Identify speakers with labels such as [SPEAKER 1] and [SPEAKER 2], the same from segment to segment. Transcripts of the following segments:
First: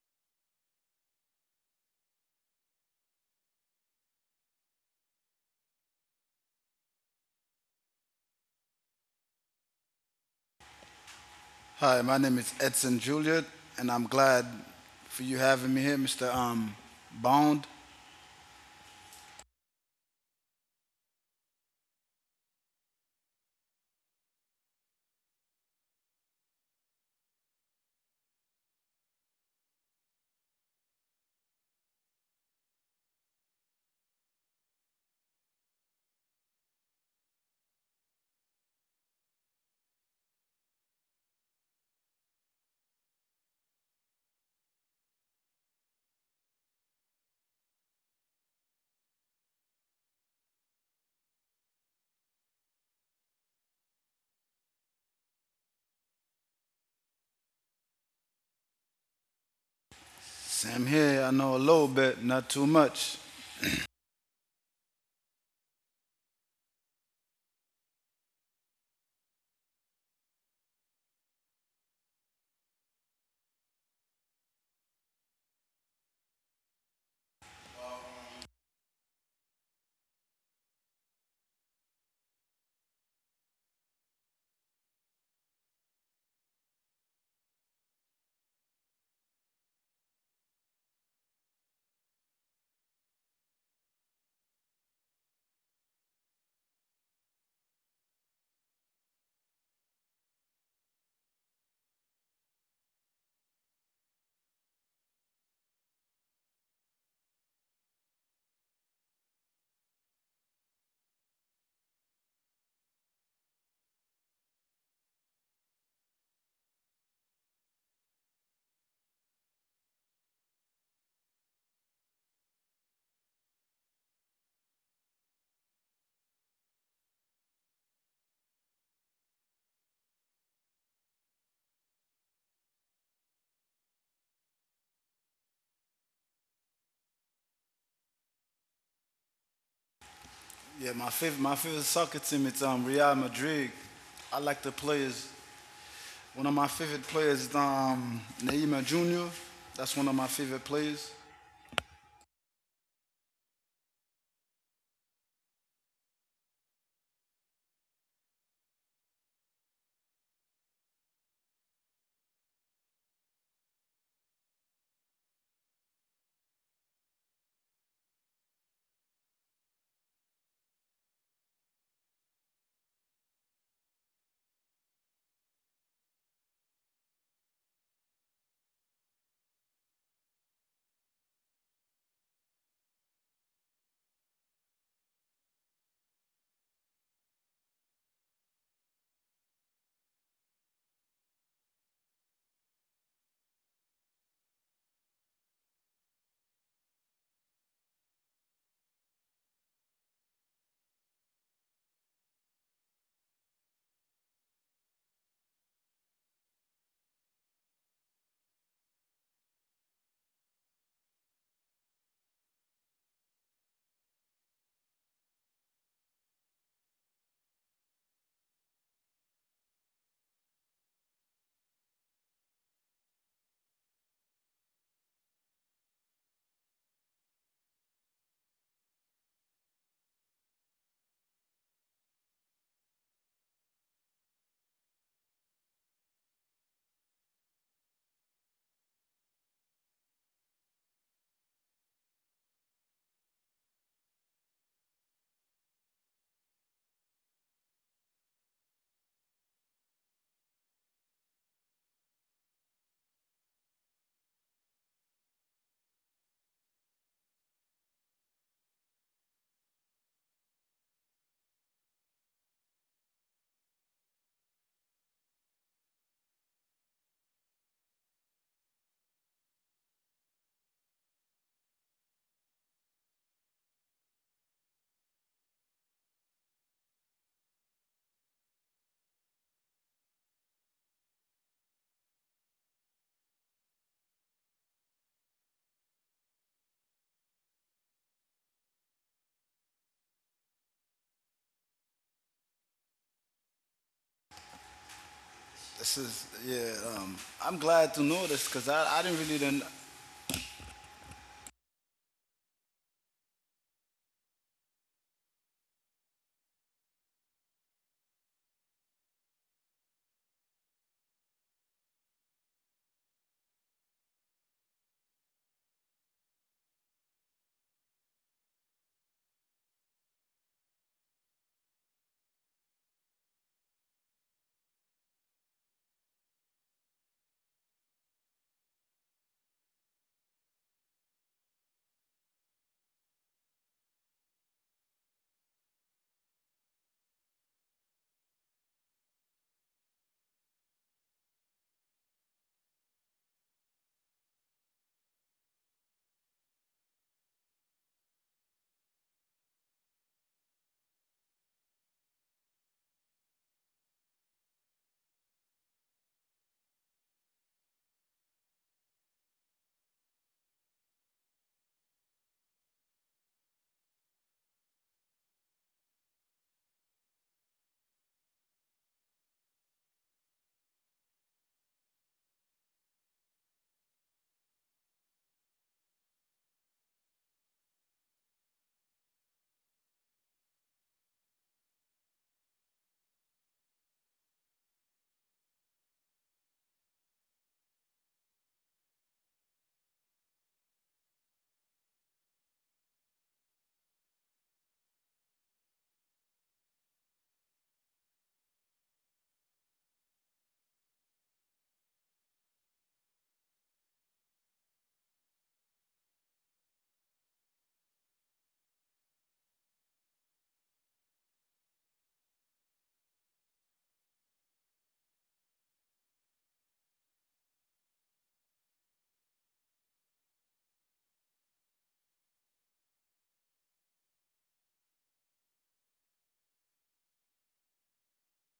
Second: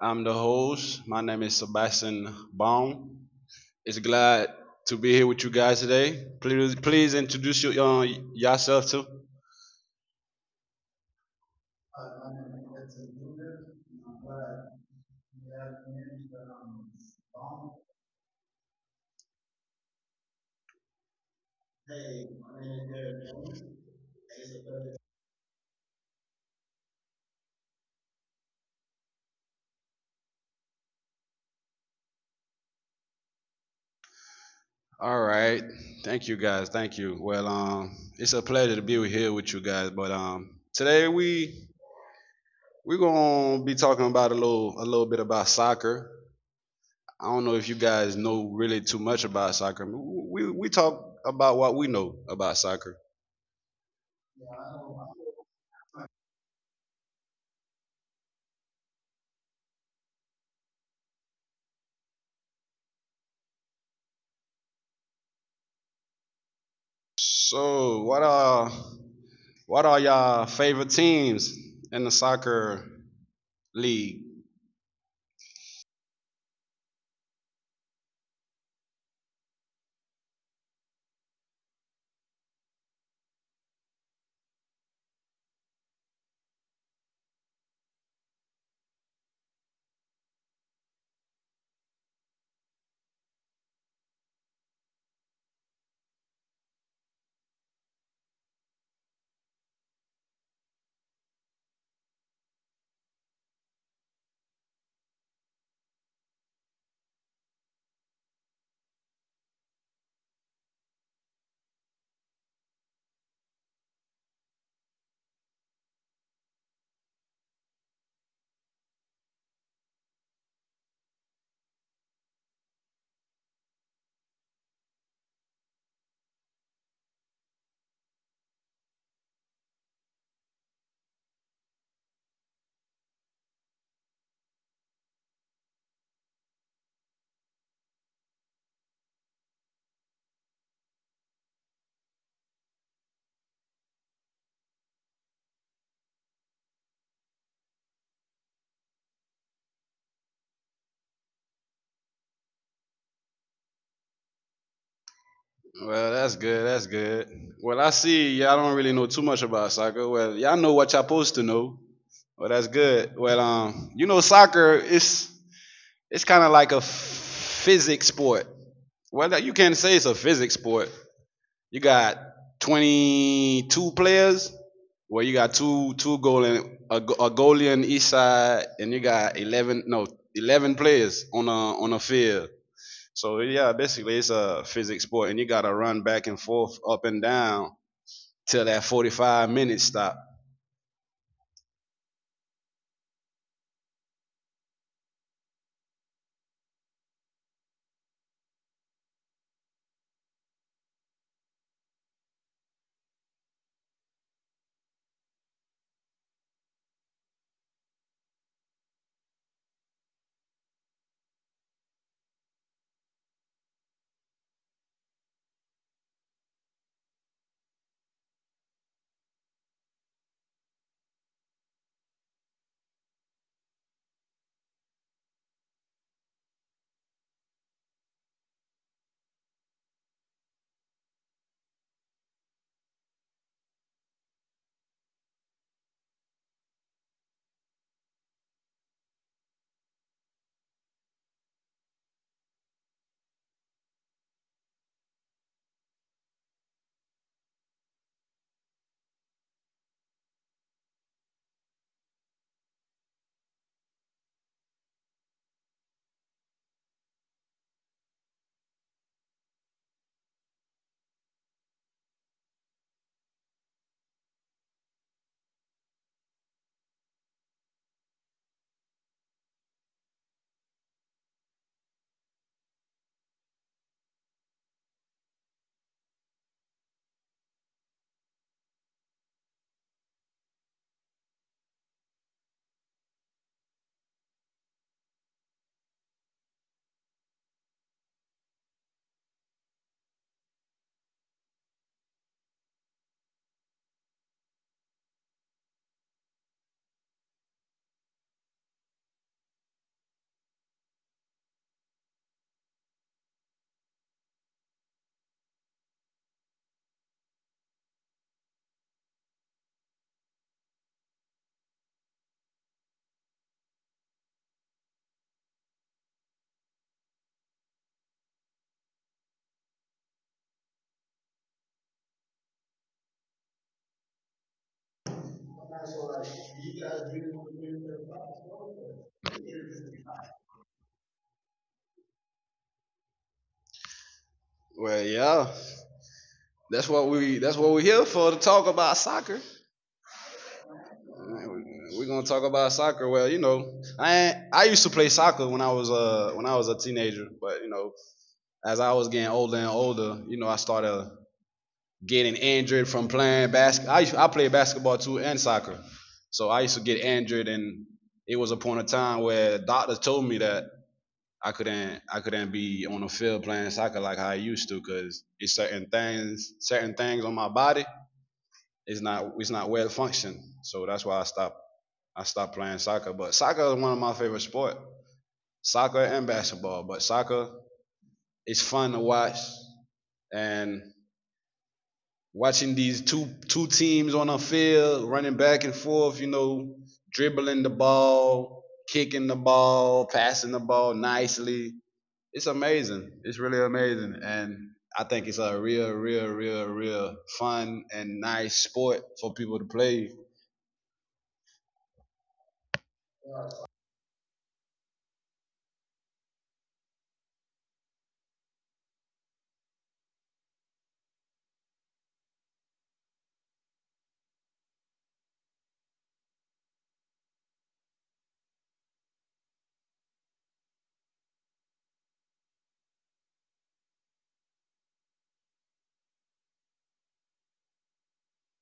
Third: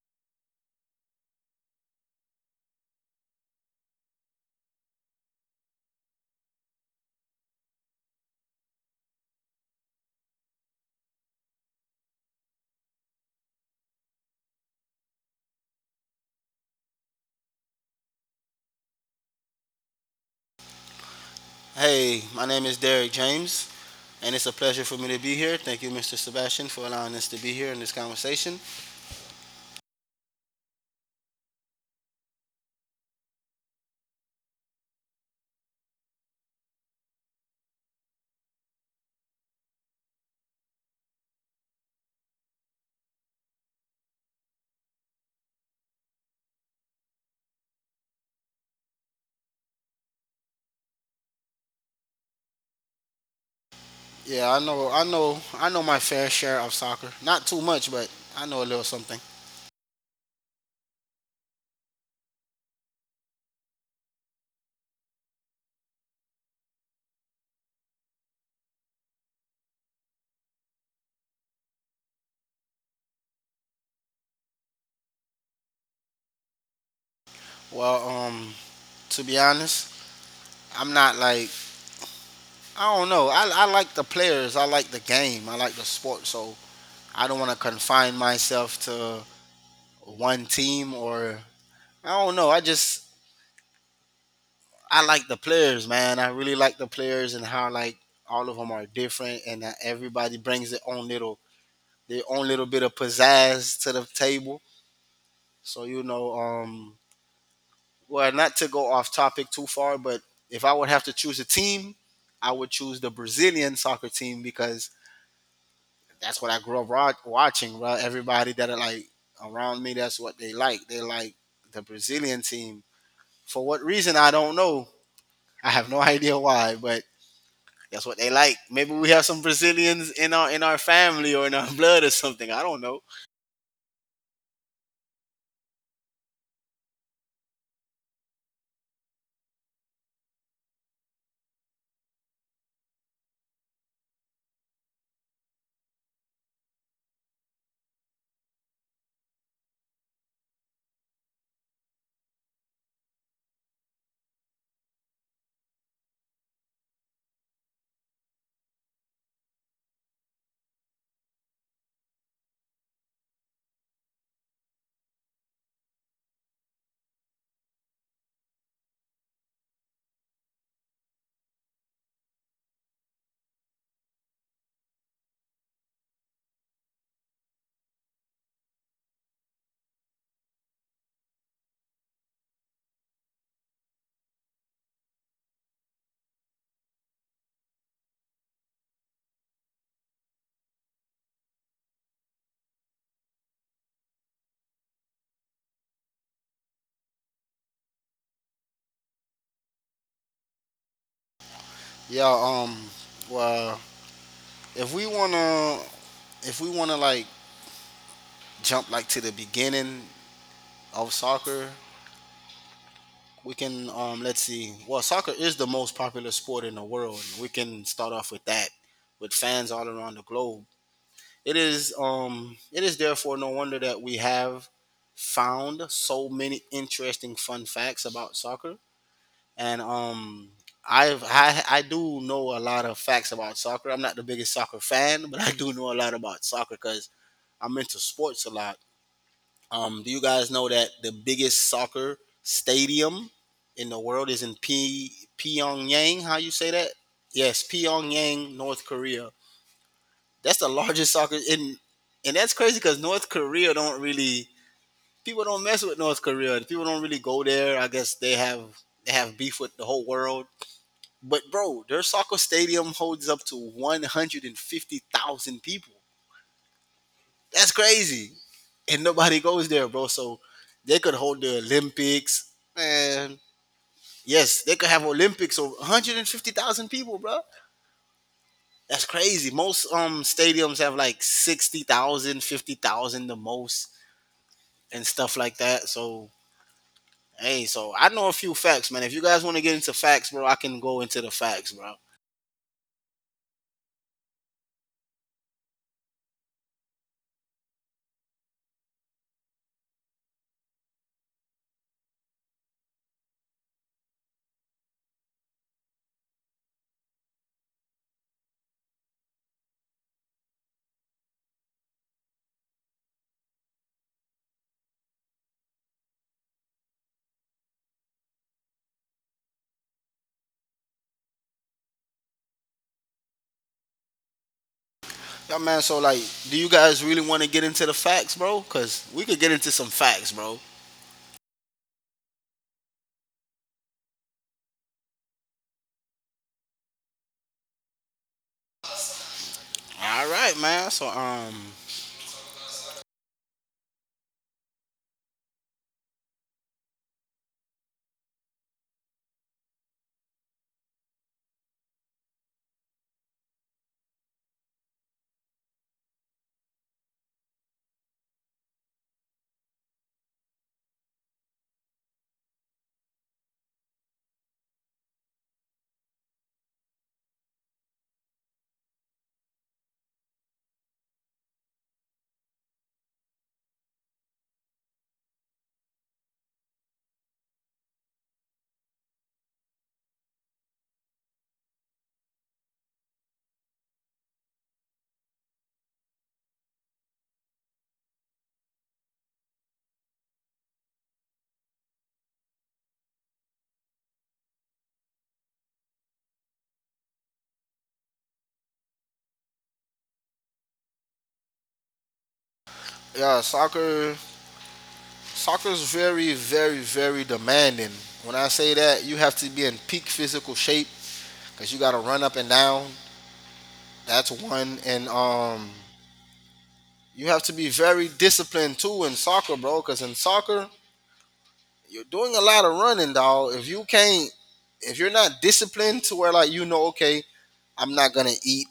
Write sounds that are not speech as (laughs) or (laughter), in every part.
[SPEAKER 1] I'm the host. My name is Sebastian Baum. It's glad to be here with you guys today. Please introduce your, yourself too.
[SPEAKER 2] Hi, my name is Edson Juliet, and I'm glad for you having me here, Mr. Bond.
[SPEAKER 3] Hey, my name is Derek James, and it's a pleasure for me to be here. Thank you, Mr. Sebastian, for allowing us to be here in this conversation.
[SPEAKER 1] All right. Thank you guys. Thank you. Well, it's a pleasure to be here with you guys. But today we're gonna be talking about a little bit about soccer. I don't know if you guys know really too much about soccer. We talk about what we know about soccer.
[SPEAKER 3] Yeah, I know my fair share of soccer. Not too much, but I know a little something.
[SPEAKER 2] Same here. I know a little bit, not too much.
[SPEAKER 1] So, what are y'all favorite teams in the soccer league?
[SPEAKER 3] Well, um, to be honest, I'm not like I don't know. I like the players. I like the game. I like the sport. So I don't want to confine myself to one team or I don't know. I just I like the players, man. I really like the players, and how like all of them are different and that everybody brings their own little bit of pizzazz to the table. So well, not to go off topic too far, but if I would have to choose a team, I would choose the Brazilian soccer team because that's what I grew up watching. Bro, everybody that are like around me, that's what they like. They like the Brazilian team. For what reason, I don't know. I have no (laughs) idea why, but that's what they like. Maybe we have some Brazilians in our family or in our (laughs) blood or something. I don't know.
[SPEAKER 2] Yeah, my favorite soccer team is Real Madrid. I like the players. One of my favorite players is Neymar Jr. That's one of my favorite players.
[SPEAKER 1] Well, that's good. That's good. Well, I see y'all don't really know too much about soccer. Well, y'all know what y'all supposed to know. Well, that's good. Well, you know, soccer is it's kind of like a physics sport. Well, you can not say it's a physics sport. You got 22 players. Well, you got two goal a, a goalie on each side, and you got 11 no 11 players on a field. So yeah, basically it's a physics sport, and you got to run back and forth, up and down till that 45-minute stop.
[SPEAKER 3] Yeah, um well, if we want to if we want to like jump like to the beginning of soccer, we can let's see. Well, soccer is the most popular sport in the world. We can start off with that, with fans all around the globe. It is therefore no wonder that we have found so many interesting fun facts about soccer. And I do know a lot of facts about soccer. I'm not the biggest soccer fan, but I do know a lot about soccer because I'm into sports a lot. Do you guys know that the biggest soccer stadium in the world is in Pyongyang? How you say that? Yes, Pyongyang, North Korea. That's the largest soccer in, and that's crazy because North Korea don't really people don't mess with North Korea. People don't really go there. I guess they have beef with the whole world, but bro, their soccer stadium holds up to 150,000 people. That's crazy. And nobody goes there, bro. So they could hold the Olympics. Man, yes, they could have Olympics of 150,000 people, bro. That's crazy. Most stadiums have like 60,000, 50,000, the most and stuff like that. So, hey, so I know a few facts, man. If you guys want to get into facts, bro, I can go into the facts, bro.
[SPEAKER 2] This is yeah. I'm glad to know this because I didn't really didn't,
[SPEAKER 3] Yeah, man. So, like, do you guys really want to get into the facts, bro? Cause we could get into some facts, bro.
[SPEAKER 1] Well, yeah, that's what we that's what we're here for, to talk about soccer.
[SPEAKER 3] All right, man. So,
[SPEAKER 1] We're gonna talk about soccer. Well, you know, I used to play soccer when I was a teenager, but you know, as I was getting older and older, you know, I started getting injured from playing basketball. I played basketball too, and soccer. So I used to get injured, and it was a point of time where doctors told me that I couldn't be on the field playing soccer like how I used to, because it's certain things on my body, it's not well functioned. So that's why I stopped playing soccer. But soccer is one of my favorite sport. Soccer and basketball. But soccer, it's fun to watch, and watching these two teams on a field running back and forth, you know, dribbling the ball, kicking the ball, passing the ball nicely. It's amazing. It's really amazing. And I think it's a real, real, real, real fun and nice sport for people to play.
[SPEAKER 3] yeah, soccer, soccer's very, very, very demanding. When I say that, you have to be in peak physical shape, cause you gotta run up and down. That's one, and you have to be very disciplined too in soccer, bro. Cause in soccer, you're doing a lot of running, dog. If you can't, if you're not disciplined to where like you know, okay, I'm not gonna eat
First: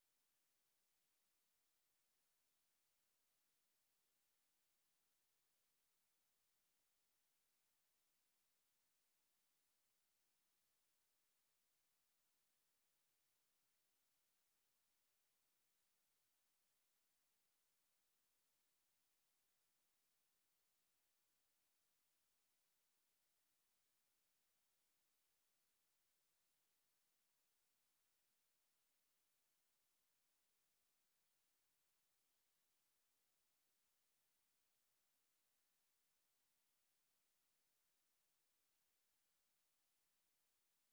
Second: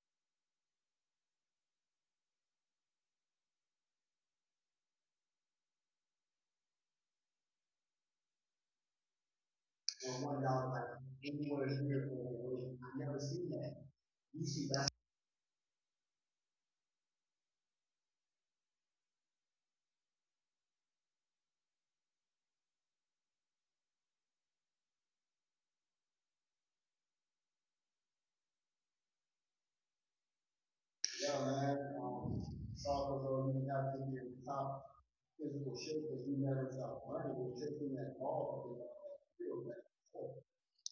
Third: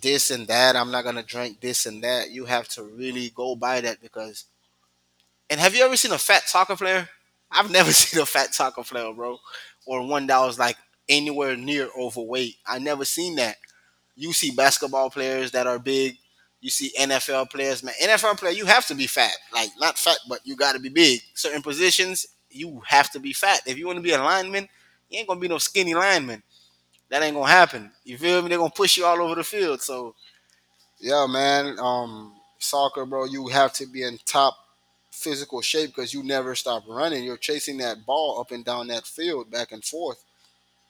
[SPEAKER 3] this and that. I'm not gonna drink this and that. You have to really go by that because. And have you ever seen a fat soccer player? I've never (laughs) seen a fat soccer player, bro, or one that was like anywhere near overweight. I never seen that. You see basketball players that are big. You see NFL players, man. NFL player, you have to be fat. Like not fat, but you got to be big. Certain positions, you have to be fat. If you want to be a lineman, you ain't gonna be no skinny lineman. That ain't gonna happen. You feel me? They're gonna push you all over the field. So yeah, man. Soccer, bro, you have to be in top physical shape because you never stop running. You're chasing that ball up and down that field, back and forth.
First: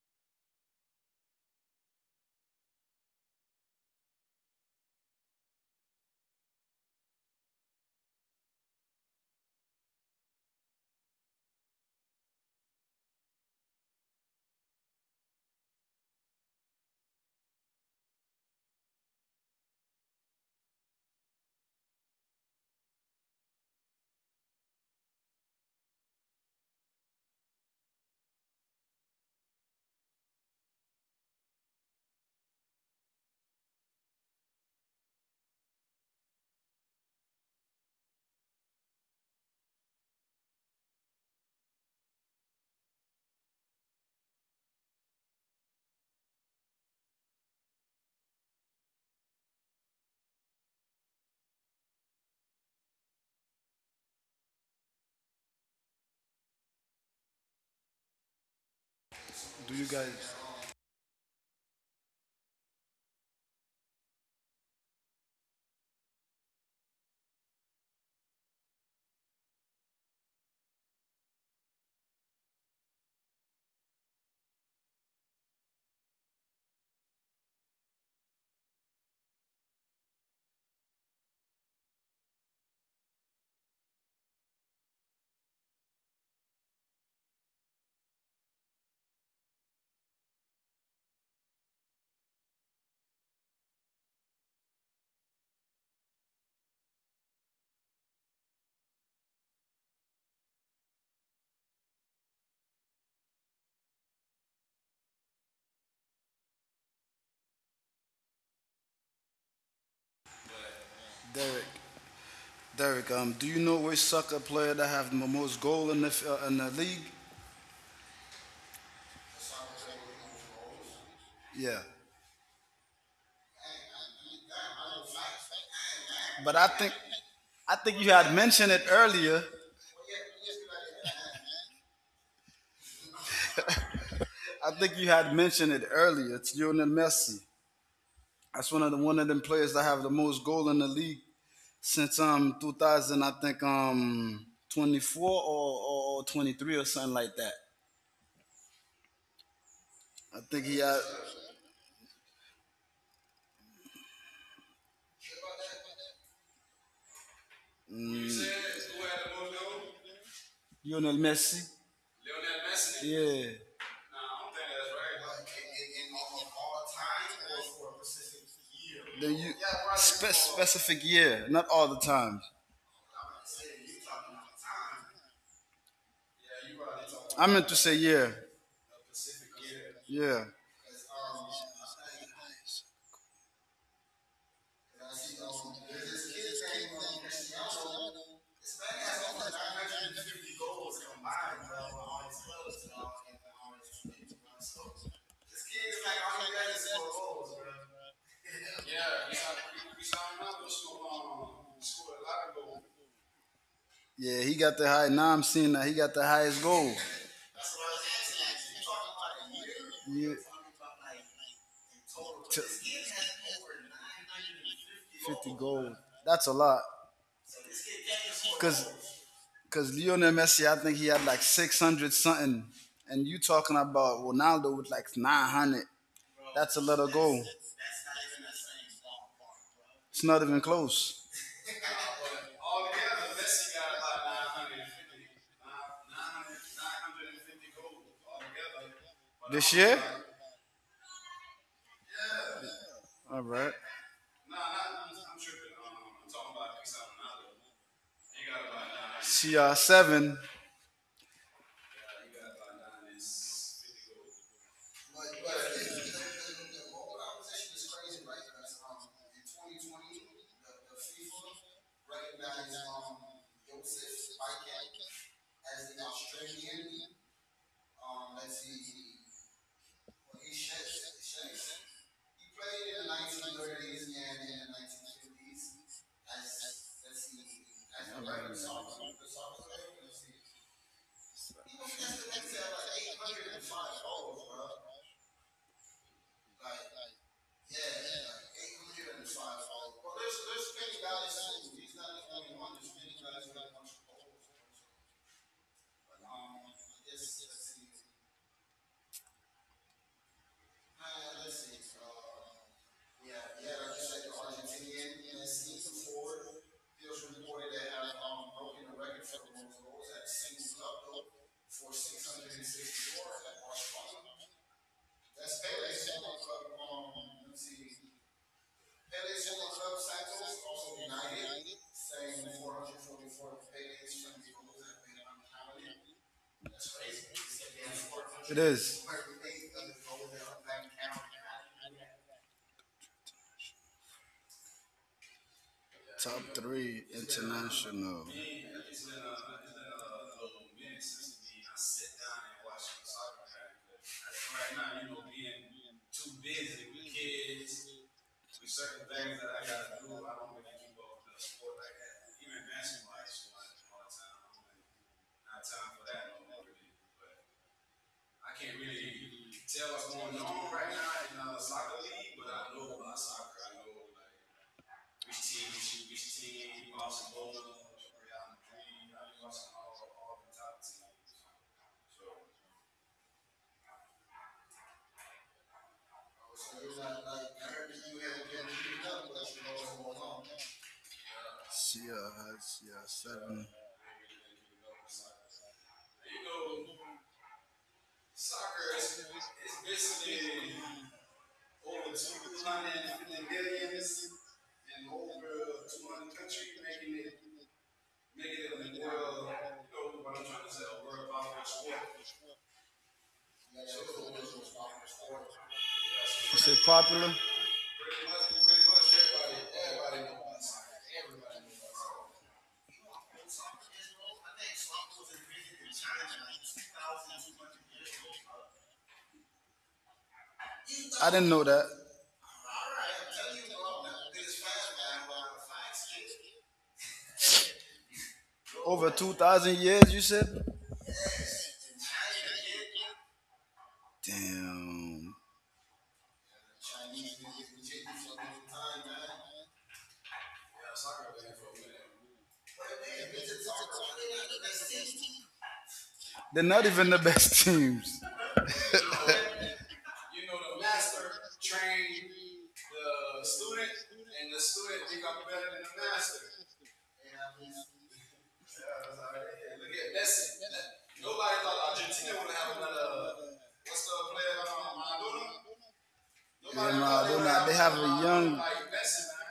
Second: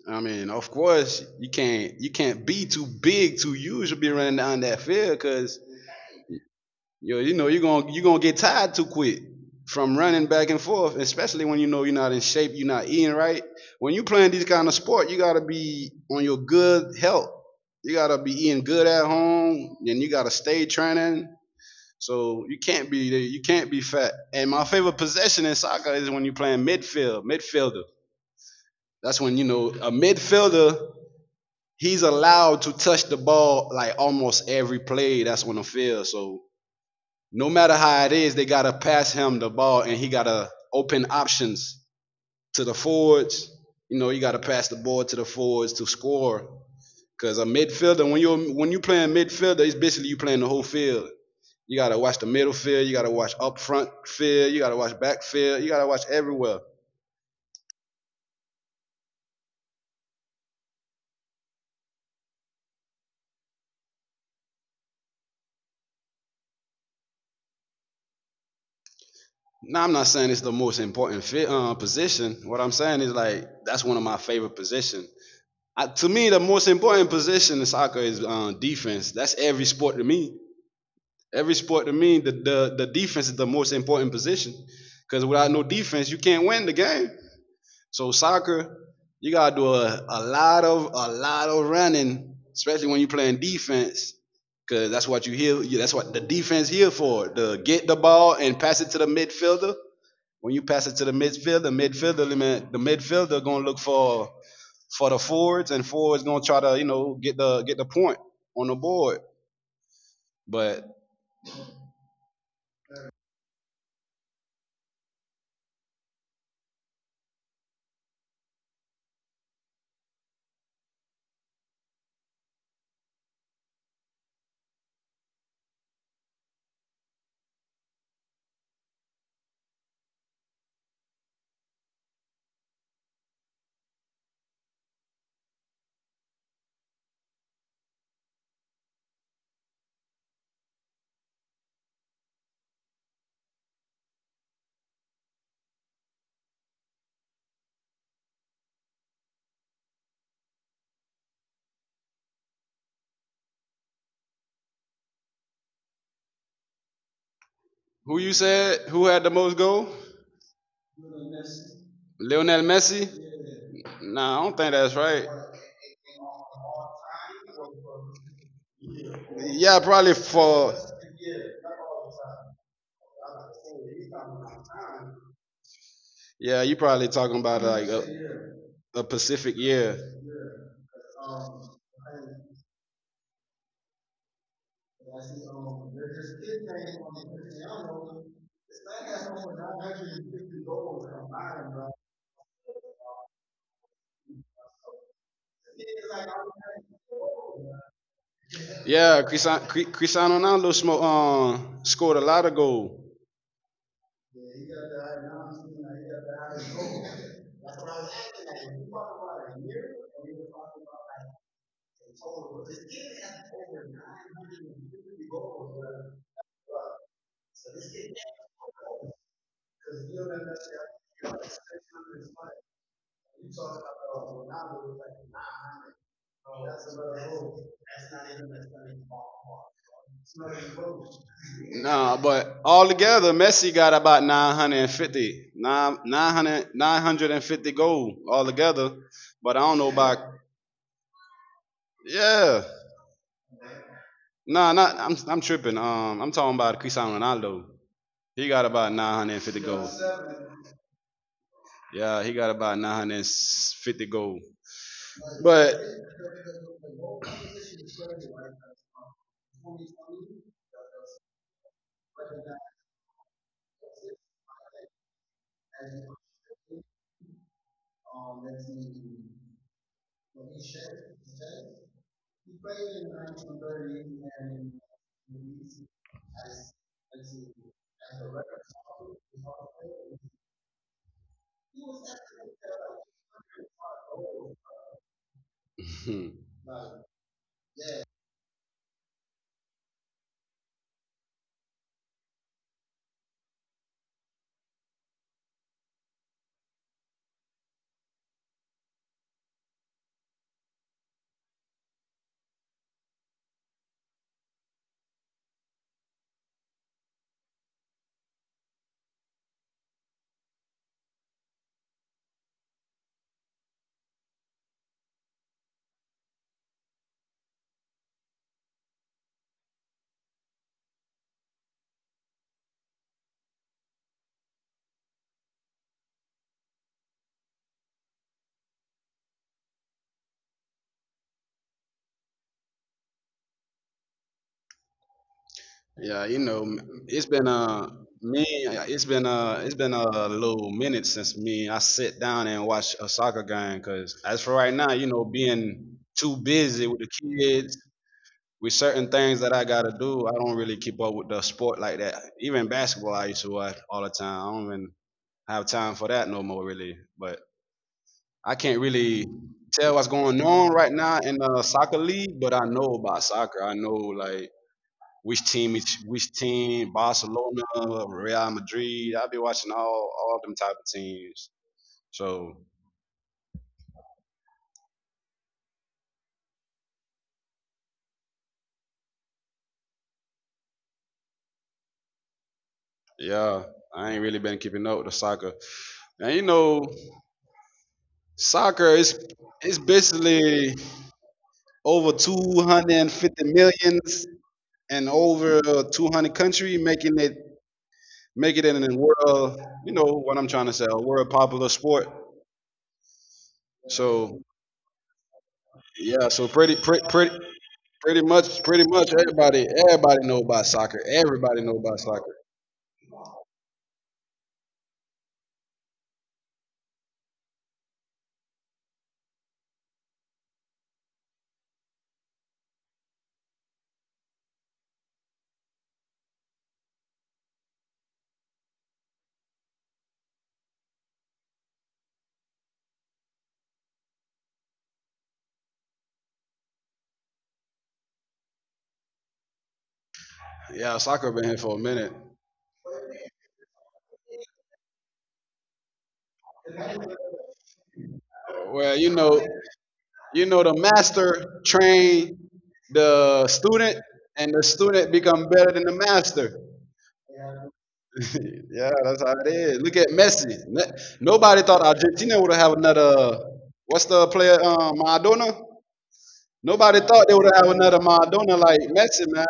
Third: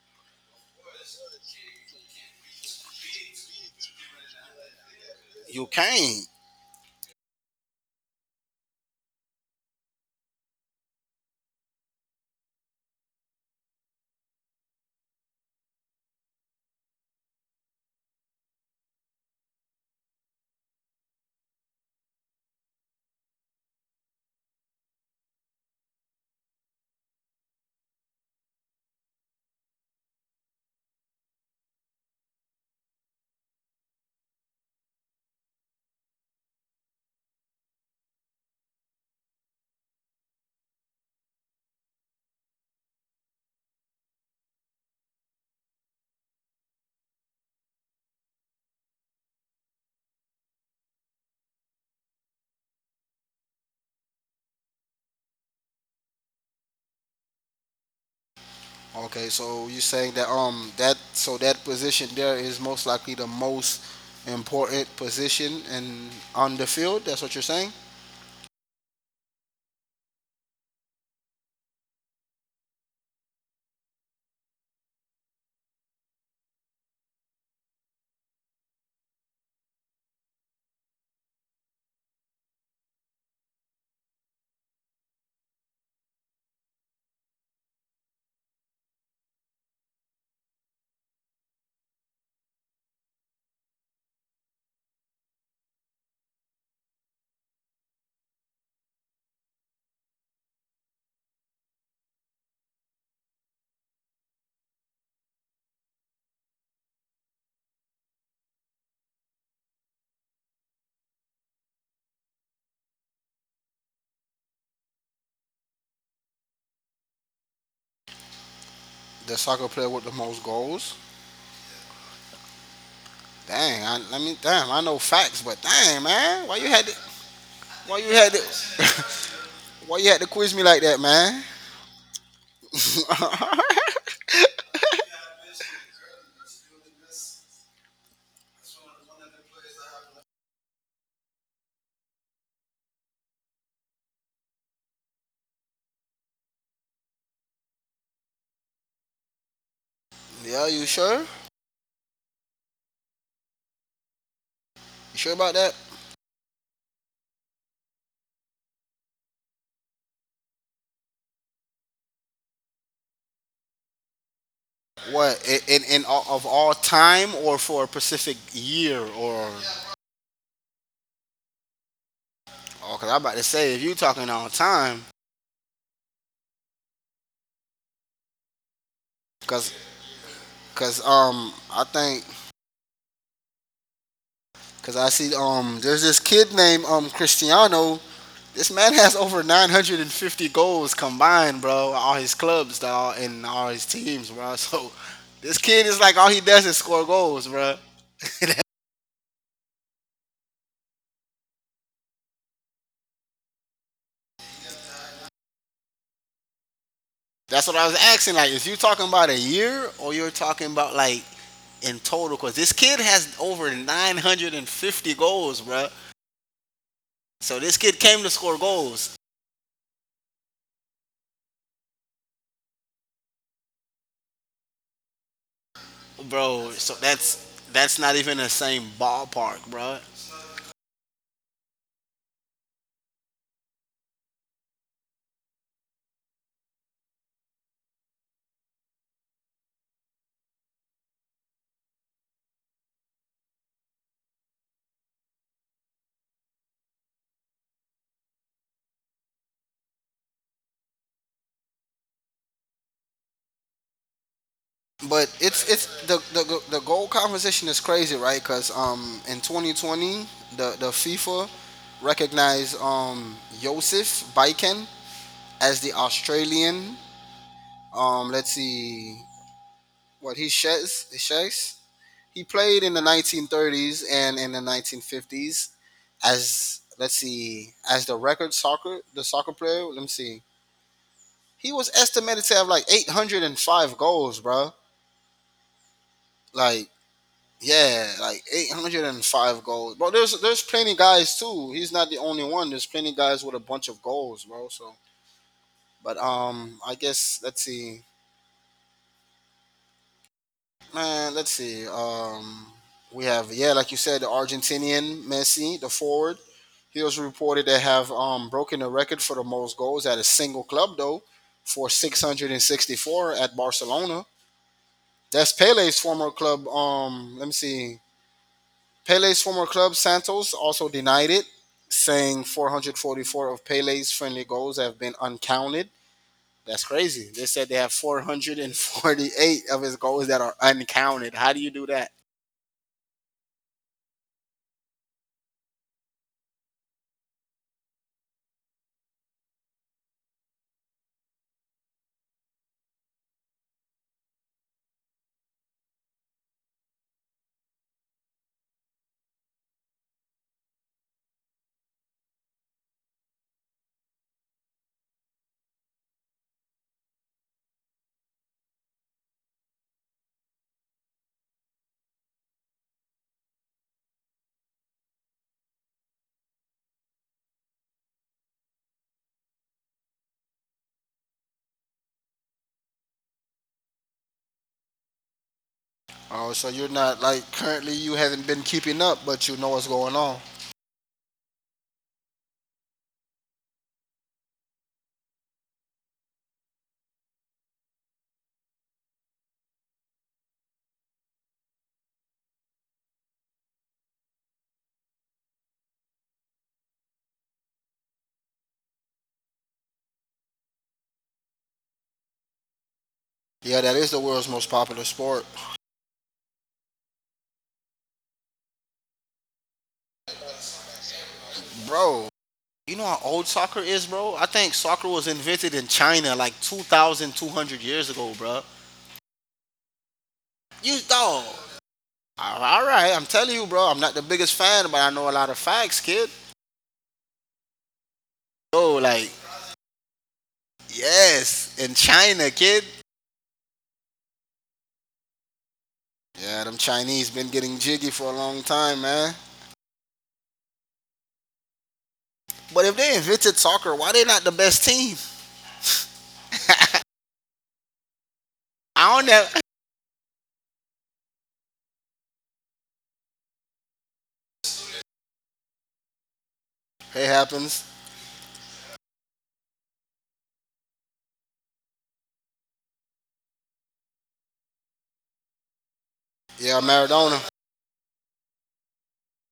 [SPEAKER 1] I mean, of course, you can't be too big, too huge to be running down that field, because
[SPEAKER 3] You can't.
[SPEAKER 1] you know you're gonna get tired too quick from running back and forth, especially when you know you're not in shape, you're not eating right. When you playing these kind of sport, you gotta be on your good health. You gotta be eating good at home, and you gotta stay training. So you can't be fat. And my favorite possession in soccer is when you're playing midfield, midfielder. That's when you know a midfielder, he's allowed to touch the ball like almost every play that's on the field. So no matter how it is, they gotta pass him the ball, and he gotta open options to the forwards. You know, you gotta pass the ball to the forwards to score. Cause a midfielder, when you playing midfielder, it's basically you playing the whole field. You gotta watch the middle field, you gotta watch up front field, you gotta watch back field, you gotta watch everywhere.
[SPEAKER 3] Okay, so
[SPEAKER 2] do
[SPEAKER 3] you're
[SPEAKER 2] you
[SPEAKER 3] saying that
[SPEAKER 2] guys,
[SPEAKER 3] that so that position there is most likely the most important position in on the field. That's what you're saying.
[SPEAKER 1] Now I'm not saying it's the most important position. What I'm saying is like that's one of my favorite positions. I, to me, the most important position in soccer is defense. That's every sport to me. Every sport to me, the defense is the most important position. Because without no defense, you can't win the game. So soccer, you gotta do a lot of running, especially when you're playing defense. Cause that's what you here. That's what the defense here for. To get the ball and pass it to the midfielder. When you pass it to the midfielder, the midfielder gonna look for the forwards, and forwards gonna try to, you know, get the point on the board. But
[SPEAKER 2] Derek. Derek, do you know which soccer player that have the most goal in the in the league?
[SPEAKER 3] The soccer player with the most goals.
[SPEAKER 2] Yeah,
[SPEAKER 3] Dang, I mean, damn, I know facts, but dang, man,
[SPEAKER 2] but I think you had mentioned it earlier.
[SPEAKER 3] why you had to quiz me like that, man?
[SPEAKER 2] I think you had mentioned it earlier. It's Lionel Messi. That's one of them players that have the most goal in the league since 2000. I think 24 or 23 or something like that. I think he
[SPEAKER 3] (laughs)
[SPEAKER 2] had
[SPEAKER 3] Sure? You sure about that?
[SPEAKER 1] who you said who had the most goal?
[SPEAKER 2] Lionel Messi.
[SPEAKER 1] Lionel Messi?
[SPEAKER 2] Yeah.
[SPEAKER 1] Nah, I don't think that's right.
[SPEAKER 3] What in all, of all time or for a specific year
[SPEAKER 2] The
[SPEAKER 3] or?
[SPEAKER 2] you,
[SPEAKER 1] Yeah, probably
[SPEAKER 2] spe-
[SPEAKER 1] for
[SPEAKER 2] specific year, not all the times.
[SPEAKER 3] Oh, cause I'm about to say if you talking all time,
[SPEAKER 1] yeah. You probably talking
[SPEAKER 2] I
[SPEAKER 1] about
[SPEAKER 2] meant to
[SPEAKER 1] like
[SPEAKER 2] say yeah,
[SPEAKER 1] a Pacific
[SPEAKER 3] cause
[SPEAKER 1] year.
[SPEAKER 2] yeah,
[SPEAKER 3] I think cause I see there's this kid named Cristiano. This man has over 950 goals combined, bro. All his clubs, dog, and all his teams, bro. So this kid is like all he does is score goals, bro. (laughs)
[SPEAKER 1] Yeah, Cristiano Ronaldo scored a lot of goal.
[SPEAKER 2] yeah. He got the high. Now I'm seeing that he got the highest goal.
[SPEAKER 3] That's what I was asking. Like, if you're talking about a year or you're
[SPEAKER 2] Yeah.
[SPEAKER 3] talking about like in total, because
[SPEAKER 2] T-
[SPEAKER 3] this kid has over 950
[SPEAKER 2] 50
[SPEAKER 3] goals, bro.
[SPEAKER 2] goals. That's a lot.
[SPEAKER 3] So this kid came to score
[SPEAKER 2] Cause,
[SPEAKER 3] goals,
[SPEAKER 2] cause, Lionel Messi, I think he had like 600 something, and you talking about Ronaldo with like 900.
[SPEAKER 3] bro.
[SPEAKER 2] That's a
[SPEAKER 3] So
[SPEAKER 2] let her go.
[SPEAKER 3] that's not even the same ballpark, bro.
[SPEAKER 2] It's not even close.
[SPEAKER 1] No, but altogether, Messi got about 950, nine, 900, 950 goal altogether. But I
[SPEAKER 2] This
[SPEAKER 1] don't know
[SPEAKER 2] year?
[SPEAKER 1] about yeah.
[SPEAKER 2] All right.
[SPEAKER 1] Nah, not I'm I'm tripping. I'm talking about Cristiano Ronaldo. He got about 950 goals.
[SPEAKER 2] CR7.
[SPEAKER 1] Yeah, he got about 950 goals.
[SPEAKER 3] But
[SPEAKER 1] But
[SPEAKER 3] it's the goal composition is crazy, right? Because in 2020 the FIFA recognized Josef Biken as the Australian let's see what he Hes Hes he played in the 1930s and in the 1950s as let's see as the record soccer the soccer player. Let me see. He was estimated to have like 805 goals, bro.
[SPEAKER 1] hmm,
[SPEAKER 3] Like yeah, like 805 goals. But there's plenty guys too. He's not the only one. There's plenty guys with a bunch of goals, bro. So but I guess let's see. Man, let's see. We have yeah, like you said, the Argentinian Messi, the forward. He was reported to have broken the record for the most goals at a single club, though, for 664 at Barcelona. That's Pele's former club. Let me see. Pele's former club, Santos, also denied it, saying 444 of Pele's friendly goals have been uncounted. That's crazy. They said they have
[SPEAKER 2] It is.
[SPEAKER 3] 448 of his goals that are uncounted. How do you do that?
[SPEAKER 1] yeah, you
[SPEAKER 2] Top
[SPEAKER 1] know,
[SPEAKER 2] three international.
[SPEAKER 1] it's been it's been a little minute since me I sit down and watch a soccer game. Cause as for right now, you know, being too busy with the kids, with certain things that I gotta do, I don't really keep up with the sport like that. Even basketball, I used to watch all the time. I don't even have time for that no more, really. But I can't really tell what's going on right now in the soccer league. But I know about soccer. I know like which team is which team, Barcelona, Real Madrid. I've been watching all them type of teams. So
[SPEAKER 3] Oh, so you're not like currently you haven't been keeping up, but you know what's going on.
[SPEAKER 2] CR,
[SPEAKER 1] yeah,
[SPEAKER 2] CR7.
[SPEAKER 1] I ain't really been keeping up with the soccer. And you know, soccer is it's basically over 250 millions and over 200 country making it make it in the world. You know what I'm trying to say, a world popular sport.
[SPEAKER 3] Yeah, that is the
[SPEAKER 1] So
[SPEAKER 3] world's most popular sport.
[SPEAKER 1] yeah, so
[SPEAKER 2] You say
[SPEAKER 1] pretty pretty
[SPEAKER 2] popular?
[SPEAKER 1] pretty Pretty much, pretty much everybody know about soccer. Everybody know about
[SPEAKER 3] Bro,
[SPEAKER 1] soccer.
[SPEAKER 3] you know how old soccer is, bro? I think soccer was invented in China like 2,200 years ago, bro. You
[SPEAKER 2] I
[SPEAKER 3] dog.
[SPEAKER 2] didn't know that.
[SPEAKER 3] All right, I'm telling you, bro. I'm not the biggest fan, but I know a lot of facts, kid. So,
[SPEAKER 2] Over
[SPEAKER 3] like,
[SPEAKER 2] 2,000 years, you said?
[SPEAKER 3] yes, in China, kid.
[SPEAKER 2] Damn.
[SPEAKER 3] Yeah, them Chinese been getting jiggy for a long time, man.
[SPEAKER 1] Yeah, soccer been here for a minute.
[SPEAKER 3] But if they invented soccer, why they not the best team?
[SPEAKER 2] They're not even the best (laughs) teams.
[SPEAKER 1] Well,
[SPEAKER 3] I don't know.
[SPEAKER 1] you know, the master train the student, and the student become better than the master.
[SPEAKER 3] It happens.
[SPEAKER 1] (laughs) Yeah, that's how it is. Look at Messi. Nobody thought Argentina would have another. What's the player? Maradona.
[SPEAKER 3] Yeah,
[SPEAKER 2] Yeah,
[SPEAKER 1] Nobody
[SPEAKER 2] no,
[SPEAKER 1] thought they
[SPEAKER 3] Maradona.
[SPEAKER 2] they're
[SPEAKER 1] would
[SPEAKER 2] not.
[SPEAKER 1] have
[SPEAKER 2] They have
[SPEAKER 1] another
[SPEAKER 2] a
[SPEAKER 1] Maradona
[SPEAKER 2] young.
[SPEAKER 1] like Messi, man.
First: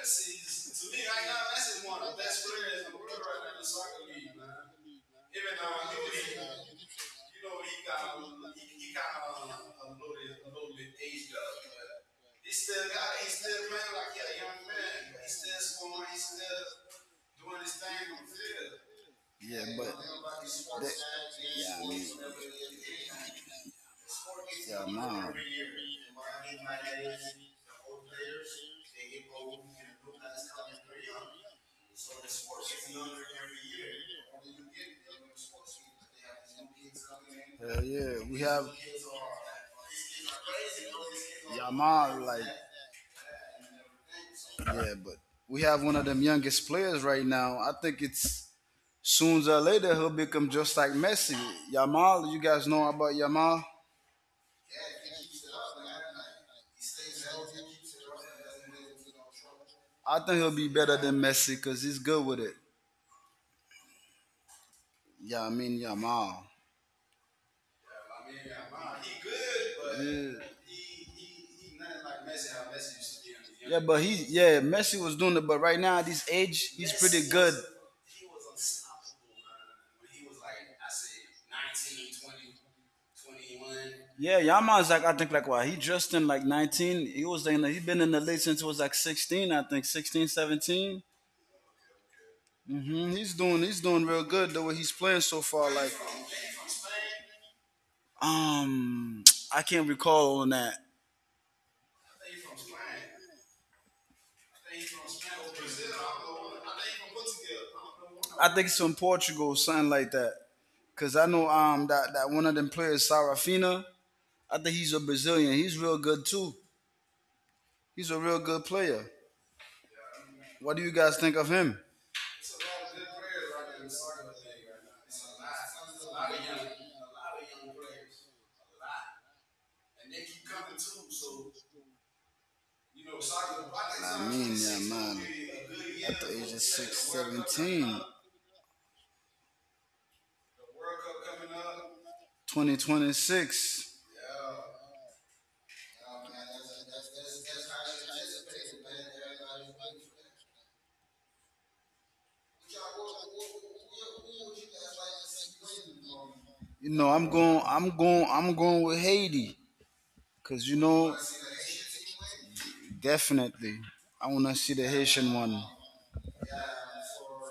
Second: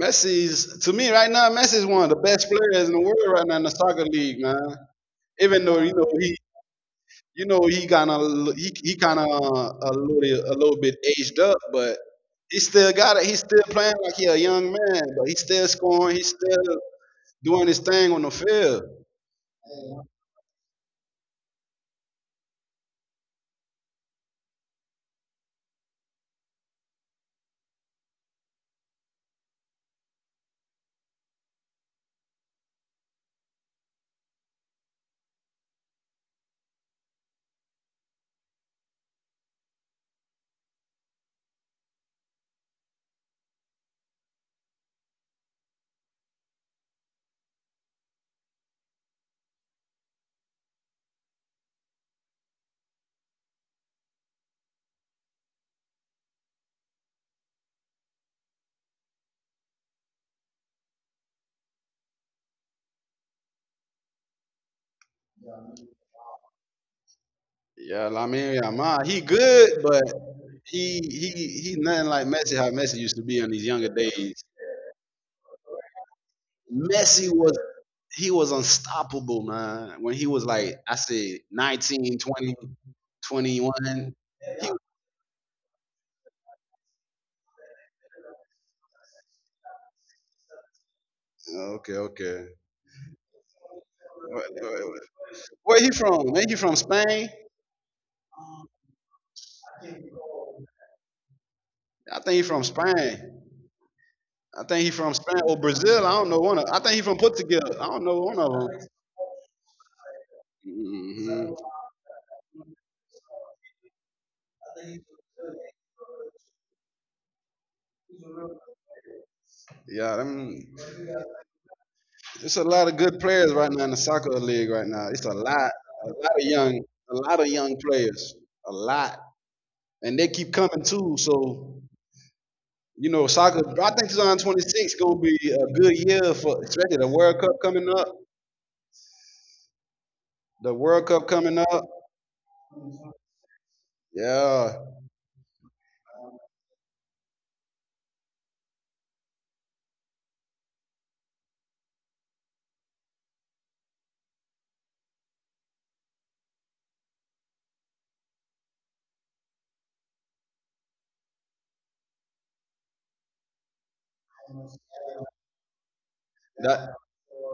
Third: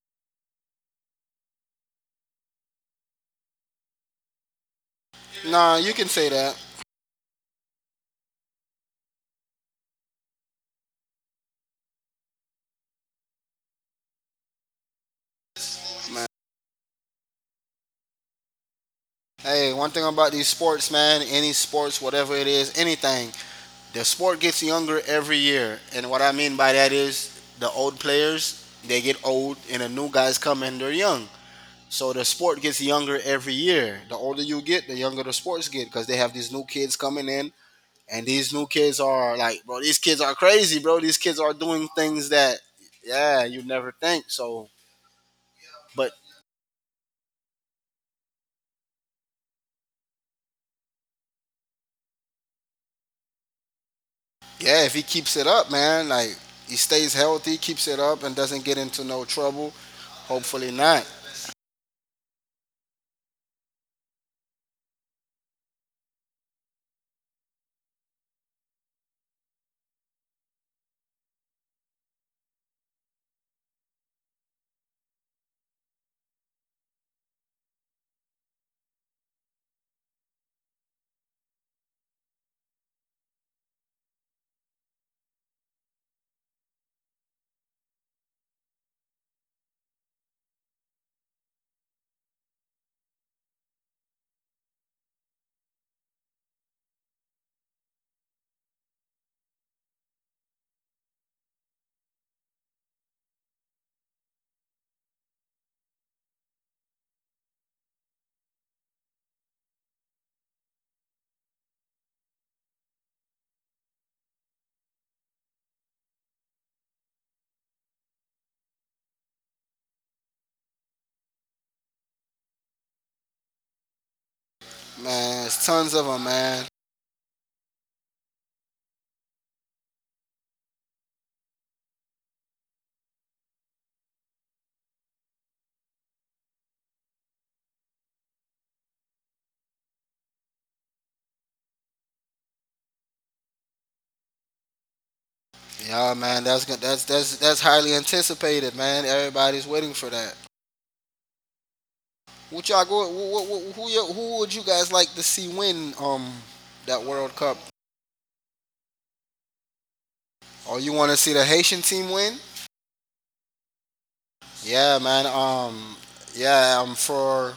[SPEAKER 1] Messi's to me right now. Messi's one of the best players in the world right now in the soccer league, man. Even
[SPEAKER 3] Nah,
[SPEAKER 1] though you
[SPEAKER 3] you
[SPEAKER 1] know
[SPEAKER 3] can say that.
[SPEAKER 1] he kind of a little bit aged up, but he still got it. He's still playing like he a young man, but he's still scoring. He's still doing his thing on the field.
[SPEAKER 2] Yeah,
[SPEAKER 3] Hey,
[SPEAKER 2] but
[SPEAKER 3] one thing about these
[SPEAKER 2] they,
[SPEAKER 3] sports, man, any
[SPEAKER 2] yeah, I
[SPEAKER 3] sports,
[SPEAKER 2] mean,
[SPEAKER 3] whatever it is, anything, the sport gets younger
[SPEAKER 2] Yamal.
[SPEAKER 3] every year. And what I mean by that is the old players, they get old and the new guys come and they're young. So the sport gets younger every year. The older you get, the younger the sports get because they have these new kids coming in
[SPEAKER 2] Hell yeah,
[SPEAKER 3] and
[SPEAKER 2] we
[SPEAKER 3] these
[SPEAKER 2] have
[SPEAKER 3] new kids are like, bro, these kids are crazy, bro. These kids are doing
[SPEAKER 2] Yamal.
[SPEAKER 3] things
[SPEAKER 2] Like
[SPEAKER 3] that yeah, you never think. So
[SPEAKER 2] yeah, but we have one of them youngest players right now. I think it's sooner or later he'll become just like Messi. Yamal, you guys know about Yamal.
[SPEAKER 3] yeah, if he keeps it up, man, like he stays healthy, keeps it up, and doesn't get into no trouble.
[SPEAKER 2] I think he'll be
[SPEAKER 3] Hopefully
[SPEAKER 2] better
[SPEAKER 3] not,
[SPEAKER 2] than Messi because he's good with it. Yeah, I mean Yamal.
[SPEAKER 1] Yeah, I mean, Yamal, he good, but
[SPEAKER 2] Yeah.
[SPEAKER 1] he nothing like Messi. How Messi used to be in his
[SPEAKER 2] Yeah,
[SPEAKER 1] younger
[SPEAKER 2] but he
[SPEAKER 1] days.
[SPEAKER 2] yeah, Messi was doing it, but right now at this age, he's
[SPEAKER 1] Messi
[SPEAKER 2] pretty
[SPEAKER 1] was
[SPEAKER 2] good.
[SPEAKER 1] He was unstoppable, man. When he was like I said, 19, 20,
[SPEAKER 2] 20
[SPEAKER 1] twenty
[SPEAKER 2] 21.
[SPEAKER 1] one.
[SPEAKER 2] Yeah,
[SPEAKER 1] He,
[SPEAKER 2] Yaman's like I think like why he just in like 19. He was in he been in the league since he was like 16, I think 16, 17.
[SPEAKER 1] okay,
[SPEAKER 2] 17. He's doing real good the way
[SPEAKER 1] okay.
[SPEAKER 2] he's playing so far.
[SPEAKER 1] Where he
[SPEAKER 2] Like
[SPEAKER 1] from? Ain't he from Spain?
[SPEAKER 2] um, I can't recall on that.
[SPEAKER 1] I think he from Spain. I think he from Spain or Brazil. I don't know one of. I think he from Portugal. I don't know one of
[SPEAKER 2] I
[SPEAKER 1] them.
[SPEAKER 2] think it's in Portugal, something like that. Cause I know
[SPEAKER 1] Hmm.
[SPEAKER 2] that one of them players, Sarafina, I think he's a Brazilian. He's real good too. He's a real good player.
[SPEAKER 1] Yeah,
[SPEAKER 2] What do you guys think of him?
[SPEAKER 1] it's a lot of good players right now in the soccer league right now.
[SPEAKER 3] man. It's tons of
[SPEAKER 1] A
[SPEAKER 3] them,
[SPEAKER 1] lot of
[SPEAKER 3] man.
[SPEAKER 1] a lot of young a lot, and they keep coming too. So
[SPEAKER 2] You
[SPEAKER 1] you
[SPEAKER 2] know,
[SPEAKER 1] know, soccer.
[SPEAKER 2] soccer,
[SPEAKER 1] I think
[SPEAKER 2] I mean, yeah,
[SPEAKER 1] 2026 gonna
[SPEAKER 2] man.
[SPEAKER 1] be a good
[SPEAKER 2] At the
[SPEAKER 1] year
[SPEAKER 2] age of
[SPEAKER 1] for, especially
[SPEAKER 2] 6,
[SPEAKER 1] the World Cup coming
[SPEAKER 2] 17,
[SPEAKER 1] up. The World Cup coming up.
[SPEAKER 2] 20, 26.
[SPEAKER 1] Yeah,
[SPEAKER 3] Yeah, man. That's good. That's highly anticipated, man. Everybody's waiting for that. What y'all go? Who would you guys like to see win?
[SPEAKER 2] You
[SPEAKER 3] That
[SPEAKER 2] know, I'm
[SPEAKER 3] world.
[SPEAKER 2] going I'm going I'm going with Haiti. Cause
[SPEAKER 3] Or
[SPEAKER 2] you
[SPEAKER 3] you want to
[SPEAKER 2] know,
[SPEAKER 3] see the Haitian team win?
[SPEAKER 2] definitely I wanna see
[SPEAKER 3] Yeah,
[SPEAKER 2] the
[SPEAKER 3] man.
[SPEAKER 2] Haitian one.
[SPEAKER 3] Yeah.
[SPEAKER 1] that.
[SPEAKER 3] For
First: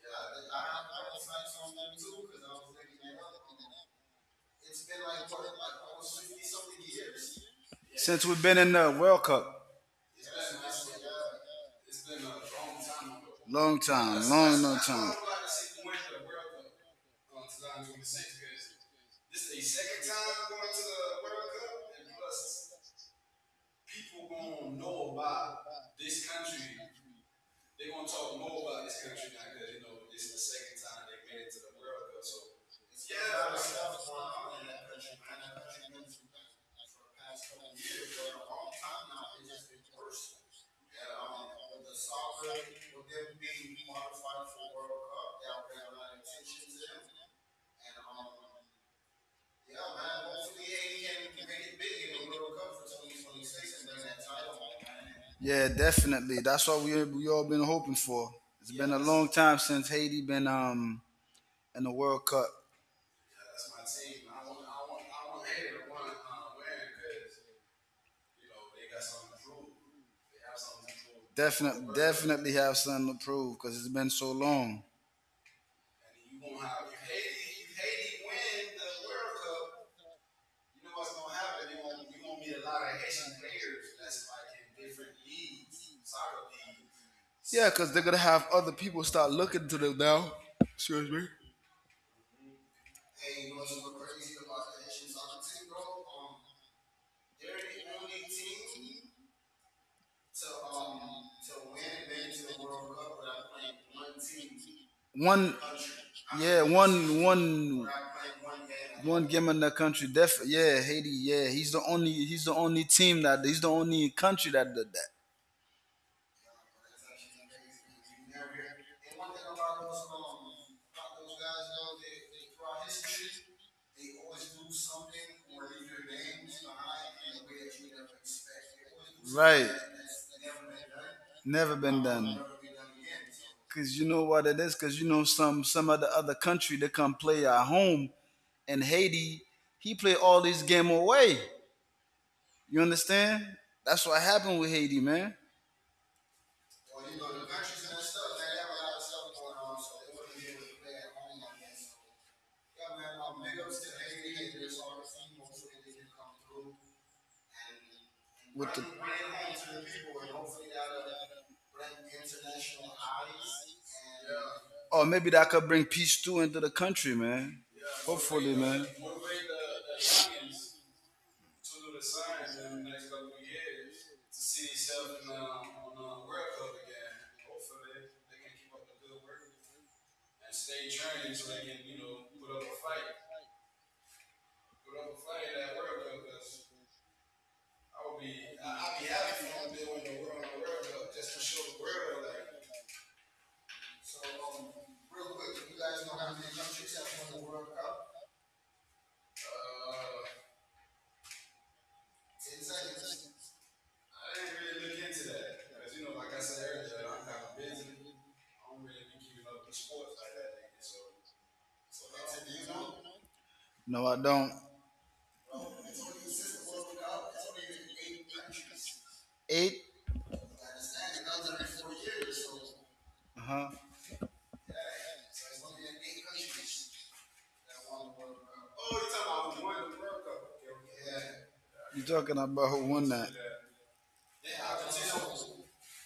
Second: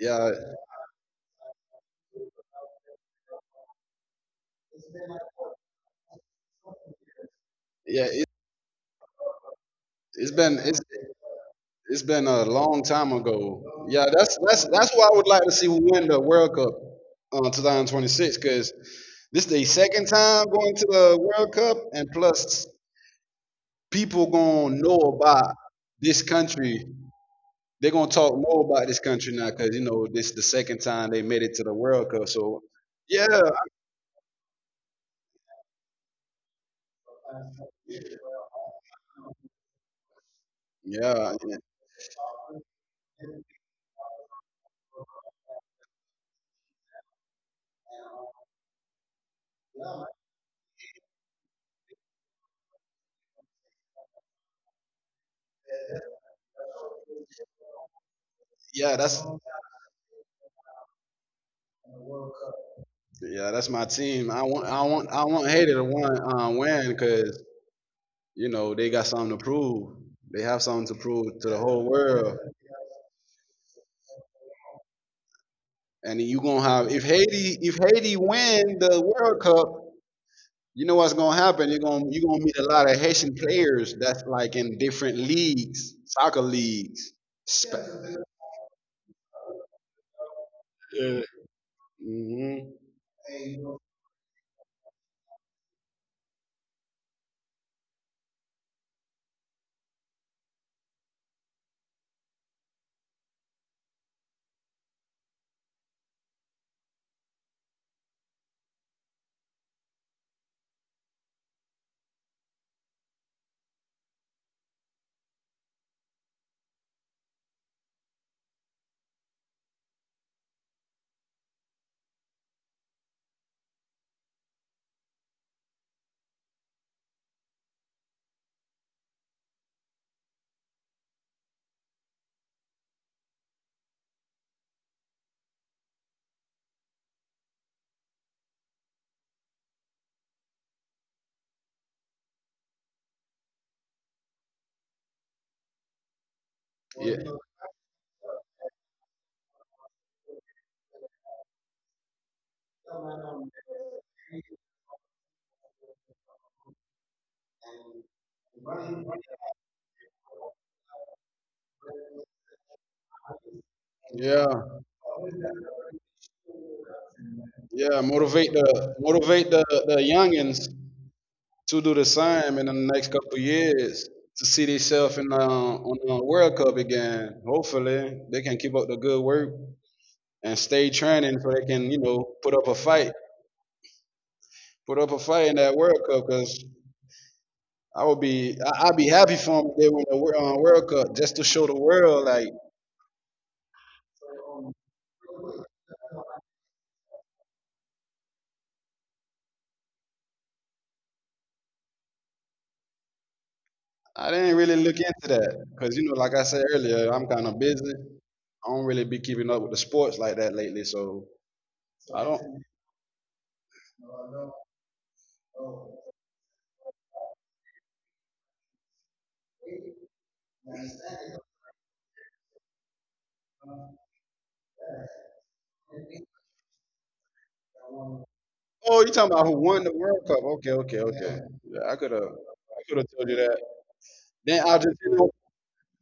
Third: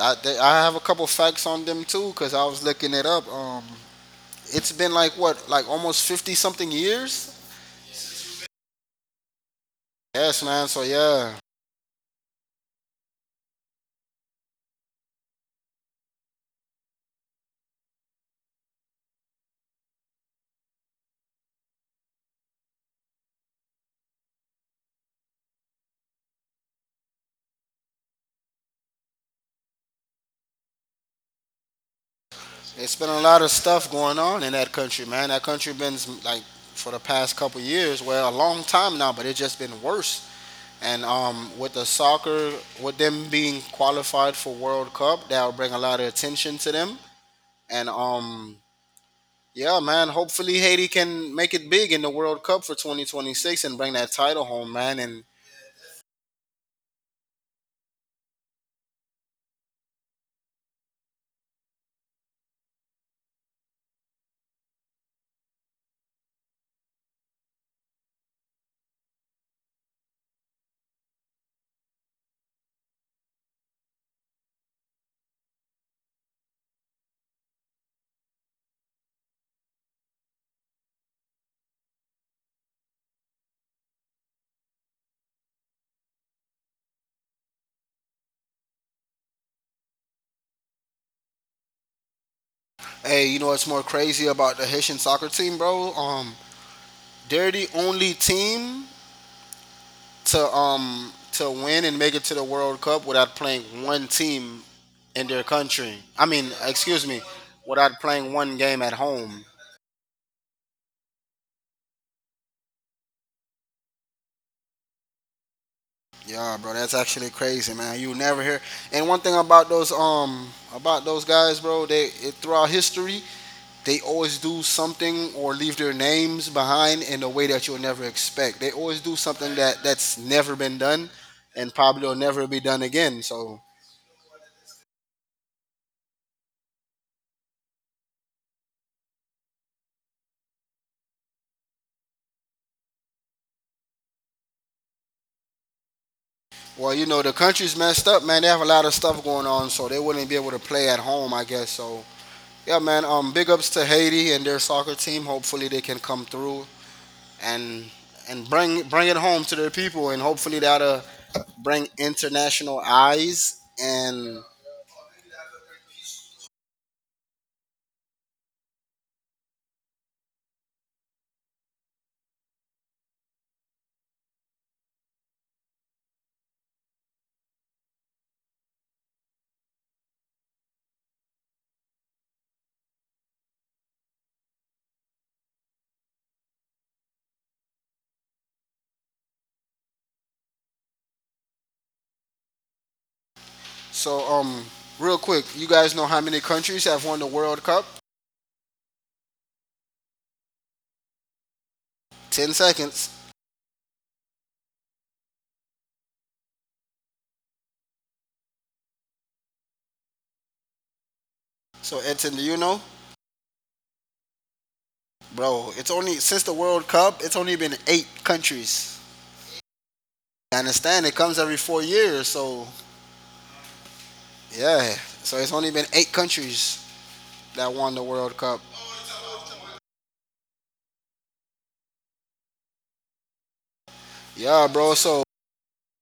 [SPEAKER 3] I have a couple facts on them too, cause I was looking it up. It's been like what, like almost 50 something years.
[SPEAKER 1] yeah. It,
[SPEAKER 2] Since we've been in the World Cup.
[SPEAKER 1] it's
[SPEAKER 3] Yes,
[SPEAKER 1] been
[SPEAKER 3] man.
[SPEAKER 1] it's
[SPEAKER 3] So yeah,
[SPEAKER 1] it's been a long time ago.
[SPEAKER 2] Long
[SPEAKER 1] Yeah,
[SPEAKER 2] time, that's, long, that's, long that's
[SPEAKER 1] that's why
[SPEAKER 2] time.
[SPEAKER 1] I would like to see who win the World Cup on 2026, because this the second time going to the World Cup, and plus people gonna know about this country. They're gonna talk more about this country now, because you know this the second time they made it to the World Cup. So
[SPEAKER 3] it's been
[SPEAKER 1] yeah,
[SPEAKER 3] a lot of stuff going on in that country, man. That country been like for the past couple years, well, a long time now, but it's just been worse. And
[SPEAKER 1] yeah,
[SPEAKER 3] with the soccer, with them being qualified for World Cup, that'll bring a lot of attention to them. And yeah, man, hopefully Haiti can make it big in the World Cup for 2026 and bring that title home, man. And
[SPEAKER 2] Yeah, definitely. That's what we all been hoping for. It's been a
[SPEAKER 1] yeah.
[SPEAKER 2] long time since Haiti been in the World Cup.
[SPEAKER 1] That's my team. I want Haiti to win, 'cause you know, they got something to prove. They have something to prove to the whole
[SPEAKER 2] Definitely,
[SPEAKER 1] world.
[SPEAKER 2] definitely have something to prove because it's been so long.
[SPEAKER 1] And you gonna have if Haiti win the World Cup, you know what's gonna happen. You're gonna meet a lot of Haitian players that's like in different leagues, soccer leagues.
[SPEAKER 2] Yeah, because they're gonna
[SPEAKER 1] Sp-
[SPEAKER 2] have other people start looking to them now. Excuse
[SPEAKER 1] yeah.
[SPEAKER 2] me.
[SPEAKER 1] Hmm.
[SPEAKER 3] hey, you know what's more crazy about the Haitian soccer team, bro? They're the only team to win and make it to the World Cup without playing one team their
[SPEAKER 2] One,
[SPEAKER 3] country. I mean,
[SPEAKER 2] yeah,
[SPEAKER 3] excuse me, without playing one game at
[SPEAKER 2] One
[SPEAKER 3] home.
[SPEAKER 2] game in the country, def yeah, Haiti, yeah. He's the only team that he's the only country that did that.
[SPEAKER 3] Yeah, bro, that's actually crazy, man. You never hear. And one thing about those guys, bro, throughout history, they always do something or leave their names behind in a way that you'll never expect. They always do something
[SPEAKER 2] Right.
[SPEAKER 3] that's never been done
[SPEAKER 2] Never
[SPEAKER 3] and
[SPEAKER 2] been
[SPEAKER 3] probably will
[SPEAKER 2] done.
[SPEAKER 3] never be done again. So
[SPEAKER 2] Cause you know what it is, cause you know some of the other country they come play at home and Haiti, he play all these game away. You understand? That's what happened with Haiti, man.
[SPEAKER 3] Well, you
[SPEAKER 1] Yeah,
[SPEAKER 3] know, the country's messed up, man. They have a lot of stuff going on, so they wouldn't be able to play at home, I guess. So, yeah, man. Big ups to Haiti and their soccer team. Hopefully, they can come through and and
[SPEAKER 2] With the
[SPEAKER 3] bring it home to their people, and hopefully that'll bring international eyes. And
[SPEAKER 1] yeah,
[SPEAKER 2] Or maybe that could bring peace too into the country, man.
[SPEAKER 1] yeah. Motivate
[SPEAKER 2] Hopefully,
[SPEAKER 1] the
[SPEAKER 2] man.
[SPEAKER 1] motivate the the youngins to do the same in the next couple years to see themselves in on the World Cup again. Hopefully, they can keep up the good work and stay training so they can, you know, put up a fight in that World Cup. Because I'd be happy for them if they win the World Cup just to show the world. Like
[SPEAKER 3] so, real quick, you guys know how many countries have won the World Cup? 10 seconds.
[SPEAKER 1] I didn't really look into that because, you know, like I said earlier, I'm kind of busy. I don't really be keeping up with the sports like that lately, so
[SPEAKER 3] So,
[SPEAKER 1] I
[SPEAKER 3] Edson,
[SPEAKER 1] don't.
[SPEAKER 3] do you know,
[SPEAKER 2] No, I don't.
[SPEAKER 3] bro? It's only since the World Cup, it's only been eight countries.
[SPEAKER 2] Eight?
[SPEAKER 3] I understand it comes every 4 years, so
[SPEAKER 2] Uh huh.
[SPEAKER 3] Yeah. So it's only been eight countries that won the World Cup.
[SPEAKER 1] Oh, you talking about who won the World Cup? Okay, okay, okay. Yeah,
[SPEAKER 2] You talking about
[SPEAKER 1] I could
[SPEAKER 2] one
[SPEAKER 1] have
[SPEAKER 2] night?
[SPEAKER 1] told you that.
[SPEAKER 3] Yeah,
[SPEAKER 1] Then
[SPEAKER 3] bro. So
[SPEAKER 1] Argentina,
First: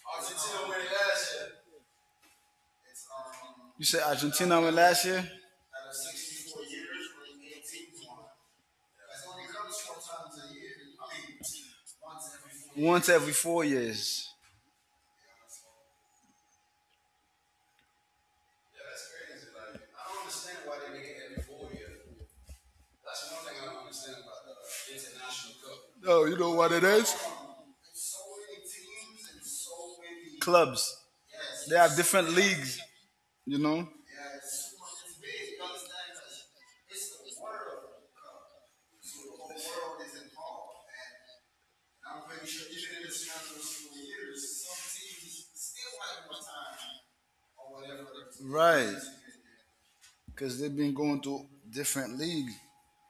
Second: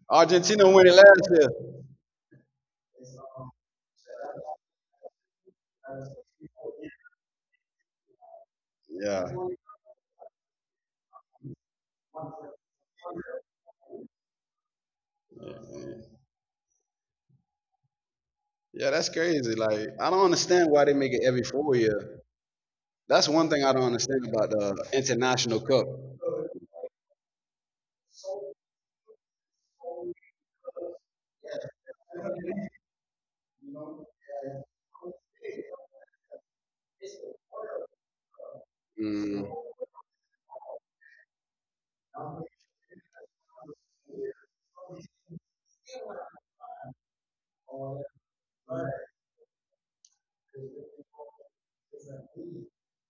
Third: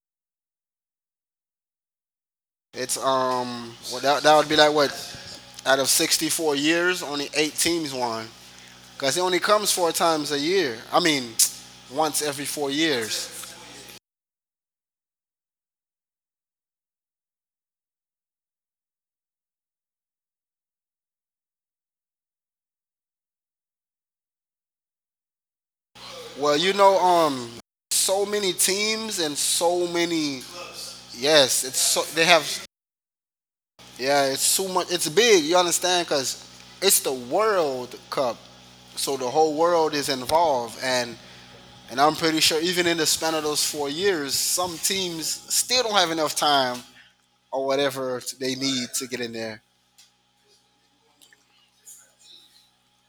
[SPEAKER 1] Argentina won it last year.
[SPEAKER 3] it's
[SPEAKER 2] You
[SPEAKER 3] well,
[SPEAKER 2] said
[SPEAKER 3] that would be
[SPEAKER 2] Argentina
[SPEAKER 3] like
[SPEAKER 2] went
[SPEAKER 3] what
[SPEAKER 2] last year?
[SPEAKER 3] out of 64 years, only eight teams won because it
[SPEAKER 1] Yeah,
[SPEAKER 3] only comes four times a year. I mean, (tsk) once every four
[SPEAKER 2] Once every
[SPEAKER 3] years.
[SPEAKER 2] 4 years.
[SPEAKER 1] yeah, yeah, that's crazy. Like I don't understand why they make it every 4 year. That's one thing I don't understand about the international cup.
[SPEAKER 2] Oh, you know
[SPEAKER 3] Well,
[SPEAKER 2] what
[SPEAKER 3] you
[SPEAKER 2] it
[SPEAKER 3] know,
[SPEAKER 2] is?
[SPEAKER 3] um, so many teams and so many.
[SPEAKER 2] Clubs.
[SPEAKER 3] Yes,
[SPEAKER 2] They
[SPEAKER 3] it's
[SPEAKER 2] have
[SPEAKER 3] so they
[SPEAKER 2] different
[SPEAKER 3] have.
[SPEAKER 2] leagues, you know?
[SPEAKER 3] Yeah, it's so much. It's big. You understand? Because it's the World Cup, so the
[SPEAKER 1] Mm.
[SPEAKER 3] whole world is involved and I'm pretty sure even in the span of those 4 years, some teams still don't have enough time or whatever to,
[SPEAKER 2] Right.
[SPEAKER 3] to get in there.
[SPEAKER 2] Because they've been going to different leagues,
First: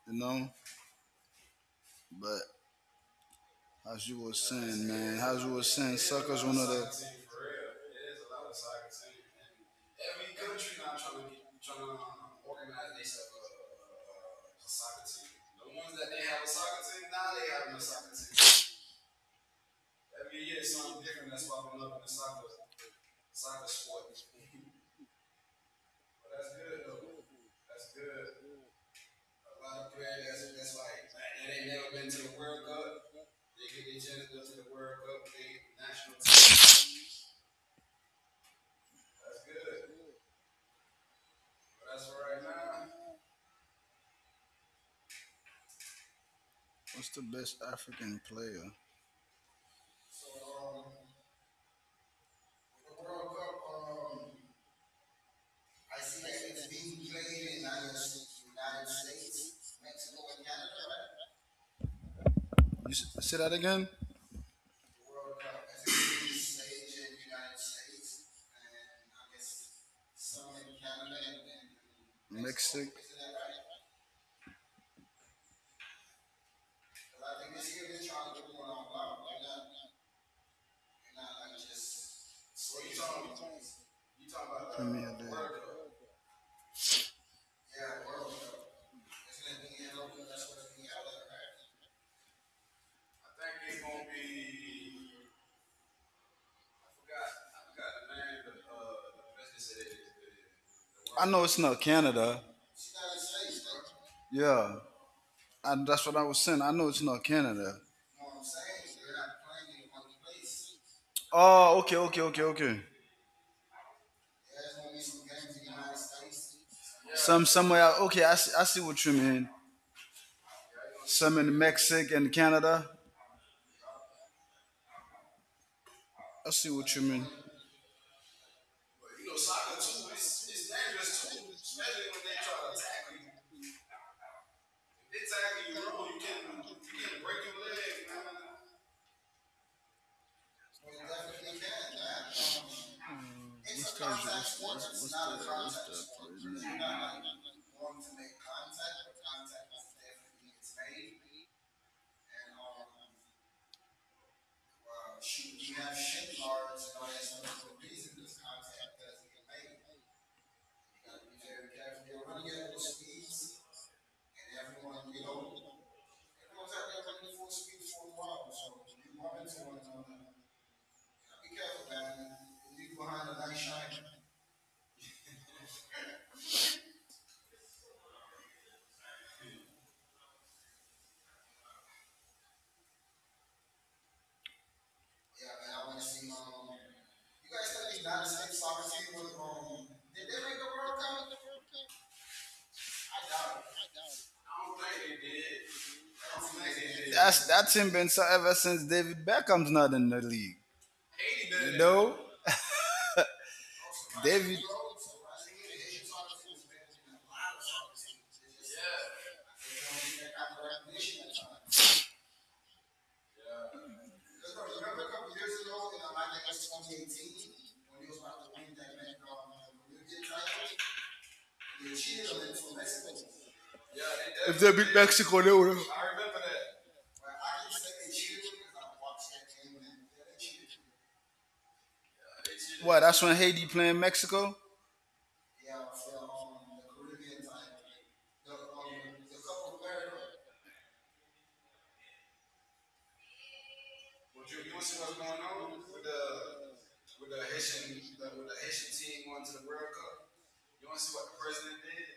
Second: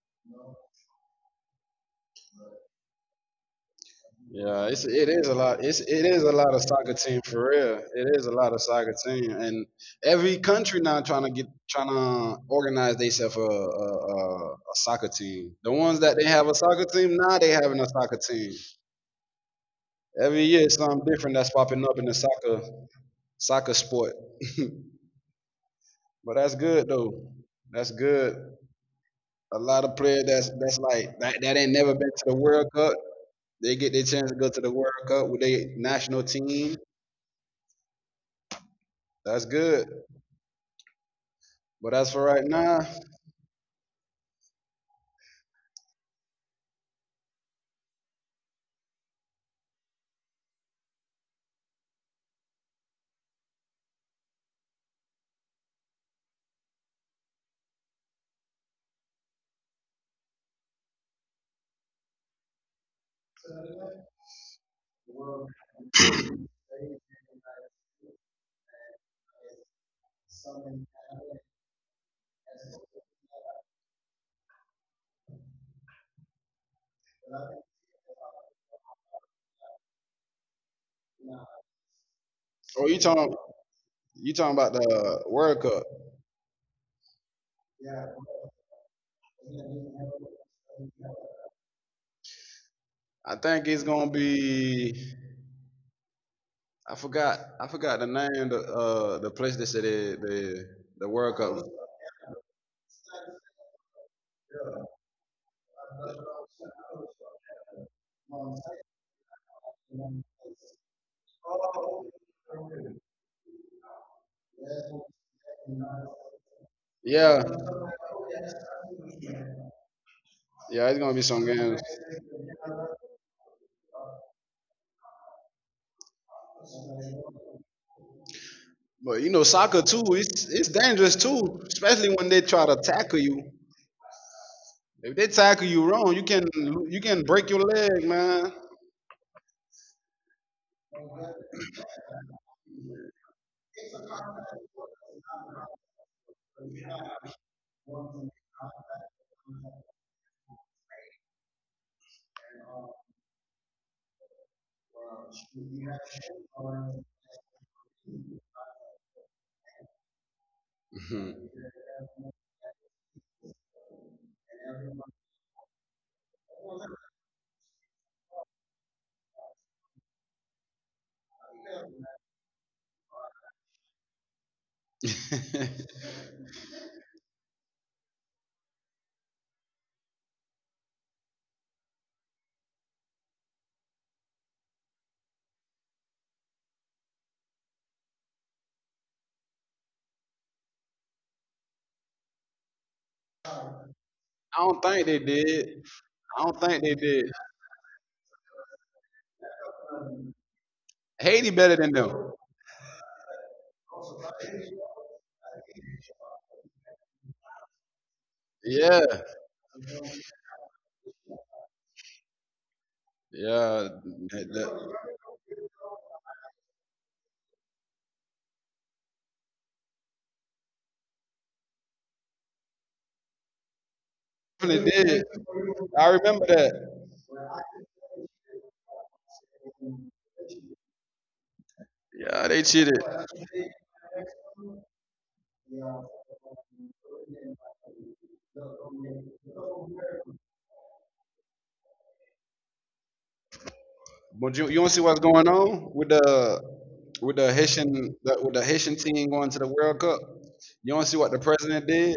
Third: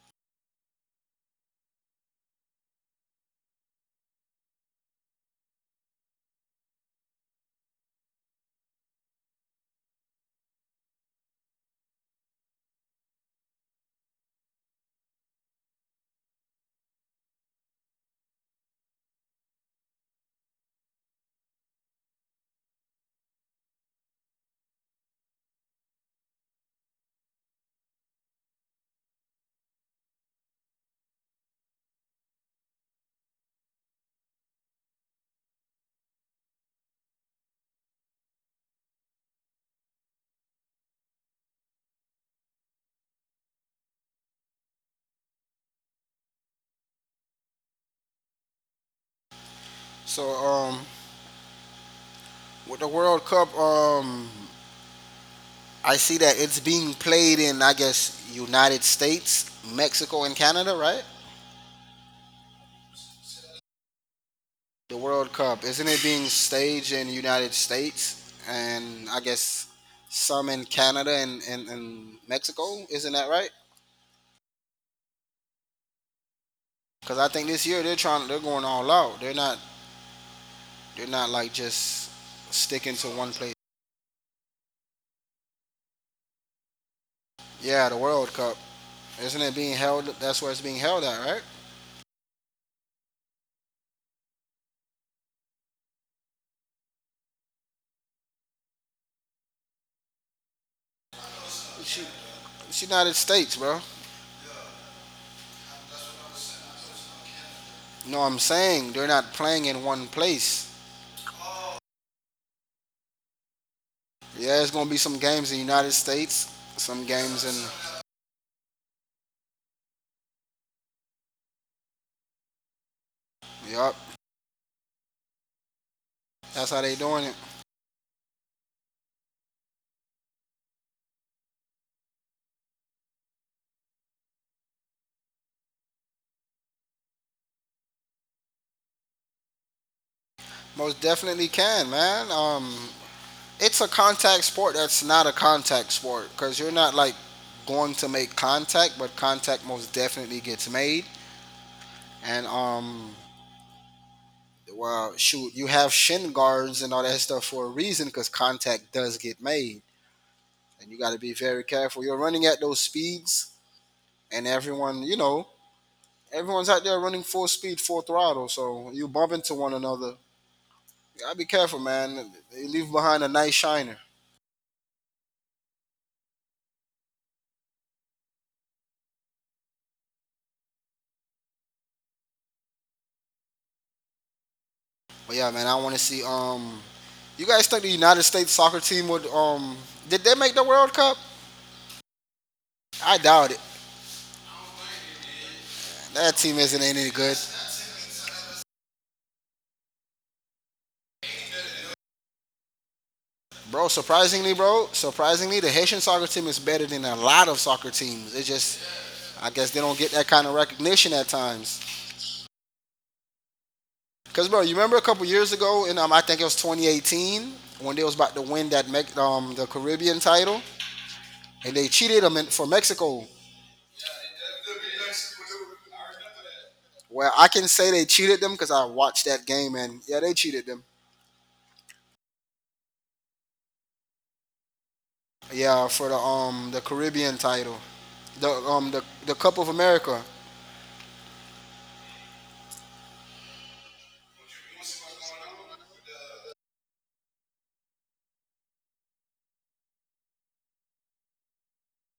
[SPEAKER 2] you know? But as you was
[SPEAKER 1] Yeah,
[SPEAKER 2] saying,
[SPEAKER 1] it's it
[SPEAKER 2] man,
[SPEAKER 1] is a
[SPEAKER 2] as you
[SPEAKER 1] lot.
[SPEAKER 2] was
[SPEAKER 1] It's
[SPEAKER 2] saying,
[SPEAKER 1] it is a
[SPEAKER 2] Sucker's
[SPEAKER 1] lot
[SPEAKER 2] one
[SPEAKER 1] of
[SPEAKER 2] of
[SPEAKER 1] soccer
[SPEAKER 2] the.
[SPEAKER 1] team for real. It is a lot of soccer team, and every country now trying to organize themselves a soccer team. The ones that they have a soccer team now, they having a soccer team every year. It's something different that's popping up in the soccer sport. (laughs) But that's good though. That's good. A lot of players that's like that, that ain't never been to the World Cup. They get their chance to go to the World Cup with their national team. That's good. But as for right now,
[SPEAKER 2] What's the best African player?
[SPEAKER 3] So with the World Cup, I see that it's being played in, I guess, United States, Mexico, and Canada, right?
[SPEAKER 2] You say that again?
[SPEAKER 3] The World Cup isn't it being staged in United States and I guess some in Canada and Mexico?
[SPEAKER 2] Mexico.
[SPEAKER 3] Isn't that right? Because I think this year they're trying, they're going all out. They're not like just
[SPEAKER 1] oh,
[SPEAKER 3] sticking
[SPEAKER 1] you
[SPEAKER 3] to one
[SPEAKER 1] talking
[SPEAKER 3] place.
[SPEAKER 1] you talking
[SPEAKER 2] I
[SPEAKER 1] about
[SPEAKER 2] Premier
[SPEAKER 1] the World
[SPEAKER 2] League.
[SPEAKER 1] Cup?
[SPEAKER 3] Yeah, the World Cup. Isn't it being held? That's where it's being held at, right?
[SPEAKER 1] I think it's gonna be. I forgot. I forgot the name. The place they said the
[SPEAKER 2] I
[SPEAKER 1] World
[SPEAKER 2] know it's
[SPEAKER 1] Cup.
[SPEAKER 2] not
[SPEAKER 3] She,
[SPEAKER 2] Canada.
[SPEAKER 3] it's United States, bro.
[SPEAKER 2] Yeah, and that's what I was saying. I know it's not Canada.
[SPEAKER 3] No, I'm saying they're not playing in one place.
[SPEAKER 2] Oh, okay, okay, okay, okay.
[SPEAKER 3] Yeah, there's gonna be some games in the United States. Some games.
[SPEAKER 1] Yeah,
[SPEAKER 2] Somewhere. Else. Okay, I see what you mean.
[SPEAKER 1] yeah, it's gonna be
[SPEAKER 2] Some
[SPEAKER 1] some
[SPEAKER 2] in
[SPEAKER 1] games.
[SPEAKER 2] Mexico and Canada.
[SPEAKER 3] Yup,
[SPEAKER 2] I see
[SPEAKER 3] that's how
[SPEAKER 2] what
[SPEAKER 3] they
[SPEAKER 2] you
[SPEAKER 3] doing
[SPEAKER 2] mean.
[SPEAKER 3] it.
[SPEAKER 1] But you know, soccer too. It's dangerous too, especially when they try to tackle you. If they tackle you wrong, you can break your leg, man.
[SPEAKER 3] Most definitely can, man. It's a contact sport that's not a contact sport because you're not like going to make contact, but contact most definitely gets made. And well, shoot, you have shin guards and all that stuff for a reason because contact does get made, and you got to be
[SPEAKER 1] Mhm.
[SPEAKER 3] very careful. You're running at those speeds, and everyone's out there running full speed, full throttle, so you bump into one another. Gotta be careful, man. You leave behind a nice shiner.
[SPEAKER 1] (laughs)
[SPEAKER 3] But yeah, man, I want to see. You guys think the United States soccer team would? Did they make the World Cup? I doubt it.
[SPEAKER 1] I don't think they did.
[SPEAKER 3] That
[SPEAKER 1] I
[SPEAKER 3] team
[SPEAKER 1] don't
[SPEAKER 3] isn't
[SPEAKER 1] think
[SPEAKER 3] in
[SPEAKER 1] they
[SPEAKER 3] any
[SPEAKER 1] did.
[SPEAKER 3] good
[SPEAKER 2] That's that team been so ever since David Beckham's not in the league.
[SPEAKER 1] Haiti better
[SPEAKER 2] You
[SPEAKER 1] than
[SPEAKER 2] know,
[SPEAKER 1] them.
[SPEAKER 3] Bro, surprisingly,
[SPEAKER 2] David.
[SPEAKER 3] bro, surprisingly, the Haitian soccer team is better than a lot of soccer teams. It just,
[SPEAKER 1] Yeah.
[SPEAKER 3] I guess they don't get that kind of recognition at times.
[SPEAKER 1] Yeah. that-
[SPEAKER 3] Cause, bro, you
[SPEAKER 1] that-
[SPEAKER 3] remember a couple years ago, and I think it was 2018 when they was about to win that the Caribbean title, and they cheated them in, for Mexico.
[SPEAKER 2] If they beat
[SPEAKER 1] did,
[SPEAKER 2] Mexico, they would.
[SPEAKER 1] I remember that.
[SPEAKER 3] Well, I can say they cheated them because I watched that game, and yeah, they cheated them.
[SPEAKER 1] Yeah, they cheated.
[SPEAKER 2] What? That's when Haiti playing Mexico.
[SPEAKER 3] Yeah, for the Caribbean title, the Cup of America.
[SPEAKER 1] But you want to see what's going on with the Haitian team going to the World Cup? You want to see what the president did?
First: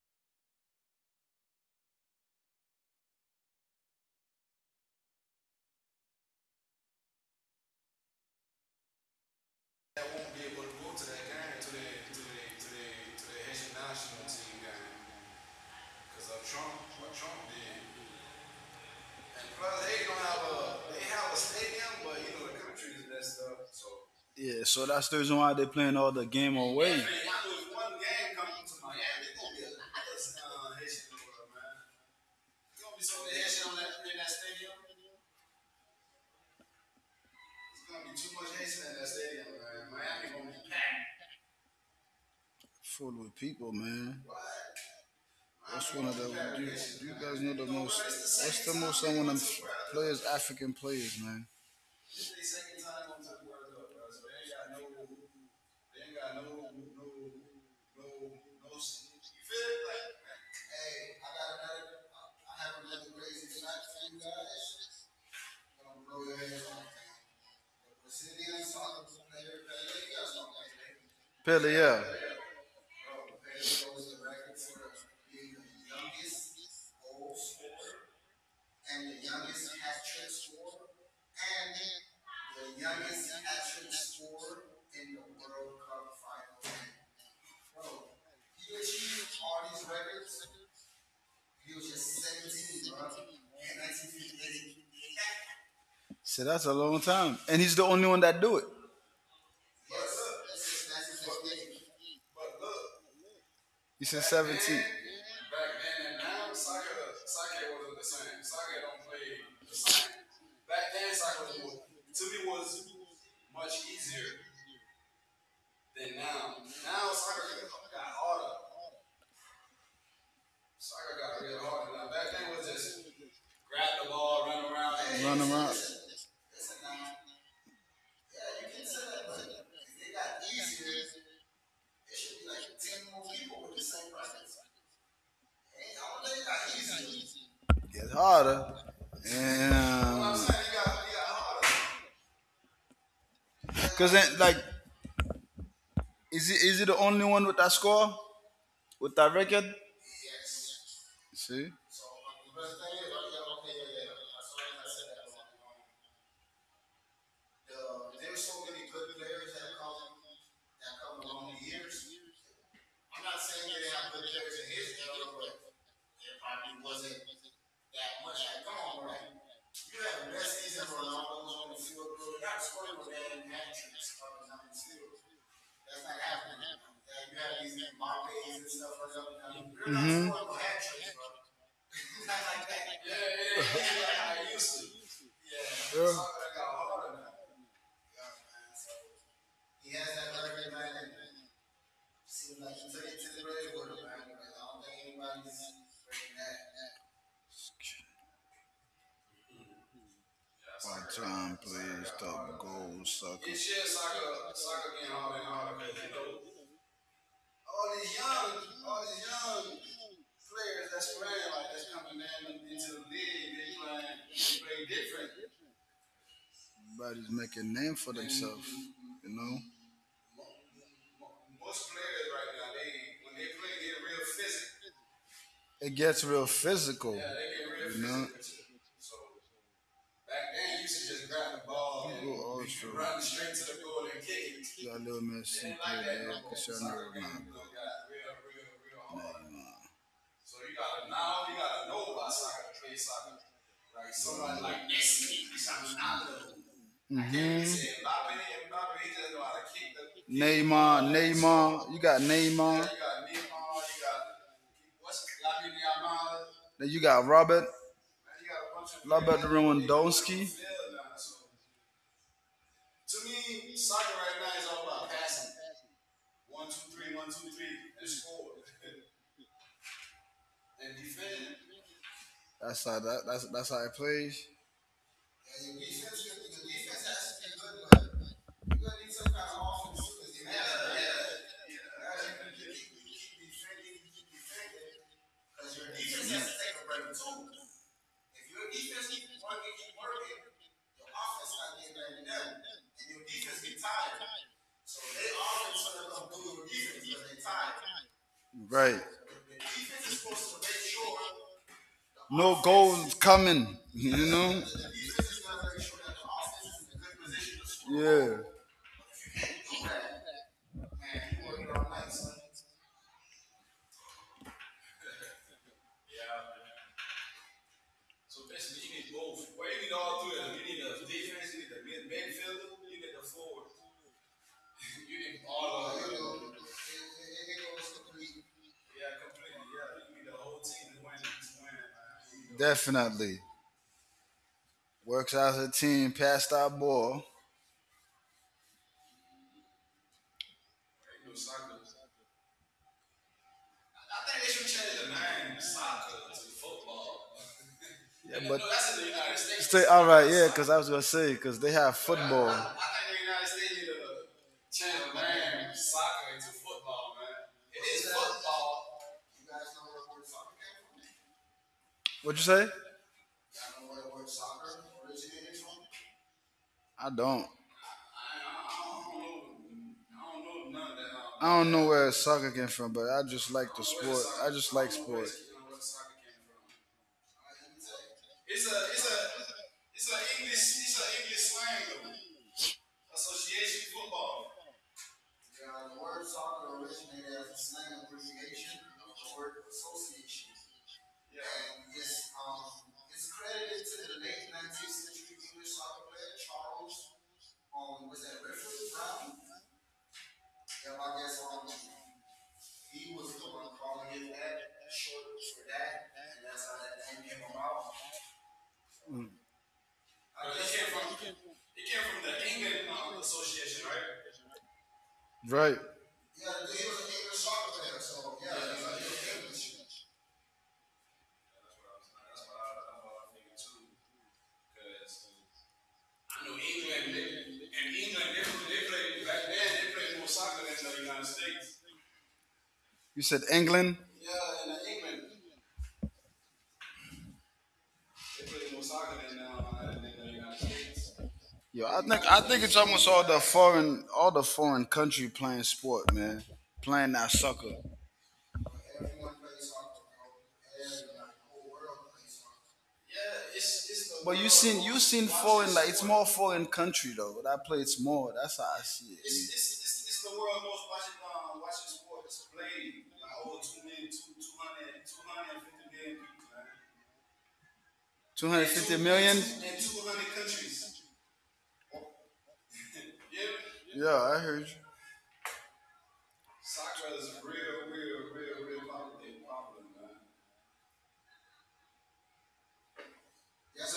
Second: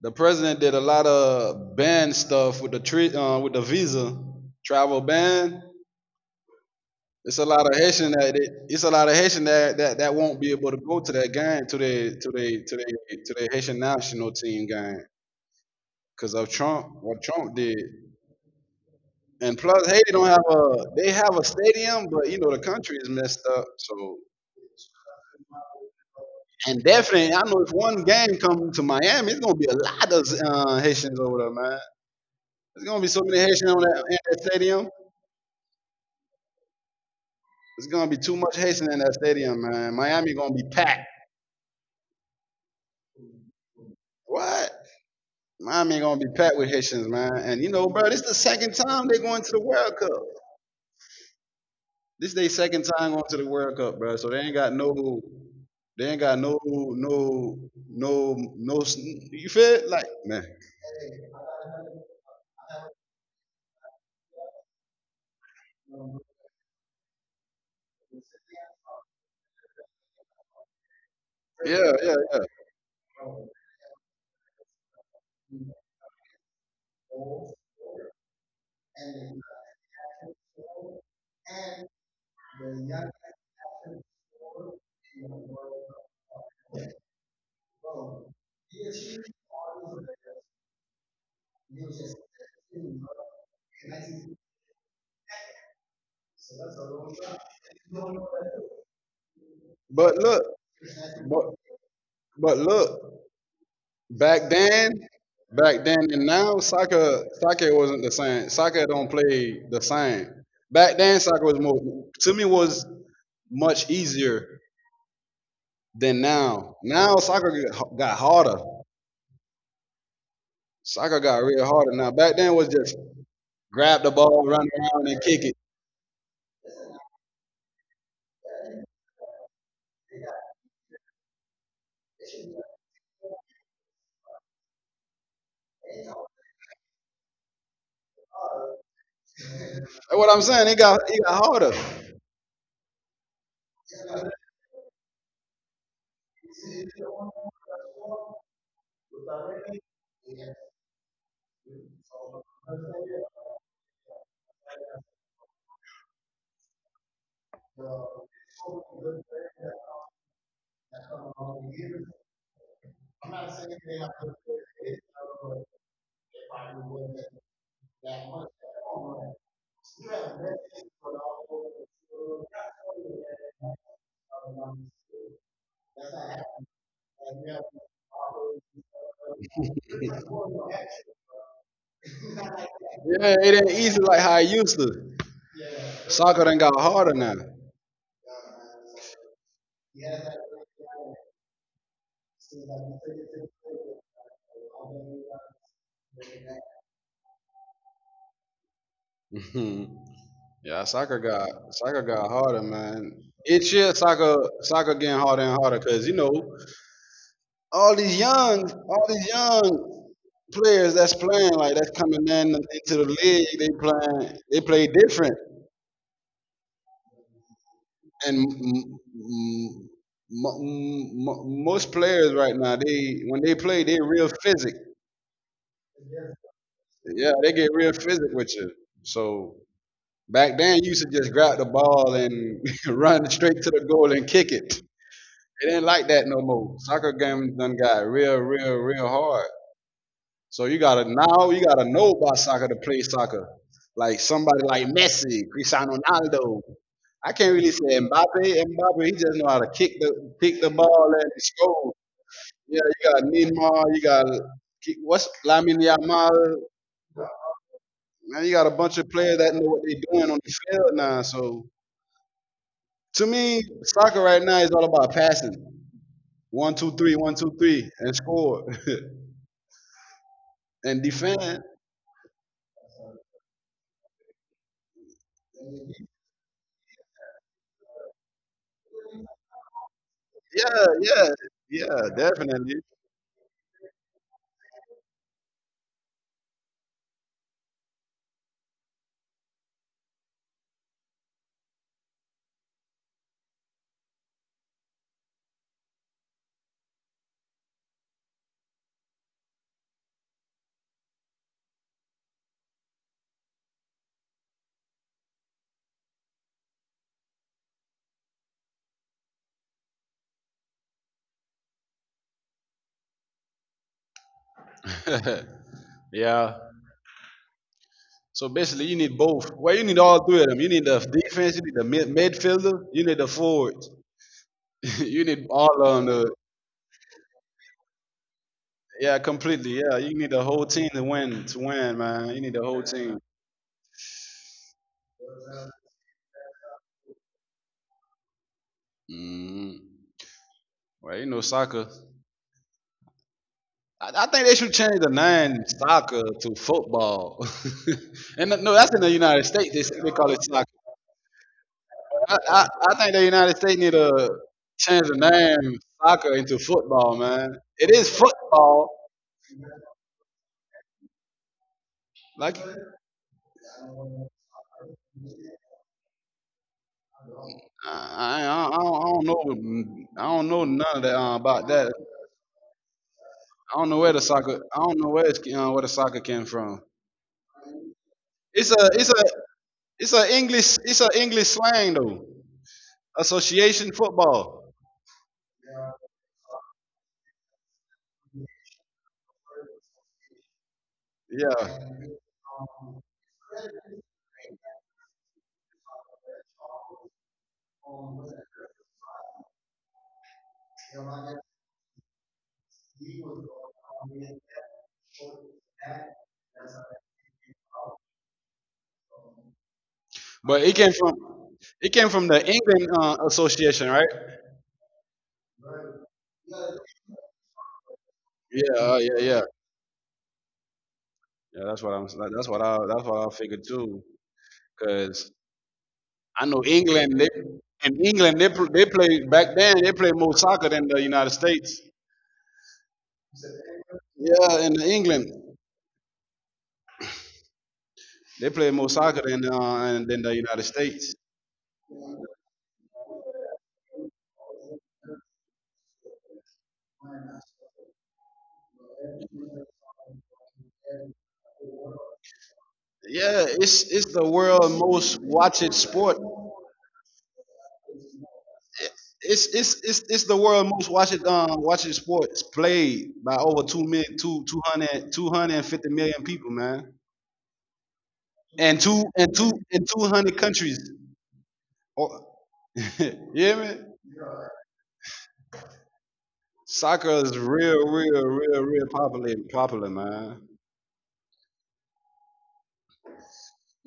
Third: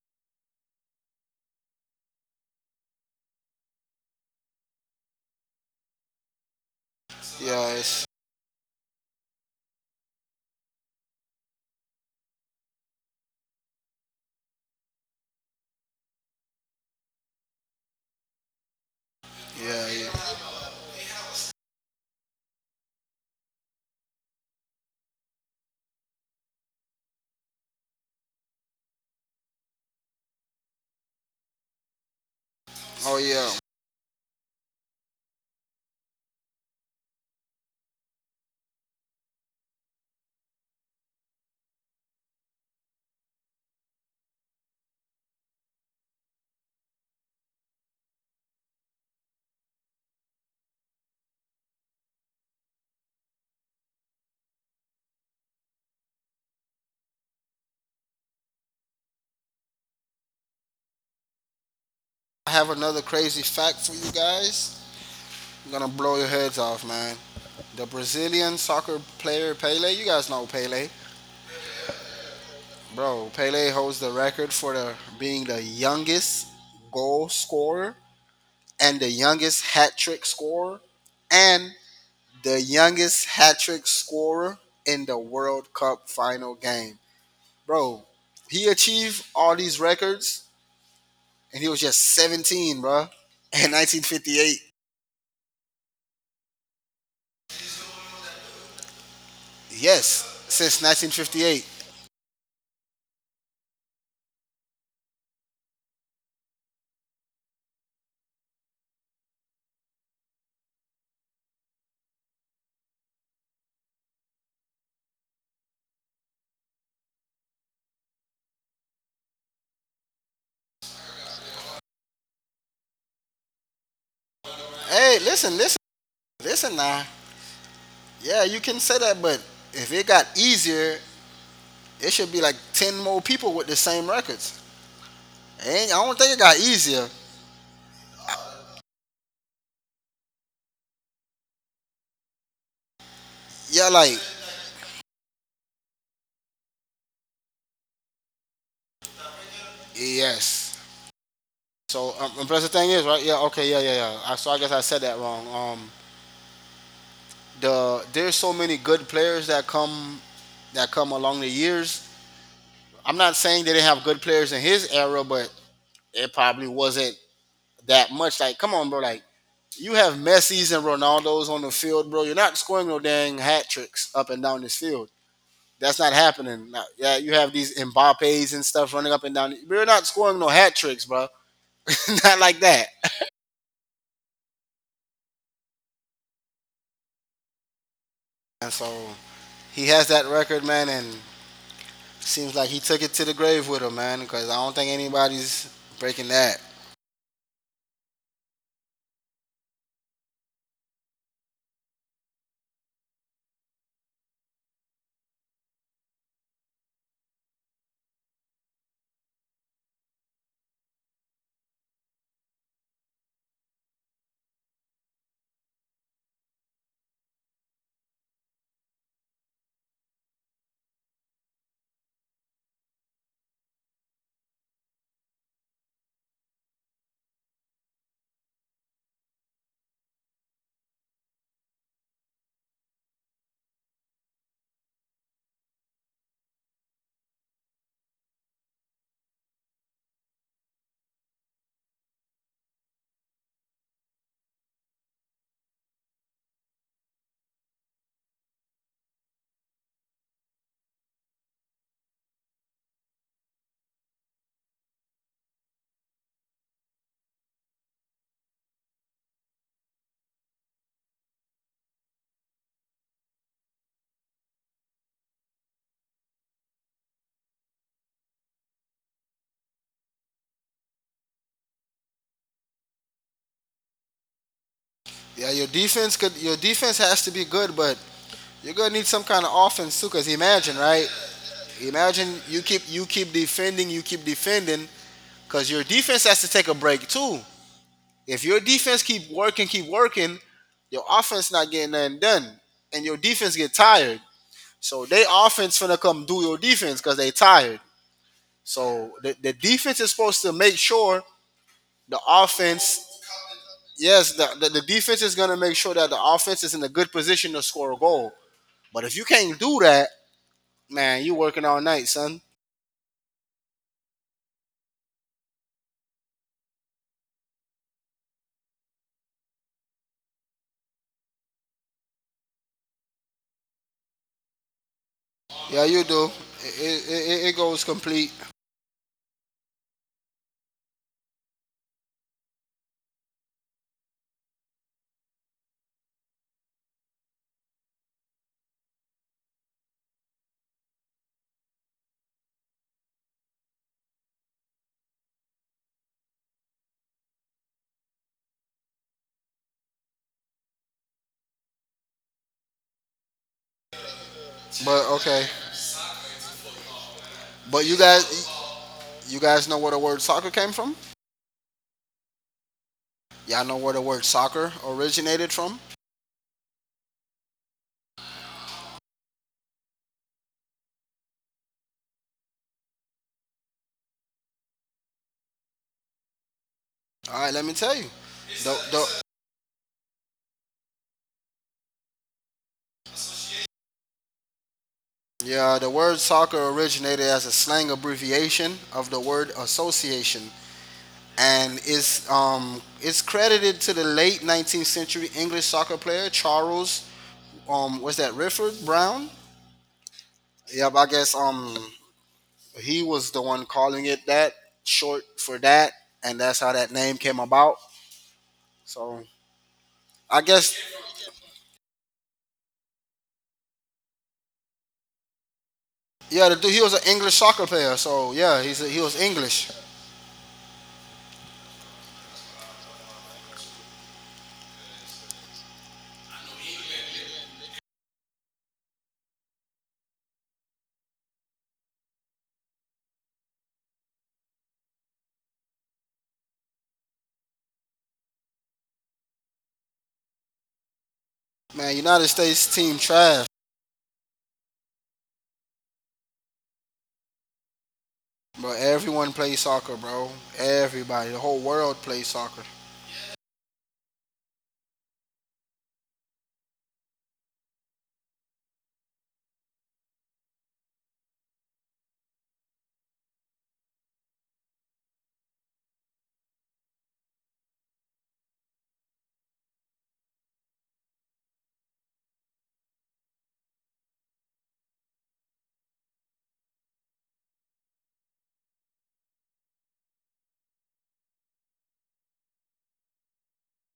[SPEAKER 1] The president did a lot of ban stuff with the visa travel ban. It's a lot
[SPEAKER 3] Yeah,
[SPEAKER 1] of
[SPEAKER 3] it's,
[SPEAKER 1] Haitian that it, it's a lot of Haitian that won't be able to go to that game to the Haitian national team game because of Trump what Trump did. And plus,
[SPEAKER 3] yeah,
[SPEAKER 1] Haiti don't
[SPEAKER 3] yeah.
[SPEAKER 1] have a they have a stadium, but you know the country is messed up. So
[SPEAKER 2] Yeah, so that's the reason why they're playing all the game
[SPEAKER 1] and
[SPEAKER 2] away.
[SPEAKER 1] definitely, I know if one game come to Miami, it's gonna be a lot of Haitians over there, man. There's gonna be
[SPEAKER 3] Oh
[SPEAKER 1] so many
[SPEAKER 3] yeah.
[SPEAKER 1] Haitians in that stadium. It's gonna be too much Haitian in that stadium, man. Miami gonna be packed.
[SPEAKER 2] Full with people, man.
[SPEAKER 1] What?
[SPEAKER 2] That's
[SPEAKER 1] Miami
[SPEAKER 2] one of
[SPEAKER 1] gonna
[SPEAKER 2] the.
[SPEAKER 1] be packed with
[SPEAKER 2] Do
[SPEAKER 1] Haitians,
[SPEAKER 2] you
[SPEAKER 1] man.
[SPEAKER 2] guys know
[SPEAKER 1] And you
[SPEAKER 2] the
[SPEAKER 1] know,
[SPEAKER 2] most?
[SPEAKER 1] bro, this is the
[SPEAKER 2] What's
[SPEAKER 1] second
[SPEAKER 2] the most
[SPEAKER 1] time
[SPEAKER 2] I
[SPEAKER 1] they're
[SPEAKER 2] want
[SPEAKER 1] going to the
[SPEAKER 2] to
[SPEAKER 1] World Cup.
[SPEAKER 2] players? African players, man.
[SPEAKER 1] This is their second time going to the World Cup, bro. So they ain't got no, no, no, no. You feel it, like, man?
[SPEAKER 3] I have another crazy fact for you guys. I'm gonna blow your heads off, man. The Brazilian soccer player Pele, you guys know Pele.
[SPEAKER 2] Pele,
[SPEAKER 1] Yeah,
[SPEAKER 2] yeah.
[SPEAKER 1] yeah, yeah.
[SPEAKER 3] Bro, Pele holds the record for being the youngest goal scorer and the youngest hat trick scorer and the youngest hat trick scorer in the World Cup final game. Bro, he achieved all these records and he was just 17, bro, in 1958.
[SPEAKER 2] So that's a long time, and he's the only one that do it.
[SPEAKER 1] But look,
[SPEAKER 3] Yes, since
[SPEAKER 1] but
[SPEAKER 3] 1958.
[SPEAKER 1] but look,
[SPEAKER 2] You said
[SPEAKER 1] back
[SPEAKER 2] 17. Back
[SPEAKER 1] then,
[SPEAKER 2] then
[SPEAKER 1] back then and now, soccer wasn't the
[SPEAKER 2] Soccer
[SPEAKER 1] same. Soccer don't play the same. Back then, soccer
[SPEAKER 2] soccer
[SPEAKER 1] was
[SPEAKER 2] was
[SPEAKER 1] more
[SPEAKER 2] don't
[SPEAKER 1] to
[SPEAKER 2] the
[SPEAKER 1] me was much easier than now. Now soccer got harder. Soccer got real harder. Now back then was just grab the ball, run around, and
[SPEAKER 3] Hey,
[SPEAKER 1] kick it.
[SPEAKER 3] listen, listen, listen now. Yeah, you can say that, but if it got easier, it should be like 10 more people with the same records. Ain't, I don't think it got easier.
[SPEAKER 2] Gets harder. And
[SPEAKER 1] That's
[SPEAKER 2] well,
[SPEAKER 1] what I'm
[SPEAKER 2] I'm
[SPEAKER 1] saying. It got harder.
[SPEAKER 2] harder.
[SPEAKER 3] Yeah,
[SPEAKER 2] Because
[SPEAKER 3] like,
[SPEAKER 2] then like is he the only one with that score? With that record?
[SPEAKER 3] yes.
[SPEAKER 2] See?
[SPEAKER 3] So, and plus the thing is, right? Yeah, okay, yeah, yeah, yeah. So I guess I said that wrong. Um, There's so many good players that come along the years. I'm not saying they didn't have good players in his era, but it probably wasn't that much. Like, come on, bro. Like, you have Messi's and Ronaldo's on the field, bro. You're not scoring no dang hat tricks up and down this field. That's not happening. Now, yeah, you have these Mbappe's and stuff running up and down. You're not scoring no hat tricks, bro. (laughs) Not like that.
[SPEAKER 1] Yeah, it ain't easy like how it used to. Soccer done got harder now.
[SPEAKER 3] And so he has that record, man, and seems like he took it to the grave with him, man. Because I don't think anybody's breaking that.
[SPEAKER 2] Now.
[SPEAKER 1] (laughs) Yeah, soccer got
[SPEAKER 2] Time
[SPEAKER 1] soccer
[SPEAKER 2] players
[SPEAKER 1] got
[SPEAKER 2] talk
[SPEAKER 1] harder,
[SPEAKER 2] gold
[SPEAKER 1] man.
[SPEAKER 2] It's
[SPEAKER 1] It should
[SPEAKER 2] suckers.
[SPEAKER 1] soccer soccer getting harder and harder because all these young players that's playing like that's coming in into the league. They play different.
[SPEAKER 2] Everybody's making a name for
[SPEAKER 1] And
[SPEAKER 2] themselves, you know?
[SPEAKER 1] most players right now, they when they play, they real physic.
[SPEAKER 2] It gets real physical, yeah,
[SPEAKER 1] Yeah, they get real physical with you. So back then, you used to just grab the ball and (laughs) run straight to the goal and kick it.
[SPEAKER 2] Got a little
[SPEAKER 1] It
[SPEAKER 2] messy,
[SPEAKER 1] ain't like that no more. Soccer games done got real, real, real hard.
[SPEAKER 2] man.
[SPEAKER 1] So you gotta now you gotta know about soccer to play soccer. Like somebody like Messi, Cristiano Ronaldo. I can't really say
[SPEAKER 2] Mm-hmm.
[SPEAKER 1] Mbappe. Mbappe, he just know how to kick the
[SPEAKER 2] Neymar,
[SPEAKER 1] ball and score.
[SPEAKER 2] Neymar, you got
[SPEAKER 1] Yeah,
[SPEAKER 2] Neymar.
[SPEAKER 1] you got Neymar, you got, what's, Lamine Yamal.
[SPEAKER 2] Then you got Robert,
[SPEAKER 1] Now you got a bunch of players
[SPEAKER 2] Robert
[SPEAKER 1] that know what they're doing on
[SPEAKER 2] Lewandowski.
[SPEAKER 1] the field now. So to me, soccer right now is all about passing. One, two, three, one, two, three, and score. (laughs) And defend.
[SPEAKER 2] That's how that's how it plays.
[SPEAKER 3] Yeah, your defense could. Your defense has to be good, but you're gonna need some kind of offense too. Because imagine,
[SPEAKER 1] Yeah,
[SPEAKER 3] right?
[SPEAKER 1] yeah, yeah,
[SPEAKER 3] Imagine you keep
[SPEAKER 1] definitely.
[SPEAKER 3] you keep defending, you keep defending, because your defense has to take a break too. If your defense keep working, your offense not getting nothing done, and your defense get tired. So they offense finna come do your defense because they tired.
[SPEAKER 2] Right.
[SPEAKER 3] So the defense is supposed to make sure the
[SPEAKER 2] No
[SPEAKER 3] offense.
[SPEAKER 2] goals coming. You
[SPEAKER 3] Yes, the,
[SPEAKER 2] know.
[SPEAKER 3] the,
[SPEAKER 2] (laughs)
[SPEAKER 3] the defense is gonna make sure that the offense is in a good position to score a goal.
[SPEAKER 2] Yeah,
[SPEAKER 3] But if you can't do that, man, you working all night, son.
[SPEAKER 1] (laughs) Yeah. So basically, you need both. Well, you need all three of them. You need the defense, you need the midfielder, you need the forwards. (laughs) You need all
[SPEAKER 3] Yeah, you
[SPEAKER 1] of them.
[SPEAKER 3] do. It goes complete,
[SPEAKER 1] Yeah, completely. Yeah, you need the whole team to win. To win, man, you need the whole team.
[SPEAKER 2] definitely. Works as a team. Pass that ball.
[SPEAKER 1] Mm. Well, you know soccer. I think they should change the name soccer to football.
[SPEAKER 2] (laughs)
[SPEAKER 1] (laughs) And no, that's in the United States. They call it soccer.
[SPEAKER 2] Because I was gonna say because they have But
[SPEAKER 1] I think the United States need to change
[SPEAKER 3] but
[SPEAKER 1] the
[SPEAKER 3] okay.
[SPEAKER 1] name soccer into football, man. It
[SPEAKER 3] But you
[SPEAKER 1] is
[SPEAKER 3] guys,
[SPEAKER 1] football.
[SPEAKER 3] You guys know where the word soccer came from?
[SPEAKER 2] what'd you
[SPEAKER 1] Like
[SPEAKER 2] say?
[SPEAKER 3] Y'all know where the word soccer originated from?
[SPEAKER 2] I don't. I,
[SPEAKER 1] I don't know none of that
[SPEAKER 2] I
[SPEAKER 1] about
[SPEAKER 2] don't know
[SPEAKER 1] that.
[SPEAKER 2] where soccer came from, but I just I like
[SPEAKER 1] I don't know where the soccer. I don't know where the soccer came from.
[SPEAKER 3] All right, let me tell you.
[SPEAKER 1] It's
[SPEAKER 3] The,
[SPEAKER 1] a it's a
[SPEAKER 3] the,
[SPEAKER 1] it's a English slang though. Association football.
[SPEAKER 3] yeah, the word soccer originated as a slang abbreviation of the word association and
[SPEAKER 1] Yeah.
[SPEAKER 3] is it's credited to the late 19th century English soccer player Charles, was that Rifford Brown? Yep, I guess he was the one calling it that, short for that, and that's how that name came about. So I
[SPEAKER 1] But it
[SPEAKER 3] guess
[SPEAKER 1] came from it came from the England Association, right?
[SPEAKER 2] from. Right.
[SPEAKER 3] Yeah, the dude, he was an English soccer player. So yeah,
[SPEAKER 1] Yeah,
[SPEAKER 3] he's a, he
[SPEAKER 1] yeah,
[SPEAKER 3] was
[SPEAKER 1] yeah,
[SPEAKER 3] English.
[SPEAKER 1] yeah. That's what I'm. That's what I. That's what I figured too. Cause I know England. They In England, they play back then. They play more soccer than the United States.
[SPEAKER 2] You said England.
[SPEAKER 1] Yeah, in England they play more soccer than than the United States.
[SPEAKER 2] Yo,
[SPEAKER 3] Man,
[SPEAKER 2] I
[SPEAKER 3] United
[SPEAKER 2] think I think
[SPEAKER 3] States
[SPEAKER 2] it's
[SPEAKER 3] team
[SPEAKER 2] almost all the
[SPEAKER 3] trash.
[SPEAKER 2] foreign all the foreign country playing sport, man. Playing that sucker.
[SPEAKER 3] But everyone plays soccer, bro. Everybody, the whole world plays soccer.
[SPEAKER 1] Yeah, it's the
[SPEAKER 2] But you
[SPEAKER 1] world
[SPEAKER 2] seen you
[SPEAKER 1] most
[SPEAKER 2] seen foreign
[SPEAKER 1] watched
[SPEAKER 2] like it's
[SPEAKER 1] sport.
[SPEAKER 2] more foreign country though. That play it's more. That's how I see it.
[SPEAKER 1] It's the world most watched watching sports played by over two million two two hundred two hundred and fifty million people, man,
[SPEAKER 2] Two hundred
[SPEAKER 1] and
[SPEAKER 2] fifty
[SPEAKER 1] two and
[SPEAKER 2] million.
[SPEAKER 1] two and two
[SPEAKER 2] (laughs)
[SPEAKER 1] hundred countries. Oh, (laughs) you hear me?
[SPEAKER 2] Yeah, I heard
[SPEAKER 1] Soccer is real, real, real, real popular, popular, man.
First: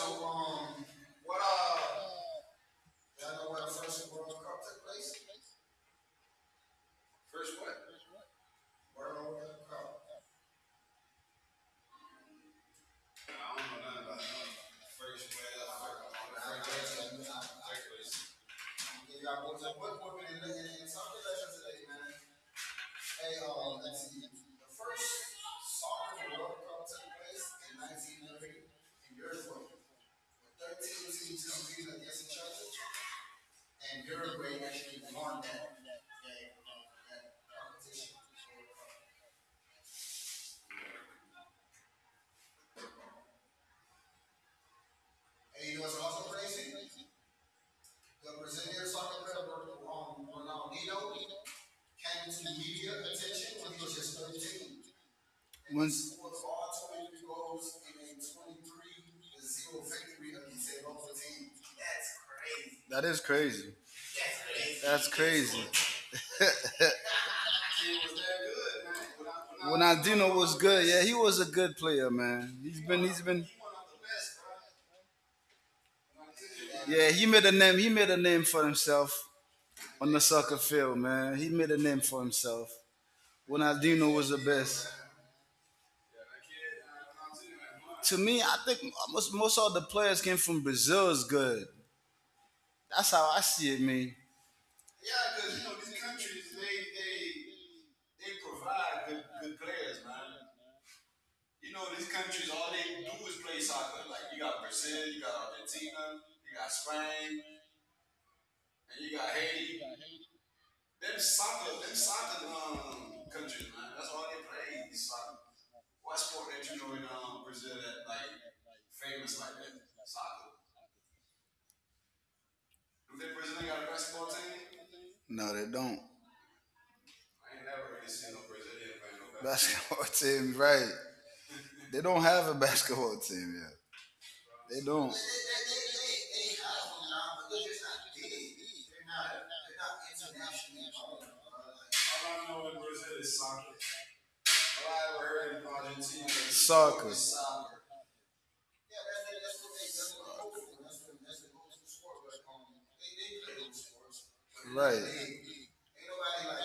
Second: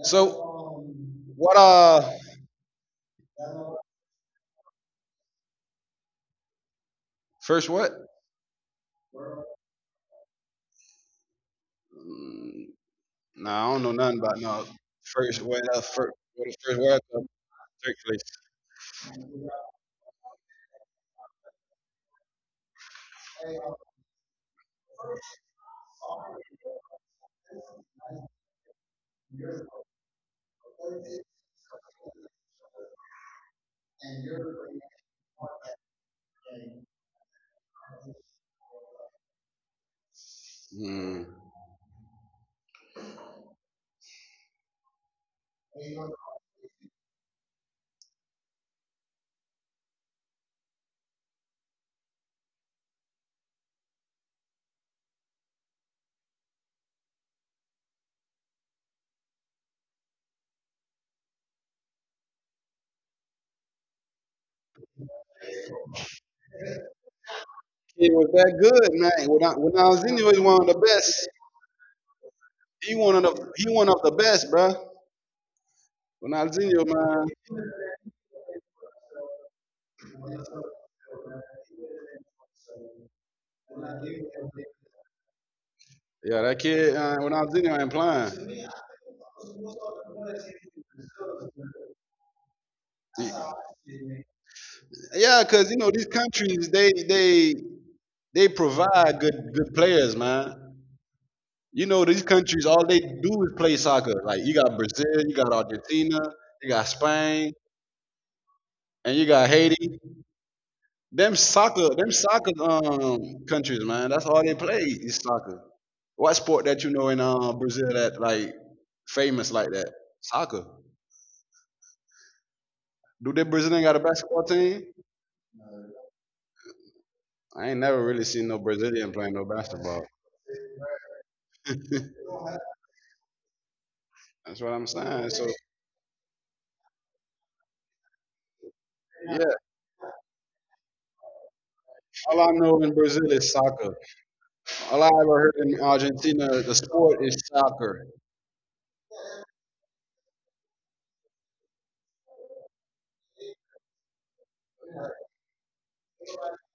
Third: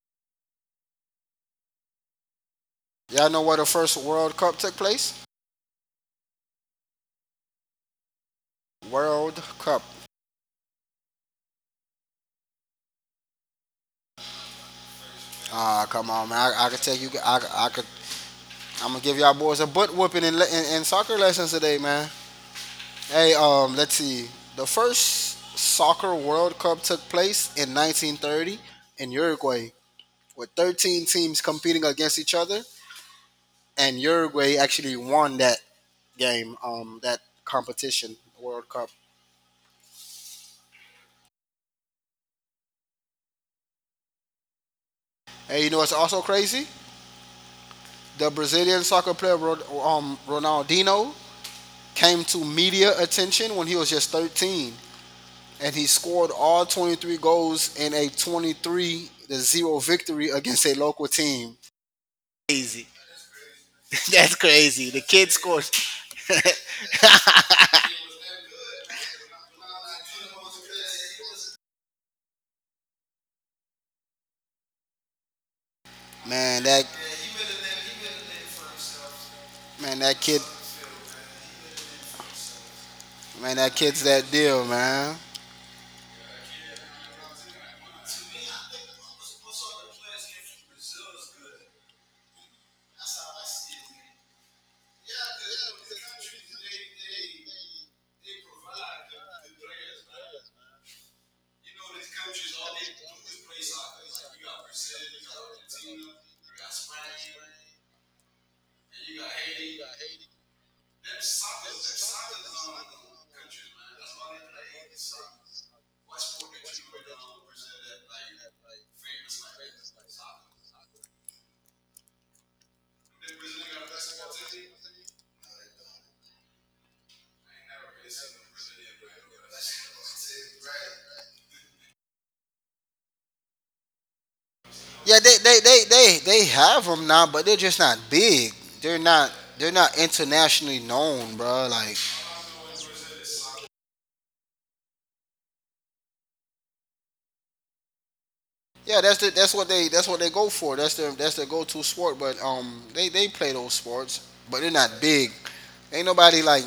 [SPEAKER 1] So, what,
[SPEAKER 3] Y'all know where the first World Cup took place?
[SPEAKER 1] first what?
[SPEAKER 3] World Cup.
[SPEAKER 1] Mm. Nah, I don't know nothing about no
[SPEAKER 3] Ah, come on, man. I
[SPEAKER 1] first
[SPEAKER 3] could
[SPEAKER 1] World
[SPEAKER 3] tell you.
[SPEAKER 1] Cup
[SPEAKER 3] I could.
[SPEAKER 1] took place.
[SPEAKER 3] I'm gonna give y'all boys a butt whooping in soccer lessons today, man. Hey, let's see. The first soccer World Cup took place in 1930 in Uruguay, with 13 teams competing against each other and Uruguay actually won that game, that competition, World Cup.
[SPEAKER 1] Hmm.
[SPEAKER 3] And you know what's also crazy? The Brazilian soccer player Ronaldinho came to media attention when he was just 13, and
[SPEAKER 2] you.
[SPEAKER 3] he
[SPEAKER 2] When
[SPEAKER 3] scored all 23 goals in a 23-0 victory against a local team. Crazy.
[SPEAKER 2] That is crazy.
[SPEAKER 3] (laughs) That's crazy. The
[SPEAKER 2] That's
[SPEAKER 3] kid
[SPEAKER 2] crazy.
[SPEAKER 3] scored. (laughs)
[SPEAKER 1] It was that good, man. When I
[SPEAKER 2] When
[SPEAKER 1] was anyway
[SPEAKER 2] Andino
[SPEAKER 1] one
[SPEAKER 2] was
[SPEAKER 1] of the
[SPEAKER 2] good, yeah, he
[SPEAKER 1] best.
[SPEAKER 2] was a good player, man. He's
[SPEAKER 1] He
[SPEAKER 2] been,
[SPEAKER 1] one
[SPEAKER 2] he's
[SPEAKER 1] of the
[SPEAKER 2] been,
[SPEAKER 1] he one of the best, bruh.
[SPEAKER 3] Man,
[SPEAKER 1] Ronaldinho,
[SPEAKER 2] yeah,
[SPEAKER 1] man.
[SPEAKER 2] he made a name for himself
[SPEAKER 3] man,
[SPEAKER 2] on the
[SPEAKER 3] that kid,
[SPEAKER 2] soccer field, man. He made a name for himself.
[SPEAKER 3] man,
[SPEAKER 2] When
[SPEAKER 3] that kid's
[SPEAKER 2] Aldino was
[SPEAKER 3] that
[SPEAKER 2] the
[SPEAKER 3] deal,
[SPEAKER 2] best.
[SPEAKER 3] man.
[SPEAKER 1] Yeah, that kid. Ronaldinho ain't
[SPEAKER 2] To me,
[SPEAKER 1] playing.
[SPEAKER 2] I think most all the players came from Brazil is good. That's how I see it, man.
[SPEAKER 1] Yeah, cause you know these countries, they provide good players, man. You know these countries, all they do is play soccer. Like you got Brazil, you got Argentina, you got Spain, and you got Haiti. Them soccer countries, man. That's all they play is soccer. What sport that you know in Brazil that like famous like that? Soccer. Do they Brazilian got a basketball team?
[SPEAKER 2] No, they don't.
[SPEAKER 1] I ain't never really seen no Brazilian playing no basketball.
[SPEAKER 2] Basketball (laughs) team, right?
[SPEAKER 1] (laughs)
[SPEAKER 2] They don't have a basketball (laughs) team yet.
[SPEAKER 1] That's what I'm
[SPEAKER 2] They don't.
[SPEAKER 3] Yeah,
[SPEAKER 1] saying.
[SPEAKER 3] they
[SPEAKER 1] So
[SPEAKER 3] they they they they have them now, but they're just not big. They're not
[SPEAKER 1] yeah,
[SPEAKER 3] they're not internationally known, bro. Like
[SPEAKER 1] all I know in Brazil is soccer. All I ever heard in Argentina, the
[SPEAKER 2] Soccer.
[SPEAKER 1] sport is soccer.
[SPEAKER 3] yeah, that's what they go for. That's their go-to sport. But they play those sports, but they're not
[SPEAKER 2] Right.
[SPEAKER 3] big. Ain't nobody like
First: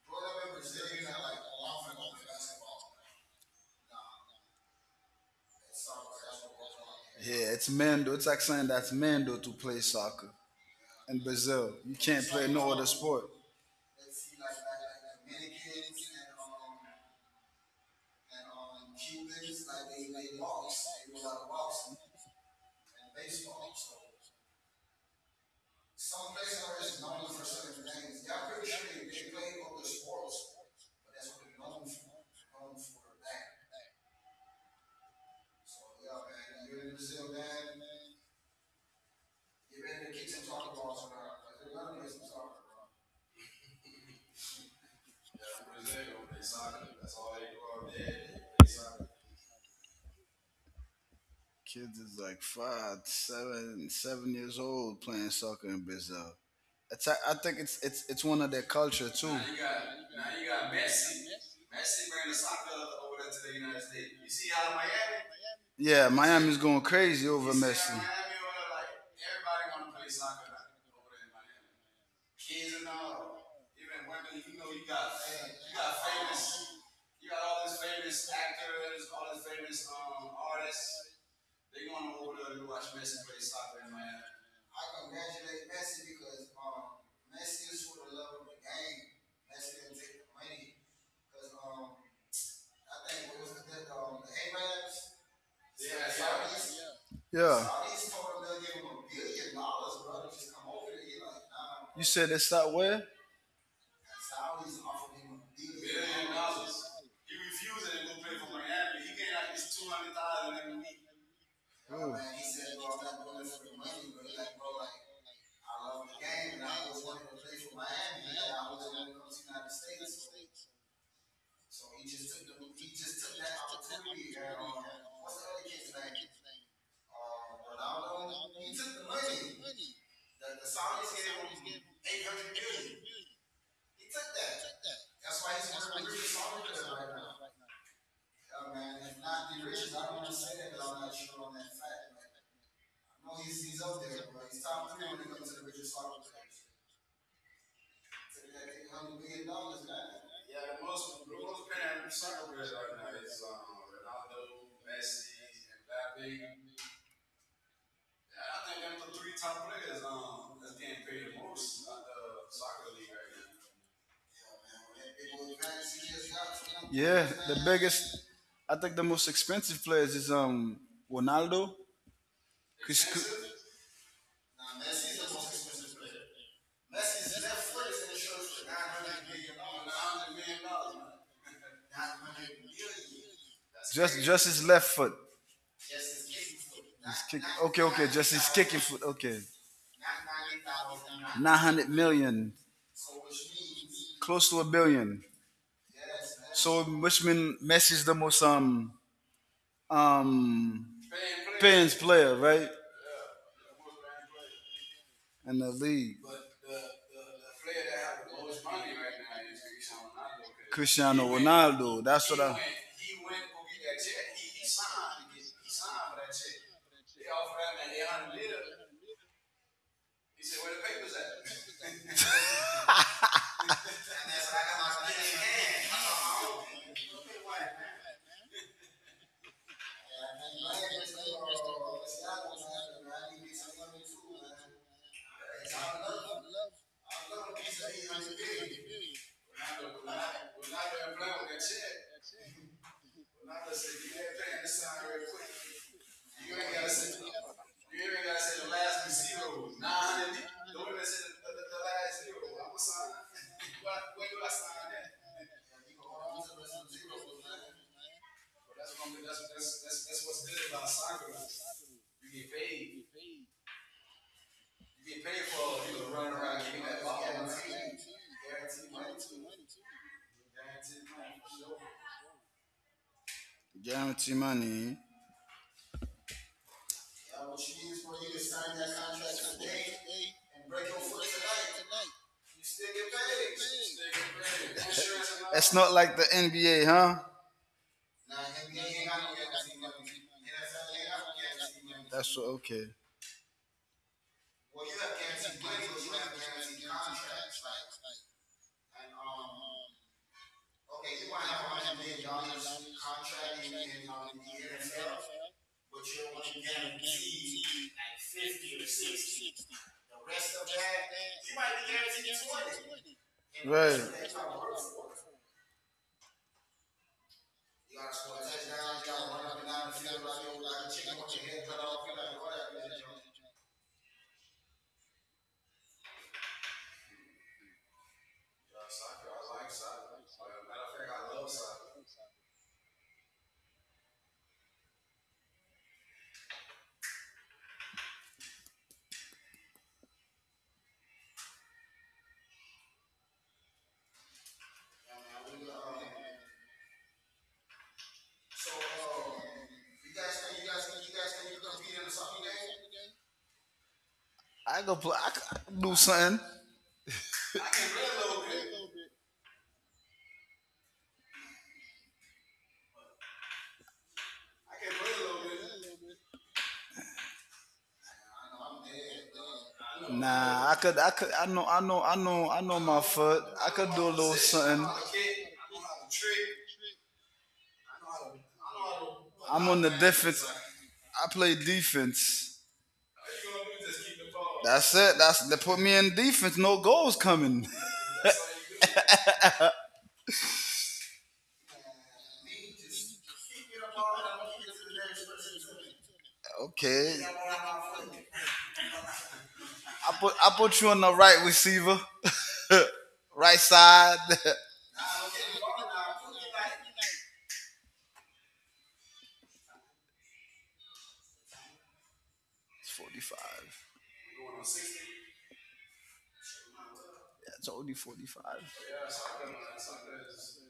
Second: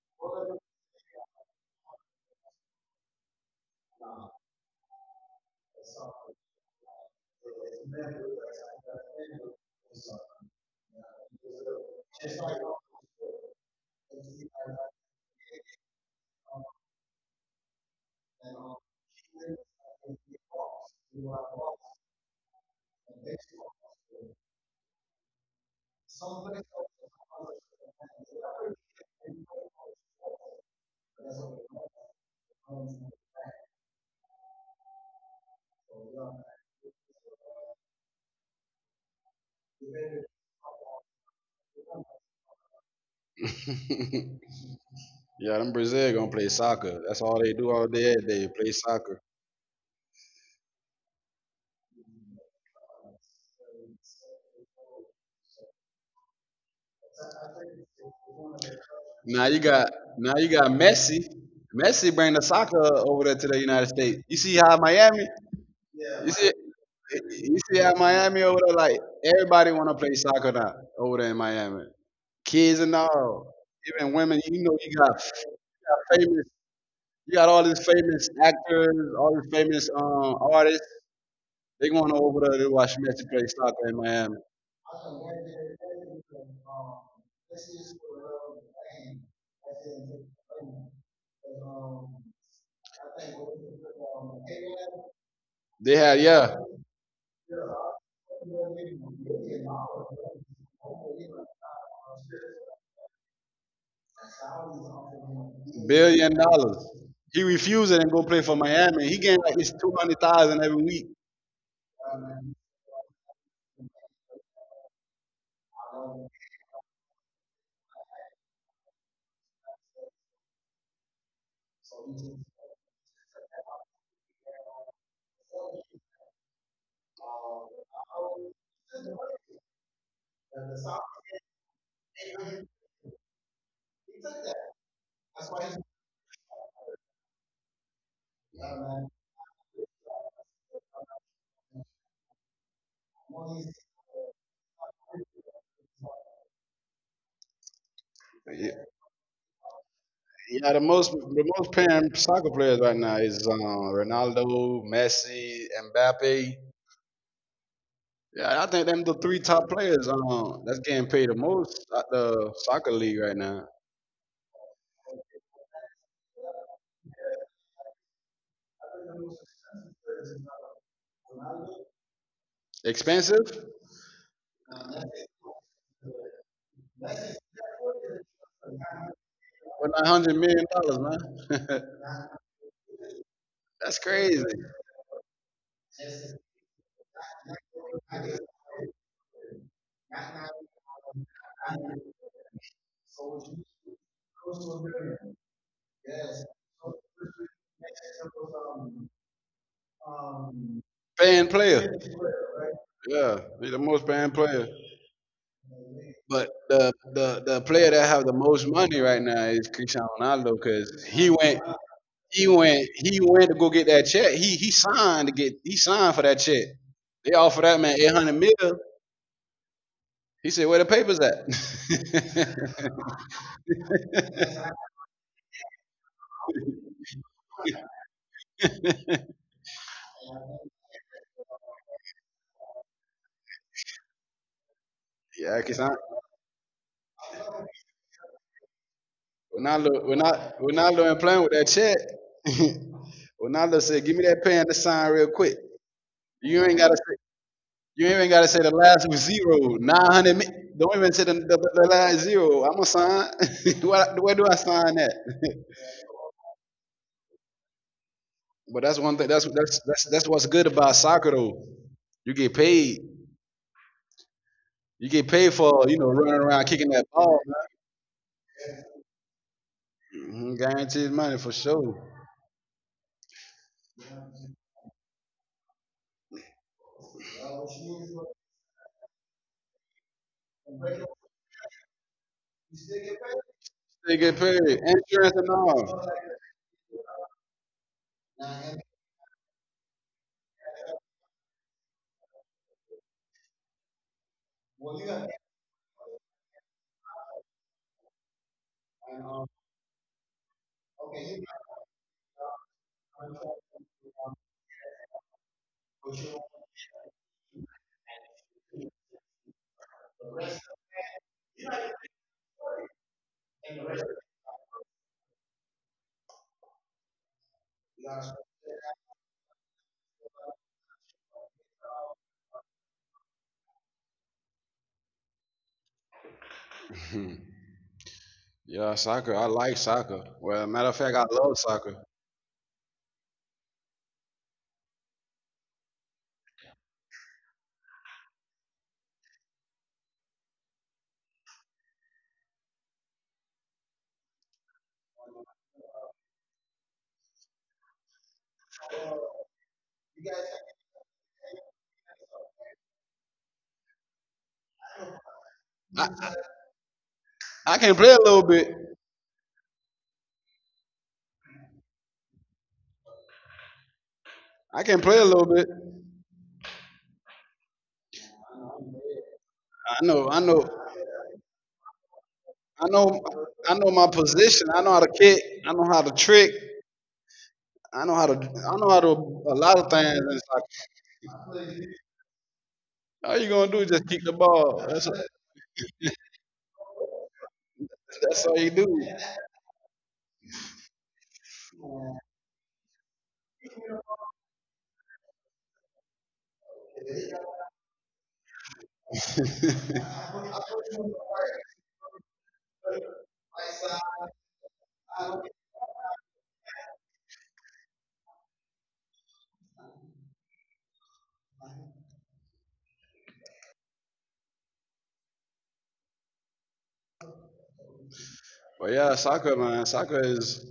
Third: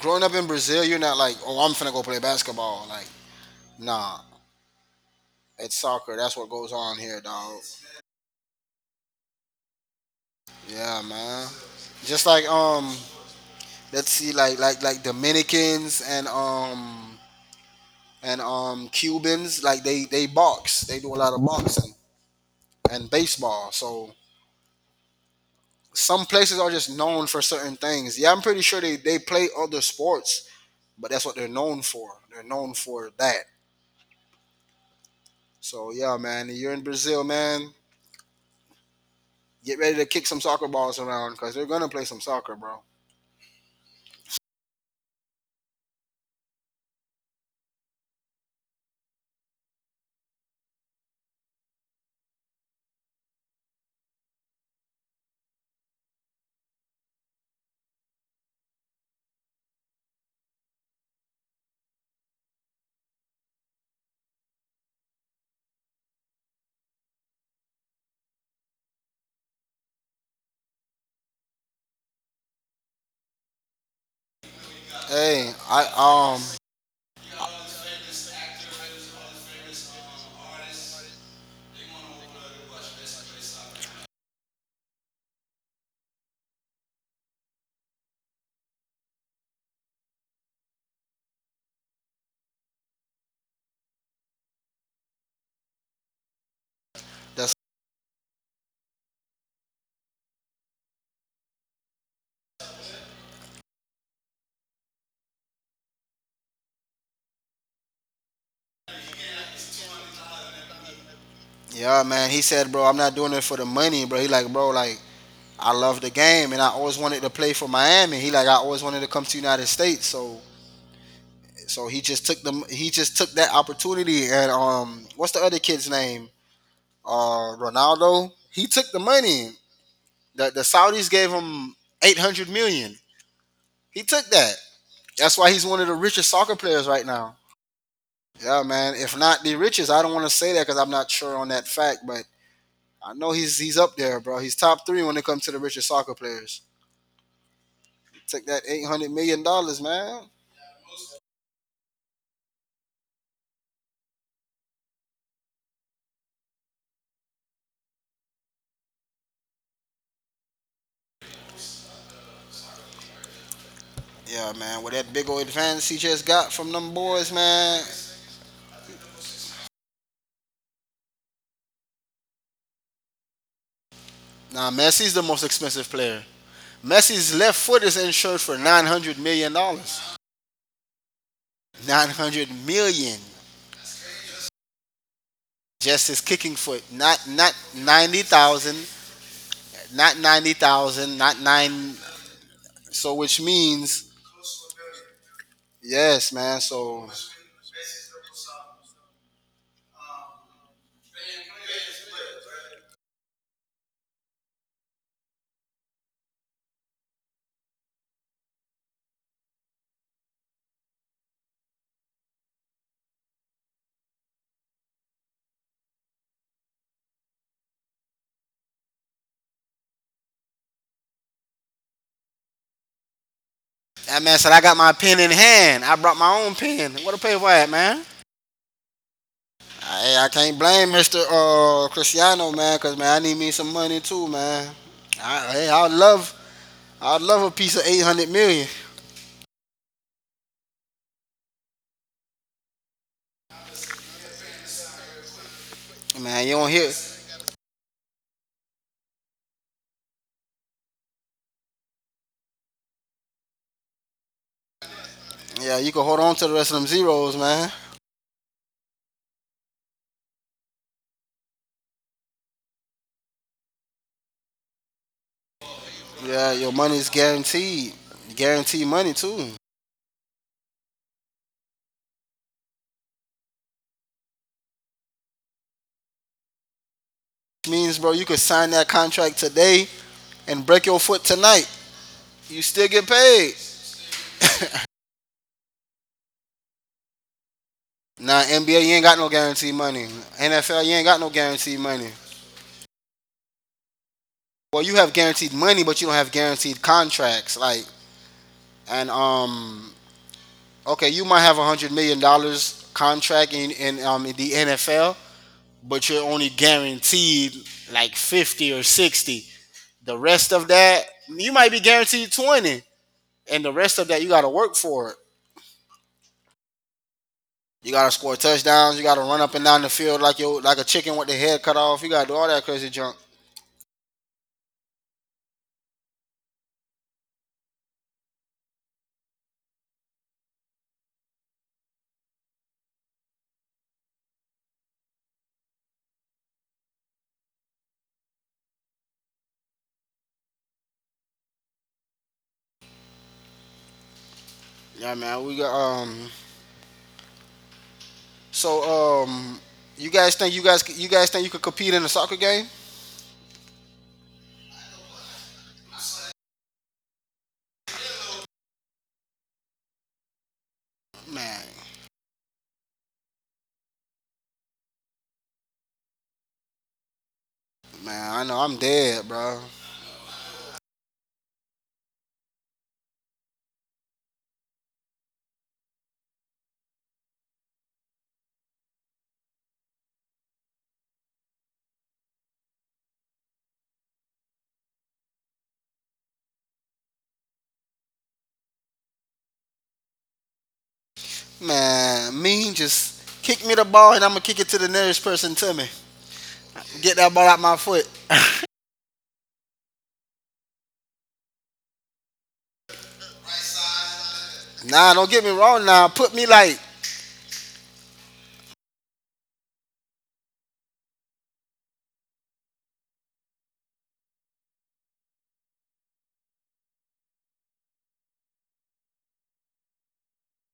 [SPEAKER 3] growing up in Brazil. You're not like oh I'm finna go play basketball. Like nah, it's soccer. That's what goes on here. Dog.
[SPEAKER 2] Yeah, it's Mando. It's like saying that's Mando to play soccer
[SPEAKER 3] Yeah,
[SPEAKER 2] in
[SPEAKER 3] man.
[SPEAKER 2] Brazil. You
[SPEAKER 3] Just
[SPEAKER 2] can't
[SPEAKER 3] like
[SPEAKER 2] play no other sport.
[SPEAKER 3] let's see, like Dominicans and Cubans like they box. They do a lot of boxing and baseball. So some places are just known for certain things. Yeah, I'm pretty sure they play other sports, but that's what they're known for. They're known for that. So yeah, man, you're in Brazil, man. Get ready to kick some soccer balls around because they're gonna play some soccer, bro.
[SPEAKER 1] (laughs) Yeah, them Brazil gonna play soccer. That's all they do all day. They play soccer.
[SPEAKER 2] Kids is like 5, 7 years old playing soccer in Brazil. I think it's one of their culture
[SPEAKER 1] Now
[SPEAKER 2] too.
[SPEAKER 1] you got now you
[SPEAKER 2] Now you
[SPEAKER 1] got
[SPEAKER 2] got
[SPEAKER 1] Messi.
[SPEAKER 2] Messi.
[SPEAKER 1] Messi
[SPEAKER 2] Messi
[SPEAKER 1] bring the
[SPEAKER 2] bringing the
[SPEAKER 1] soccer
[SPEAKER 2] soccer
[SPEAKER 1] over there
[SPEAKER 2] over
[SPEAKER 1] to
[SPEAKER 2] there to
[SPEAKER 1] the
[SPEAKER 2] the
[SPEAKER 1] United
[SPEAKER 2] United
[SPEAKER 1] States.
[SPEAKER 2] States.
[SPEAKER 1] You
[SPEAKER 2] You
[SPEAKER 1] see
[SPEAKER 2] see
[SPEAKER 1] how
[SPEAKER 2] how
[SPEAKER 1] Miami?
[SPEAKER 2] Miami? Yeah,
[SPEAKER 1] You see
[SPEAKER 2] Miami's going crazy
[SPEAKER 1] you
[SPEAKER 2] over You
[SPEAKER 1] see
[SPEAKER 2] see how
[SPEAKER 1] how
[SPEAKER 2] Messi.
[SPEAKER 1] Miami
[SPEAKER 2] Miami
[SPEAKER 1] over
[SPEAKER 2] over
[SPEAKER 1] there
[SPEAKER 2] there,
[SPEAKER 1] like
[SPEAKER 2] like
[SPEAKER 1] everybody
[SPEAKER 2] everybody
[SPEAKER 1] wanna play
[SPEAKER 2] want to play
[SPEAKER 1] soccer
[SPEAKER 2] soccer
[SPEAKER 1] now
[SPEAKER 2] now
[SPEAKER 1] over there
[SPEAKER 2] over
[SPEAKER 1] in
[SPEAKER 2] there
[SPEAKER 1] Miami. Kids and all, even women. You know, you got
[SPEAKER 3] Hey, I um,
[SPEAKER 1] famous. You got all these famous actors, all these famous artists. They going over there to watch Messi play soccer in Miami. They had, yeah,
[SPEAKER 2] in
[SPEAKER 3] that's
[SPEAKER 2] Miami. Yeah. Saudis told him they'll give him $1 billion, brother, just come over there. He like, nah, You bro. Said it's not where?
[SPEAKER 1] billion dollars. He refused it and go play for Miami. He gained like his 200,000 every week.
[SPEAKER 3] yeah,
[SPEAKER 2] Mm.
[SPEAKER 3] man.
[SPEAKER 2] Man,
[SPEAKER 3] He
[SPEAKER 2] he
[SPEAKER 3] said, bro,
[SPEAKER 2] said,
[SPEAKER 3] I'm
[SPEAKER 2] bro,
[SPEAKER 3] not
[SPEAKER 2] I'm not
[SPEAKER 3] doing it
[SPEAKER 2] doing
[SPEAKER 3] for the
[SPEAKER 2] this for the
[SPEAKER 3] money, bro.
[SPEAKER 2] money,
[SPEAKER 3] He
[SPEAKER 2] but
[SPEAKER 3] like,
[SPEAKER 2] like,
[SPEAKER 3] bro,
[SPEAKER 2] bro,
[SPEAKER 3] like
[SPEAKER 2] like,
[SPEAKER 3] I
[SPEAKER 2] I
[SPEAKER 3] love the
[SPEAKER 2] love the
[SPEAKER 3] game
[SPEAKER 2] game,
[SPEAKER 3] and I
[SPEAKER 2] and I
[SPEAKER 3] always
[SPEAKER 2] always
[SPEAKER 3] wanted to
[SPEAKER 2] wanted to
[SPEAKER 3] play
[SPEAKER 2] play
[SPEAKER 3] for
[SPEAKER 2] for
[SPEAKER 3] Miami. He
[SPEAKER 2] Miami,
[SPEAKER 3] like I
[SPEAKER 2] and I
[SPEAKER 3] always
[SPEAKER 2] always
[SPEAKER 3] wanted to
[SPEAKER 2] wanted
[SPEAKER 3] come to
[SPEAKER 2] to
[SPEAKER 3] United
[SPEAKER 2] come to
[SPEAKER 3] States. So
[SPEAKER 2] the
[SPEAKER 3] He just took them. He just took that opportunity. And what's the other kid's name? Ronaldo. He took the money. The Saudis gave him 800 million. He took that. That's why he's one of the richest soccer players right now. Yeah, man. If not the richest, I don't want to say that because I'm not sure on that fact, but I know he's up there, bro. He's top three when it comes to the richest soccer players. Took that eight
[SPEAKER 1] Yeah,
[SPEAKER 3] hundred million dollars, man.
[SPEAKER 1] yeah, the most paying soccer players right now is Ronaldo, Messi, Mbappe. Yeah, I think them the three top players that's getting paid the most at the soccer league right now.
[SPEAKER 3] Yeah, man. What that big old
[SPEAKER 2] United
[SPEAKER 3] advance he just
[SPEAKER 2] States.
[SPEAKER 3] got from them
[SPEAKER 2] Yeah,
[SPEAKER 3] boys,
[SPEAKER 2] the
[SPEAKER 3] man.
[SPEAKER 2] biggest, I think the most expensive players is Ronaldo, Chris,
[SPEAKER 1] Expensive? But
[SPEAKER 3] Now Messi is the most expensive player. Messi's left foot is insured for $900 million.
[SPEAKER 1] not hundred million dollars, man. (laughs)
[SPEAKER 3] 900 million dollars.
[SPEAKER 1] That's
[SPEAKER 2] just
[SPEAKER 1] crazy.
[SPEAKER 2] just his left foot.
[SPEAKER 3] Just his kicking foot. Not not
[SPEAKER 2] Okay, okay,
[SPEAKER 3] ninety
[SPEAKER 2] just his
[SPEAKER 3] thousand.
[SPEAKER 2] kicking
[SPEAKER 3] dollars.
[SPEAKER 2] foot. Okay,
[SPEAKER 3] Not 90,000 dollars. Not
[SPEAKER 2] nine hundred
[SPEAKER 3] nine
[SPEAKER 2] million,
[SPEAKER 3] so which means
[SPEAKER 2] close to a billion.
[SPEAKER 3] yes, man.
[SPEAKER 2] So
[SPEAKER 3] So
[SPEAKER 2] which means Messi is the most um
[SPEAKER 1] Paying player.
[SPEAKER 2] Penn's player, right?
[SPEAKER 1] Yeah, he's the most paying player.
[SPEAKER 2] In the league.
[SPEAKER 1] But the player that have the most money right now is
[SPEAKER 2] Cristiano Ronaldo.
[SPEAKER 1] Cristiano Ronaldo because
[SPEAKER 2] Cristiano
[SPEAKER 1] he went
[SPEAKER 2] Ronaldo. Went, That's He
[SPEAKER 1] he went he went to go get that check. He
[SPEAKER 2] went
[SPEAKER 1] he signed to
[SPEAKER 2] to
[SPEAKER 1] get he signed for that
[SPEAKER 2] signed.
[SPEAKER 1] check. They offered that man 800 mil. He said, "Where the papers at?"
[SPEAKER 3] that man said I got my pen in hand. I brought my own pen. What a pay for that,
[SPEAKER 1] (laughs)
[SPEAKER 3] man. I can't blame Mr. Cristiano, man, because man, I need me some money too, man. I,
[SPEAKER 1] Yeah,
[SPEAKER 3] hey, I would
[SPEAKER 1] Cristiano
[SPEAKER 3] love I'd love a piece of 800 million.
[SPEAKER 1] Ronaldo, Ronaldo, Ronaldo ain't playing with that check. (laughs) Ronaldo said, "Give me that pen to sign real quick.
[SPEAKER 3] Man, you
[SPEAKER 1] You
[SPEAKER 3] don't
[SPEAKER 1] ain't
[SPEAKER 3] hear.
[SPEAKER 1] gotta say, you ain't gotta say the last was zero, 900. Don't even say the last zero. I'm gonna sign. (laughs) Where do I sign that?"
[SPEAKER 3] Yeah, you can hold on to the rest of them zeros, man.
[SPEAKER 1] (laughs) But that's one thing. That's what's good about soccer though. You get paid. You get paid for running
[SPEAKER 3] Yeah,
[SPEAKER 1] around
[SPEAKER 3] your
[SPEAKER 1] kicking that
[SPEAKER 3] money's
[SPEAKER 1] ball. Man.
[SPEAKER 3] guaranteed. Guaranteed money, too. Which
[SPEAKER 1] Mhm, guaranteed money for sure.
[SPEAKER 2] Guarantee money.
[SPEAKER 3] means, bro, you could sign that contract today and break your foot tonight. You still get paid.
[SPEAKER 1] They get paid, insurance and
[SPEAKER 2] It's (laughs) not
[SPEAKER 1] all.
[SPEAKER 2] like the NBA, huh?
[SPEAKER 3] Nah, NBA, you ain't got no guaranteed money. NFL, you ain't got no guaranteed money.
[SPEAKER 2] That's what, okay.
[SPEAKER 3] Well, you have guaranteed money, but you don't have guaranteed contracts. Like, and, okay, you might have a $100 million dollars contract in the NFL, but you're only guaranteed like 50 or 60. The rest of that, you might be guaranteed 20. And the rest of that, you got to work for it. You got to score touchdowns. You got to run up and down the field like you like a chicken with the head cut off. You got to do all that crazy junk.
[SPEAKER 1] (laughs) Yeah, soccer. I like soccer. Well, matter of fact, I love soccer.
[SPEAKER 3] Yeah, man. We got. So um, you guys think you could compete in a soccer game?
[SPEAKER 2] I go play. I do
[SPEAKER 1] I,
[SPEAKER 2] something.
[SPEAKER 1] I can play a little bit.
[SPEAKER 3] Man,
[SPEAKER 1] I can play a little bit.
[SPEAKER 3] man. I know I'm dead, bro.
[SPEAKER 1] I know. I know.
[SPEAKER 2] Nah, I could, I know
[SPEAKER 1] I
[SPEAKER 2] my
[SPEAKER 1] know.
[SPEAKER 2] foot. I
[SPEAKER 1] I know
[SPEAKER 2] could
[SPEAKER 1] my
[SPEAKER 2] do a little
[SPEAKER 1] position. I
[SPEAKER 2] something.
[SPEAKER 1] know how to kick. I know how to trick. I know how to. I know how to a
[SPEAKER 2] I'm
[SPEAKER 1] lot
[SPEAKER 2] on
[SPEAKER 1] of
[SPEAKER 2] the
[SPEAKER 1] things in
[SPEAKER 2] defense. I play
[SPEAKER 1] soccer.
[SPEAKER 2] defense.
[SPEAKER 1] All you gonna do is just kick the ball.
[SPEAKER 2] That's
[SPEAKER 1] That's
[SPEAKER 2] it. That's they put me in defense. No goals coming. (laughs)
[SPEAKER 1] all you do.
[SPEAKER 3] Man, mean just kick me the ball and I'm gonna kick it to the nearest person to me. Get
[SPEAKER 2] Okay,
[SPEAKER 3] that ball out my foot.
[SPEAKER 1] (laughs)
[SPEAKER 2] I put you on the right receiver, (laughs) right side. (laughs) It's
[SPEAKER 3] Nah, don't get me wrong. Now put me like,
[SPEAKER 2] 45. Yeah, it's only 45.
[SPEAKER 1] But yeah, soccer, man. Soccer is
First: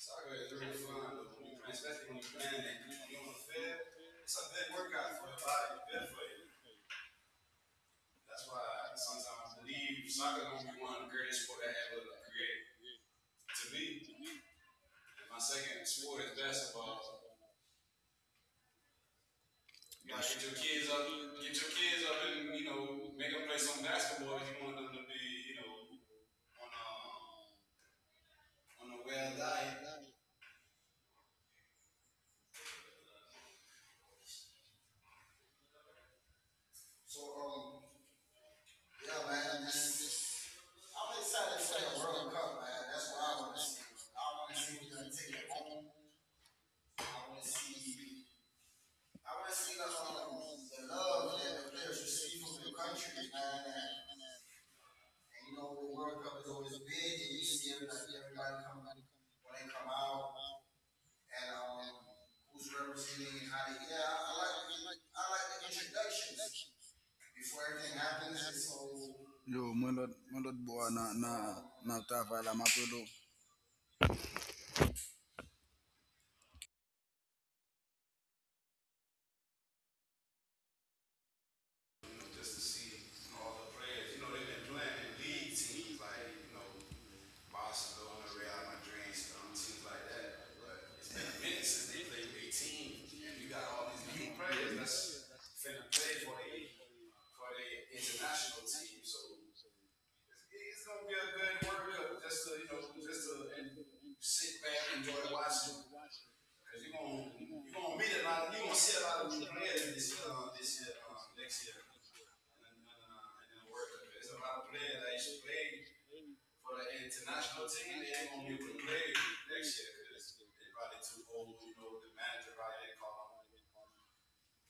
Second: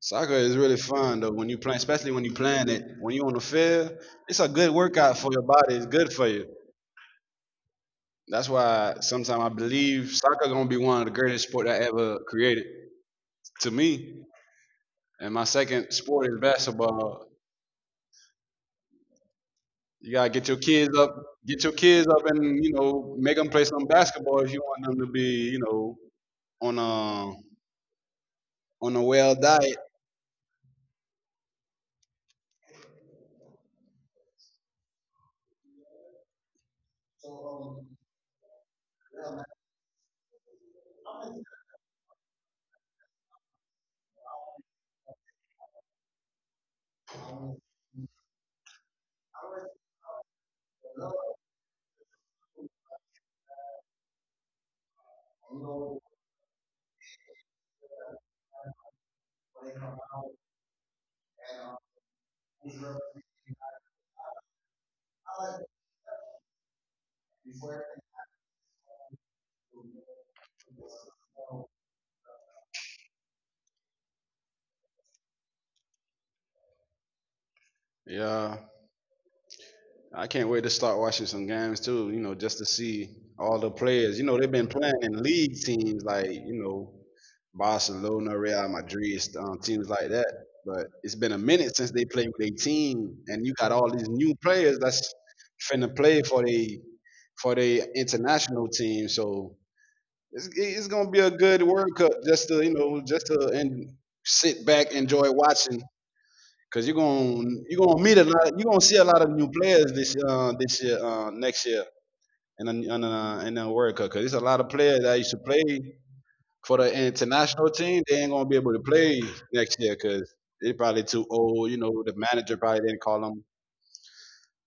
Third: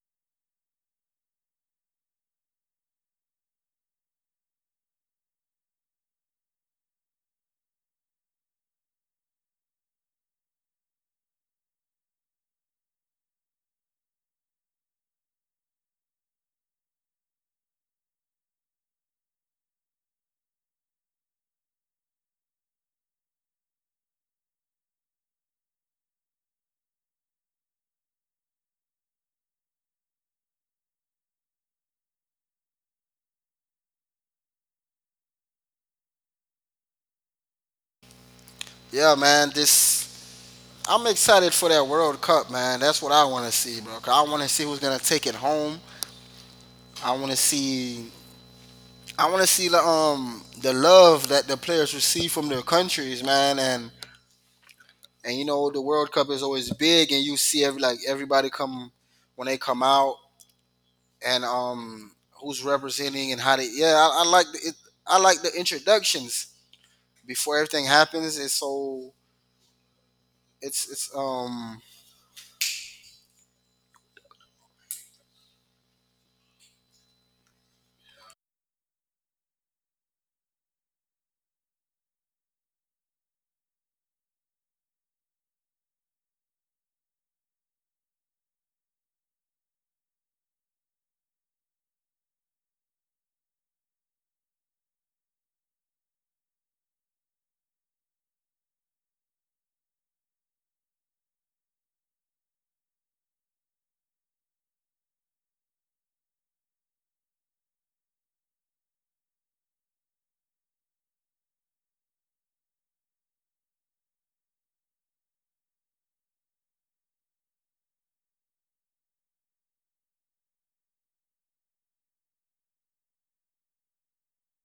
[SPEAKER 1] soccer is really fun though. When you play, especially when you playing it, when you on the field, it's a good workout for your body. It's good for you. That's why sometimes I believe soccer gonna be one of the greatest sport I ever created to me. And my second sport is basketball. You gotta get your kids up, and make them play some basketball if you want them to be, you know, on a on a well diet.
[SPEAKER 3] yeah, man. This I'm excited for that World Cup, man. That's what I want to see, bro. 'Cause I want to see who's gonna take it home. I want to see. I want to see the love that the players receive from their countries, man. And you know the World Cup is always big, and you see every like everybody come when they come out and who's representing and how they. Yeah, I like the introductions before everything happens. It's so.
[SPEAKER 2] Yo, mwen lot boy na
[SPEAKER 3] It's
[SPEAKER 2] na na travay la mapelo.
[SPEAKER 1] Yeah. I can't wait to start watching some games too, just to see all the players. You know, they've been playing in league teams like, Barcelona, Real Madrid, teams like that. But it's been a minute since they played with a team, and you got all these new players that's finna play for the international team. So it's gonna be a good World Cup just to just to and sit back enjoy watching. Cause you're gonna meet a lot. You're gonna see a lot of new players this this year next year in the in the World Cup. Cause there's a lot of players that used to play for the international team. They ain't gonna be able to play next year because they're probably too old. You know, the manager probably didn't call them.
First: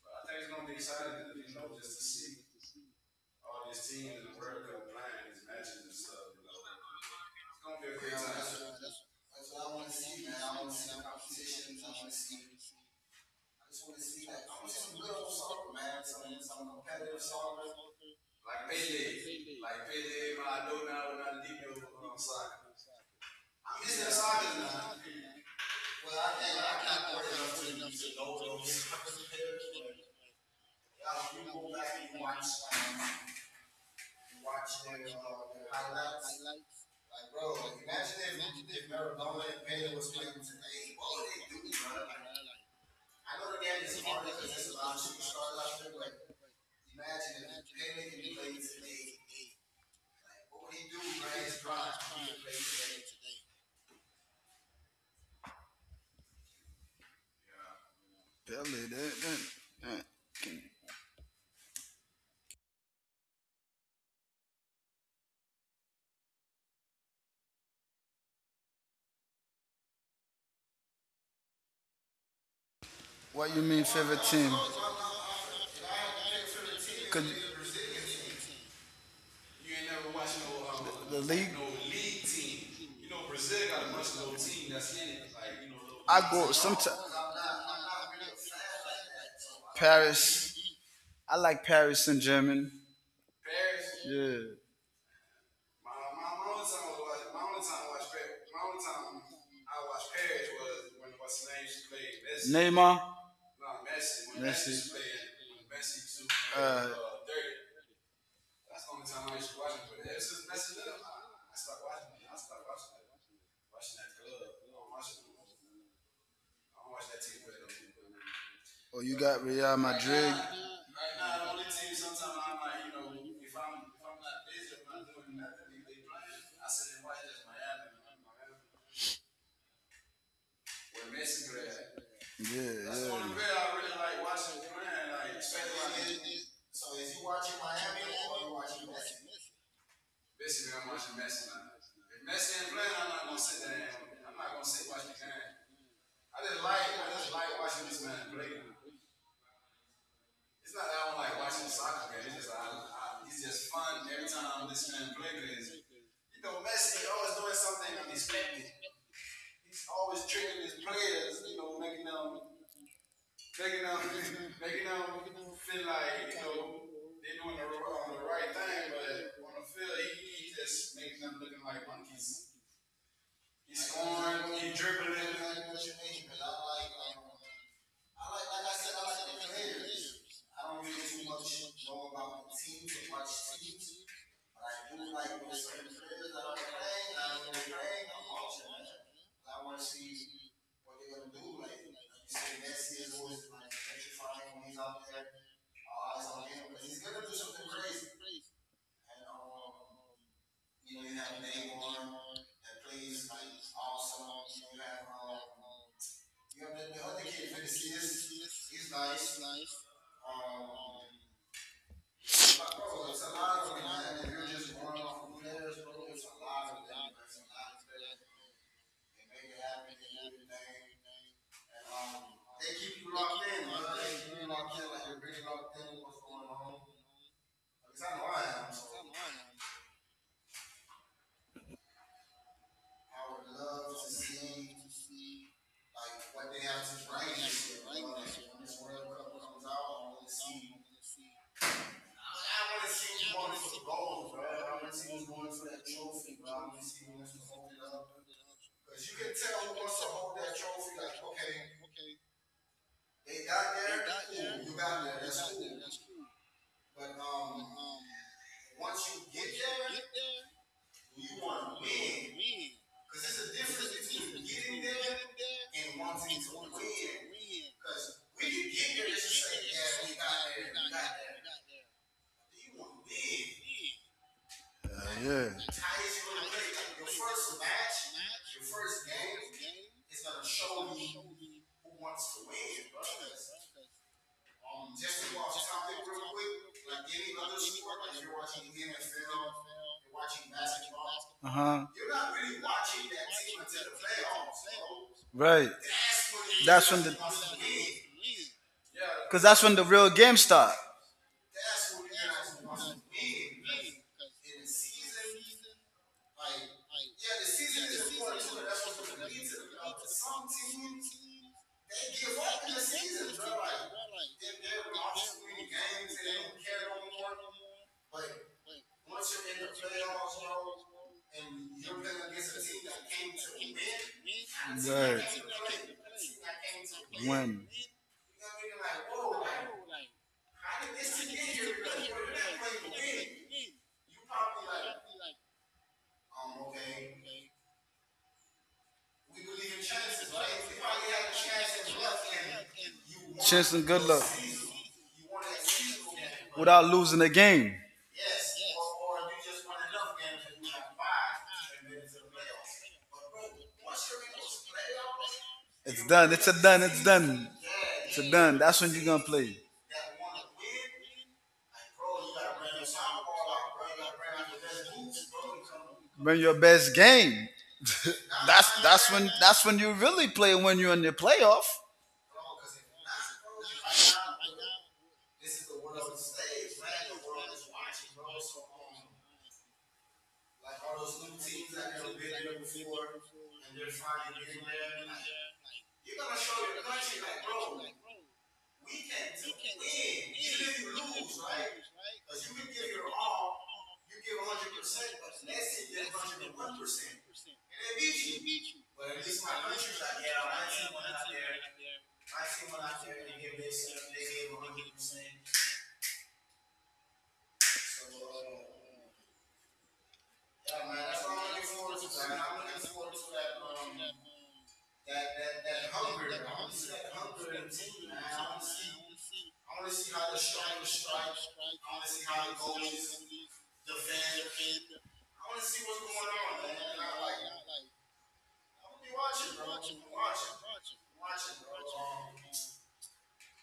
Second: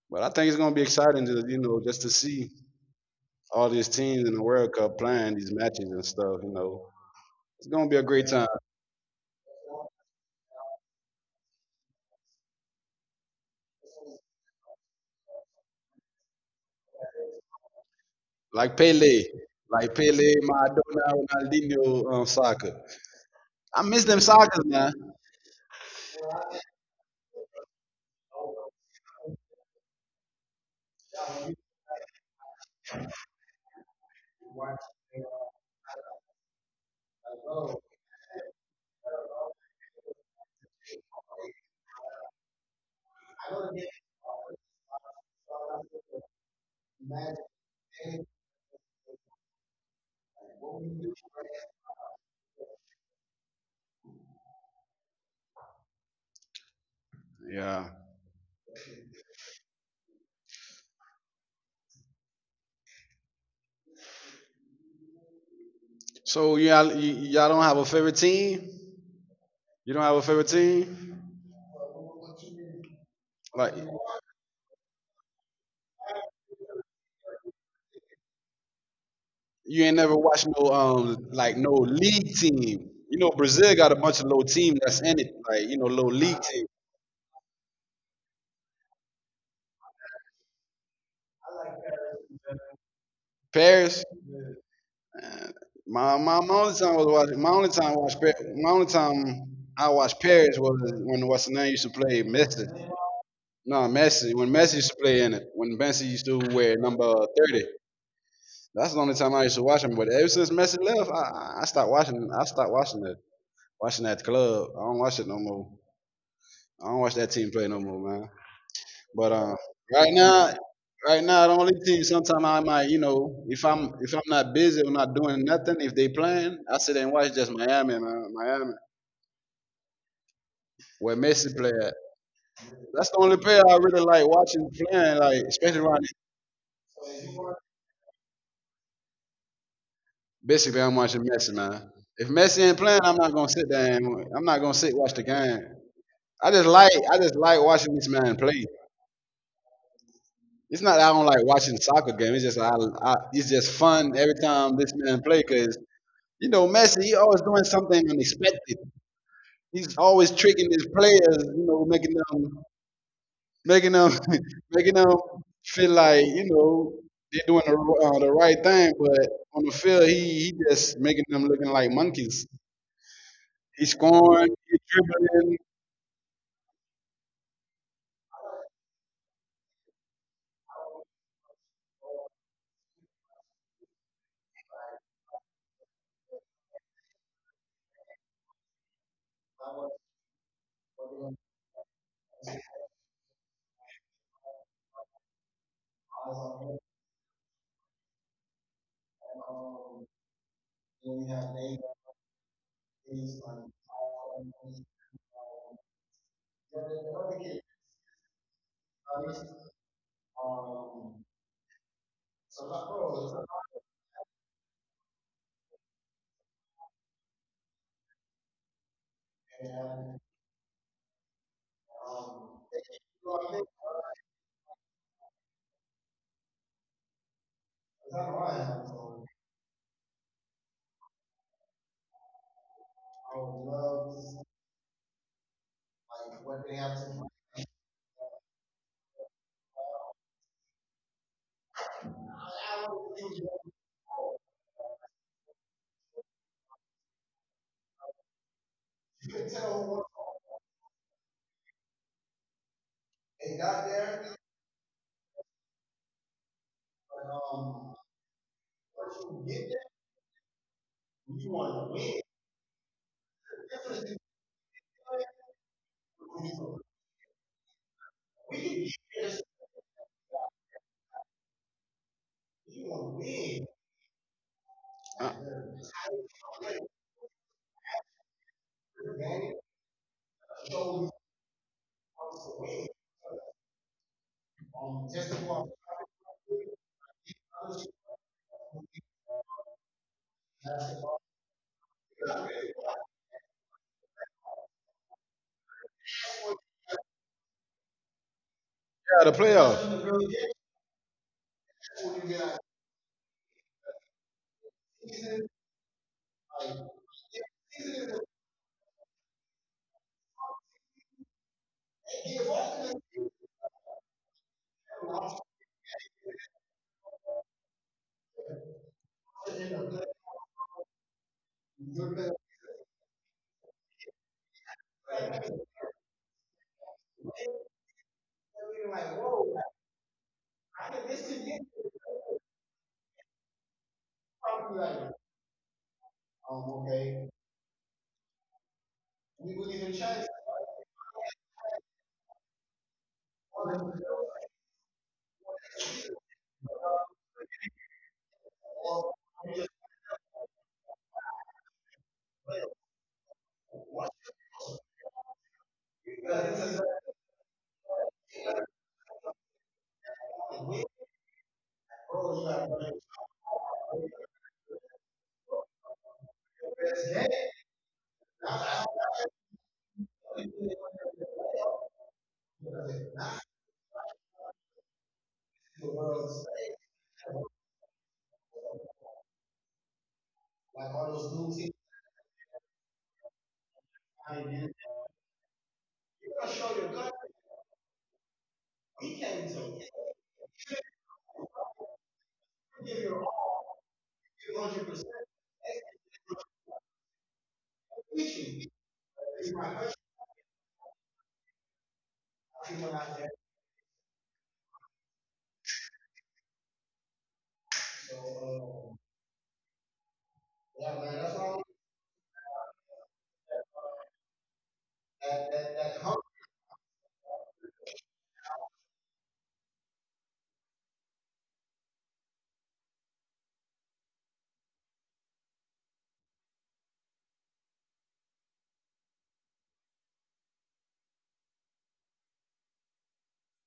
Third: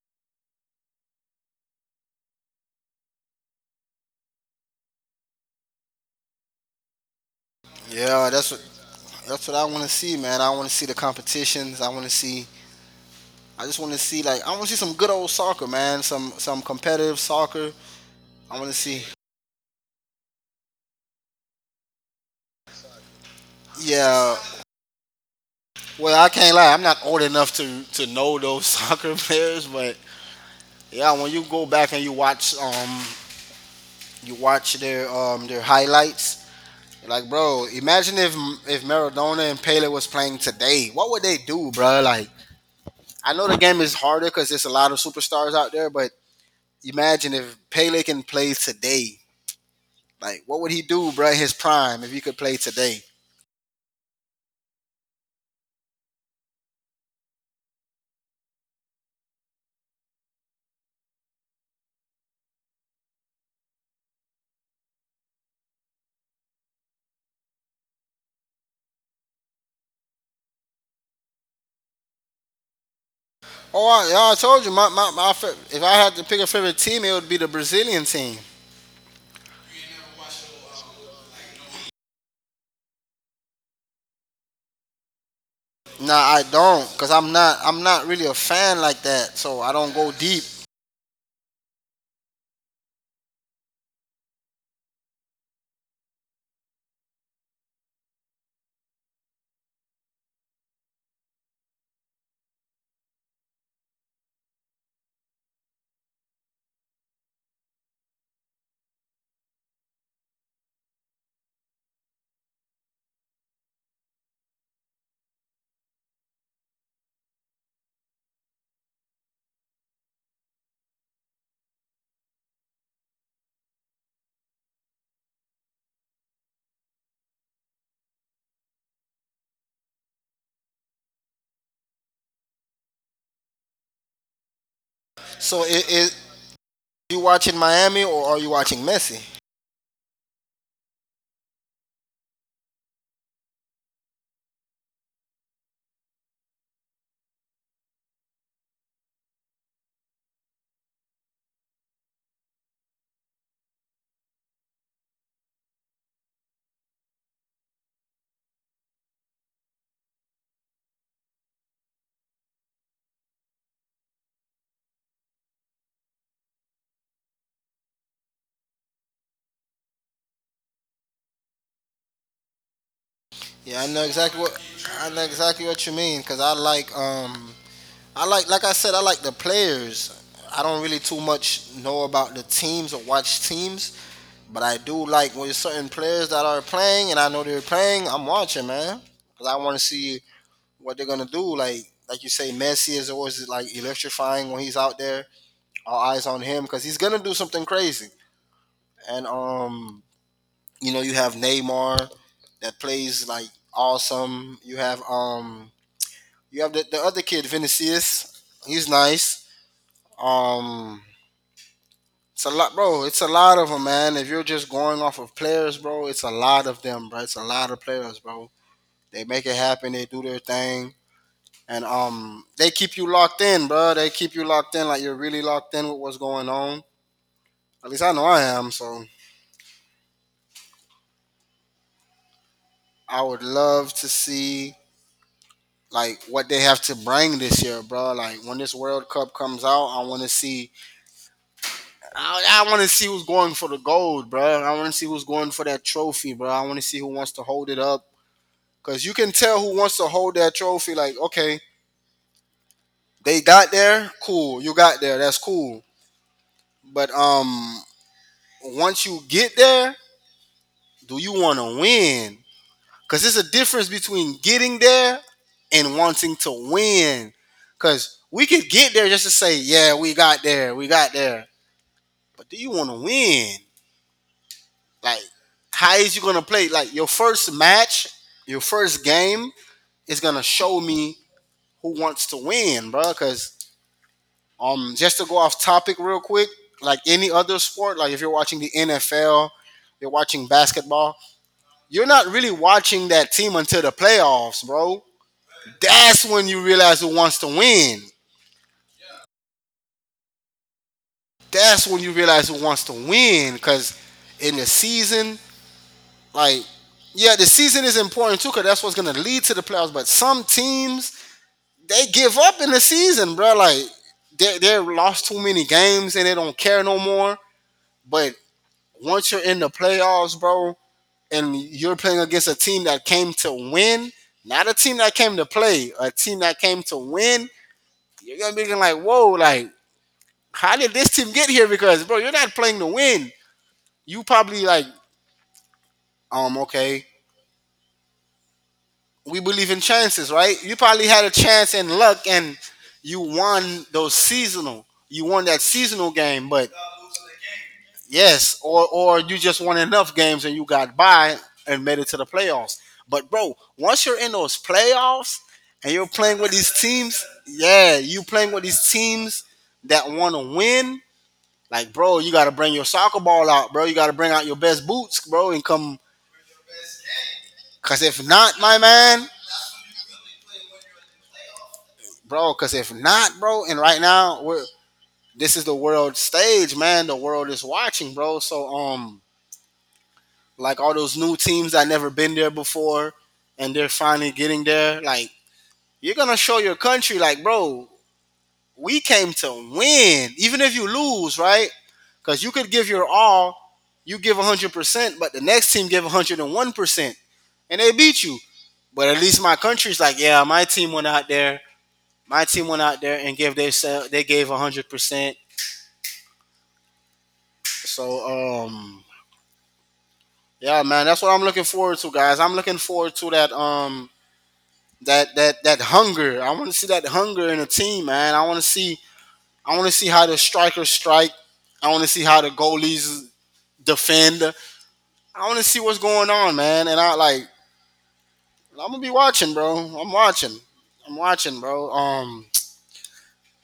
[SPEAKER 1] But I think it's gonna be exciting to just to see all these teams in the World Cup playing these matches and stuff. You know, it's gonna be a great
[SPEAKER 3] Yeah,
[SPEAKER 1] time.
[SPEAKER 3] that's what I want to see, man. I want to see the competitions. I want to see. I just want to see, like, I want to see some good old soccer, man. Some competitive soccer. I want
[SPEAKER 1] Like
[SPEAKER 3] to see.
[SPEAKER 1] Pele, like Pele, Maradona, Ronaldinho, soccer. I miss them
[SPEAKER 3] Yeah.
[SPEAKER 1] soccer, man.
[SPEAKER 3] Well, I can't lie. I'm not old enough to know those (laughs) soccer players, but yeah, when you go back and you watch their their highlights, like, bro, imagine if Maradona and Pele was playing today, what would they do, bro? Like, I know the game is harder because there's a lot of superstars out there, but imagine if Pele can play today. Like, what would he do, bro? His prime, if he could play today.
[SPEAKER 1] Yeah.
[SPEAKER 2] Pele, de, de, de.
[SPEAKER 1] So yeah, y'all don't have a favorite team? You don't have a favorite team?
[SPEAKER 2] What you
[SPEAKER 1] Like
[SPEAKER 2] mean
[SPEAKER 3] Oh,
[SPEAKER 2] favorite
[SPEAKER 3] yeah, I
[SPEAKER 2] team?
[SPEAKER 3] told you, my if I had to pick a favorite team, it
[SPEAKER 2] Could
[SPEAKER 3] would
[SPEAKER 2] you,
[SPEAKER 3] be the Brazilian team.
[SPEAKER 1] you ain't never watched no like no league team. You know Brazil got a bunch of little team that's in it, like you know little
[SPEAKER 3] Nah,
[SPEAKER 1] league
[SPEAKER 3] I
[SPEAKER 1] team.
[SPEAKER 3] don't, cause I'm not really a fan like that. So I don't go deep.
[SPEAKER 2] Paris. I like Paris Saint Germain.
[SPEAKER 1] Paris,
[SPEAKER 2] Yeah.
[SPEAKER 1] my only time I was watching my only time my only time I watched Paris was when what's the name used to play Messi.
[SPEAKER 2] Neymar. Nah,
[SPEAKER 1] No, Messi. When Messi
[SPEAKER 2] Messi.
[SPEAKER 1] used to play in it, when Messi used to wear number 30, that's the only time I used to watch him. But ever since Messi left, I stopped watching. I stopped watching it. Watching at the club. I don't watch it no more. I don't watch that team play no more, man.
[SPEAKER 2] Oh, you
[SPEAKER 1] But
[SPEAKER 2] got Real
[SPEAKER 1] right now, right now, the only thing sometimes I might, you know, if I'm not busy or not doing nothing, if they playing, I sit and watch just Miami, man, Miami, where Messi play at.
[SPEAKER 2] Yeah, yeah,
[SPEAKER 1] That's the only player I really like watching playing, like
[SPEAKER 3] So
[SPEAKER 1] especially
[SPEAKER 3] it,
[SPEAKER 1] right. now.
[SPEAKER 3] it you watching Miami, or are you watching Messi?
[SPEAKER 1] Basically, I'm watching Messi, man. If Messi ain't playing, I'm not gonna sit there. And, I'm not gonna sit watch the game. I just like watching this man play. It's not I don't like watching soccer game. It's just I it's just fun every time this man play because you know Messi he always doing something unexpected. He's always tricking his players, you know, making them making them (laughs) making them feel like you know they're doing the right thing, but on the field he just making them looking like monkeys.
[SPEAKER 3] Yeah, I
[SPEAKER 1] He's
[SPEAKER 3] know exactly what,
[SPEAKER 1] scoring, he's dribbling.
[SPEAKER 3] exactly what you mean, cause I like I said, I like the players. I don't really too much know about the teams or watch teams. But I do like when certain players that are playing, and I know they're playing, I'm watching, man, because I want to see what they're gonna do. Like you say, Messi is always like electrifying when he's out there. All eyes on him because he's gonna do something crazy. And you know, you have Neymar that plays like awesome. You have the other kid, Vinicius. He's nice. Um, it's a lot, bro. It's a lot of them, man. If you're just going off of players, bro, it's a lot of them, bro. It's a lot of players, bro. They make it happen. They do their thing, and they keep you locked in, bro. They keep you locked in, like you're really locked in with what's going on. At least I know I am. So I would love to see like what they have to bring this year, bro. Like when this World Cup comes out, I want to see. I want to see who's going for the gold, bro. I want to see who's going for that trophy, bro. I want to see who wants to hold it up, because you can tell who wants to hold that trophy. Like, okay, they got there, cool. You got there, that's cool. But once you get there, do you want to win? Because there's a difference between getting there and wanting to win. Because we could get there just to say, yeah, we got there, we got there. But do you want to win?
[SPEAKER 2] like
[SPEAKER 3] Like,
[SPEAKER 2] yeah,
[SPEAKER 1] Uh,
[SPEAKER 2] yeah.
[SPEAKER 3] how is you going to play? Like, your first match, your first game is going to show me who wants to win, bro. Because, just to go off topic real quick, like any other sport, like if you're watching the NFL, you're watching basketball,
[SPEAKER 2] Uh huh.
[SPEAKER 3] you're not really watching that team until the playoffs, bro.
[SPEAKER 2] Right.
[SPEAKER 3] That's when you realize who wants to win.
[SPEAKER 1] yeah, the
[SPEAKER 2] That's
[SPEAKER 1] playoff.
[SPEAKER 2] when start.
[SPEAKER 3] That's when you realize who wants to win. Because in the season, like, yeah, the season is important too, because that's what's going to lead to the playoffs. But some teams, they give up in the season, bro. Like, they lost too many games and they don't care no more. But once you're in the playoffs, bro, and you're playing against a team that came to win, not a team that came to play, a team that came to win,
[SPEAKER 2] Win.
[SPEAKER 3] you're gonna be looking like, whoa, like, how did this team get here? Because, bro, you're not playing to win. You probably like, okay, we believe in chances, right? You probably had a chance and luck, and you
[SPEAKER 2] Chance
[SPEAKER 3] won
[SPEAKER 2] and good
[SPEAKER 3] those
[SPEAKER 2] luck
[SPEAKER 3] seasonal. You won that seasonal game, but
[SPEAKER 2] without losing a game.
[SPEAKER 3] yes, or you just won enough games and you got by and made it to the playoffs. But bro, once you're in those playoffs and you're
[SPEAKER 2] It's done.
[SPEAKER 3] playing
[SPEAKER 2] It's a done. It's
[SPEAKER 3] teams,
[SPEAKER 2] done.
[SPEAKER 3] yeah, you
[SPEAKER 2] It's a
[SPEAKER 3] play
[SPEAKER 2] done. That's when you're gonna
[SPEAKER 3] team
[SPEAKER 2] play.
[SPEAKER 3] that want to win. Like, bro, you gotta bring your soccer ball out, bro. You gotta bring out your best boots, bro, and come.
[SPEAKER 2] When your best game.
[SPEAKER 3] Cause if
[SPEAKER 2] (laughs)
[SPEAKER 3] not,
[SPEAKER 2] That's
[SPEAKER 3] my
[SPEAKER 2] that's
[SPEAKER 3] man,
[SPEAKER 2] when that's when you really play when you're in the playoff.
[SPEAKER 3] bro. Cause if not, bro, and right now we're this is the world stage, man. The world is watching, bro. So, like all those new teams that never been there before, and they're finally getting there. Like, you're gonna show your country, like, bro, we came to win, even if you lose, right? Cause you could give your all, you give 100%, but the next team give 101%, and 1%, and they beat you. But at least my country's like, yeah, my team went out there. My team went out there and gave they gave 100%. So, yeah, man, that's what I'm looking forward to, guys. I'm looking forward to that hunger. I want to see that hunger in a team, man. I want to see how the strikers strike. I want to see how the goalies defend. I want to see what's going on, man. And I like, I'm gonna be watching, bro. I'm watching. I'm watching, bro.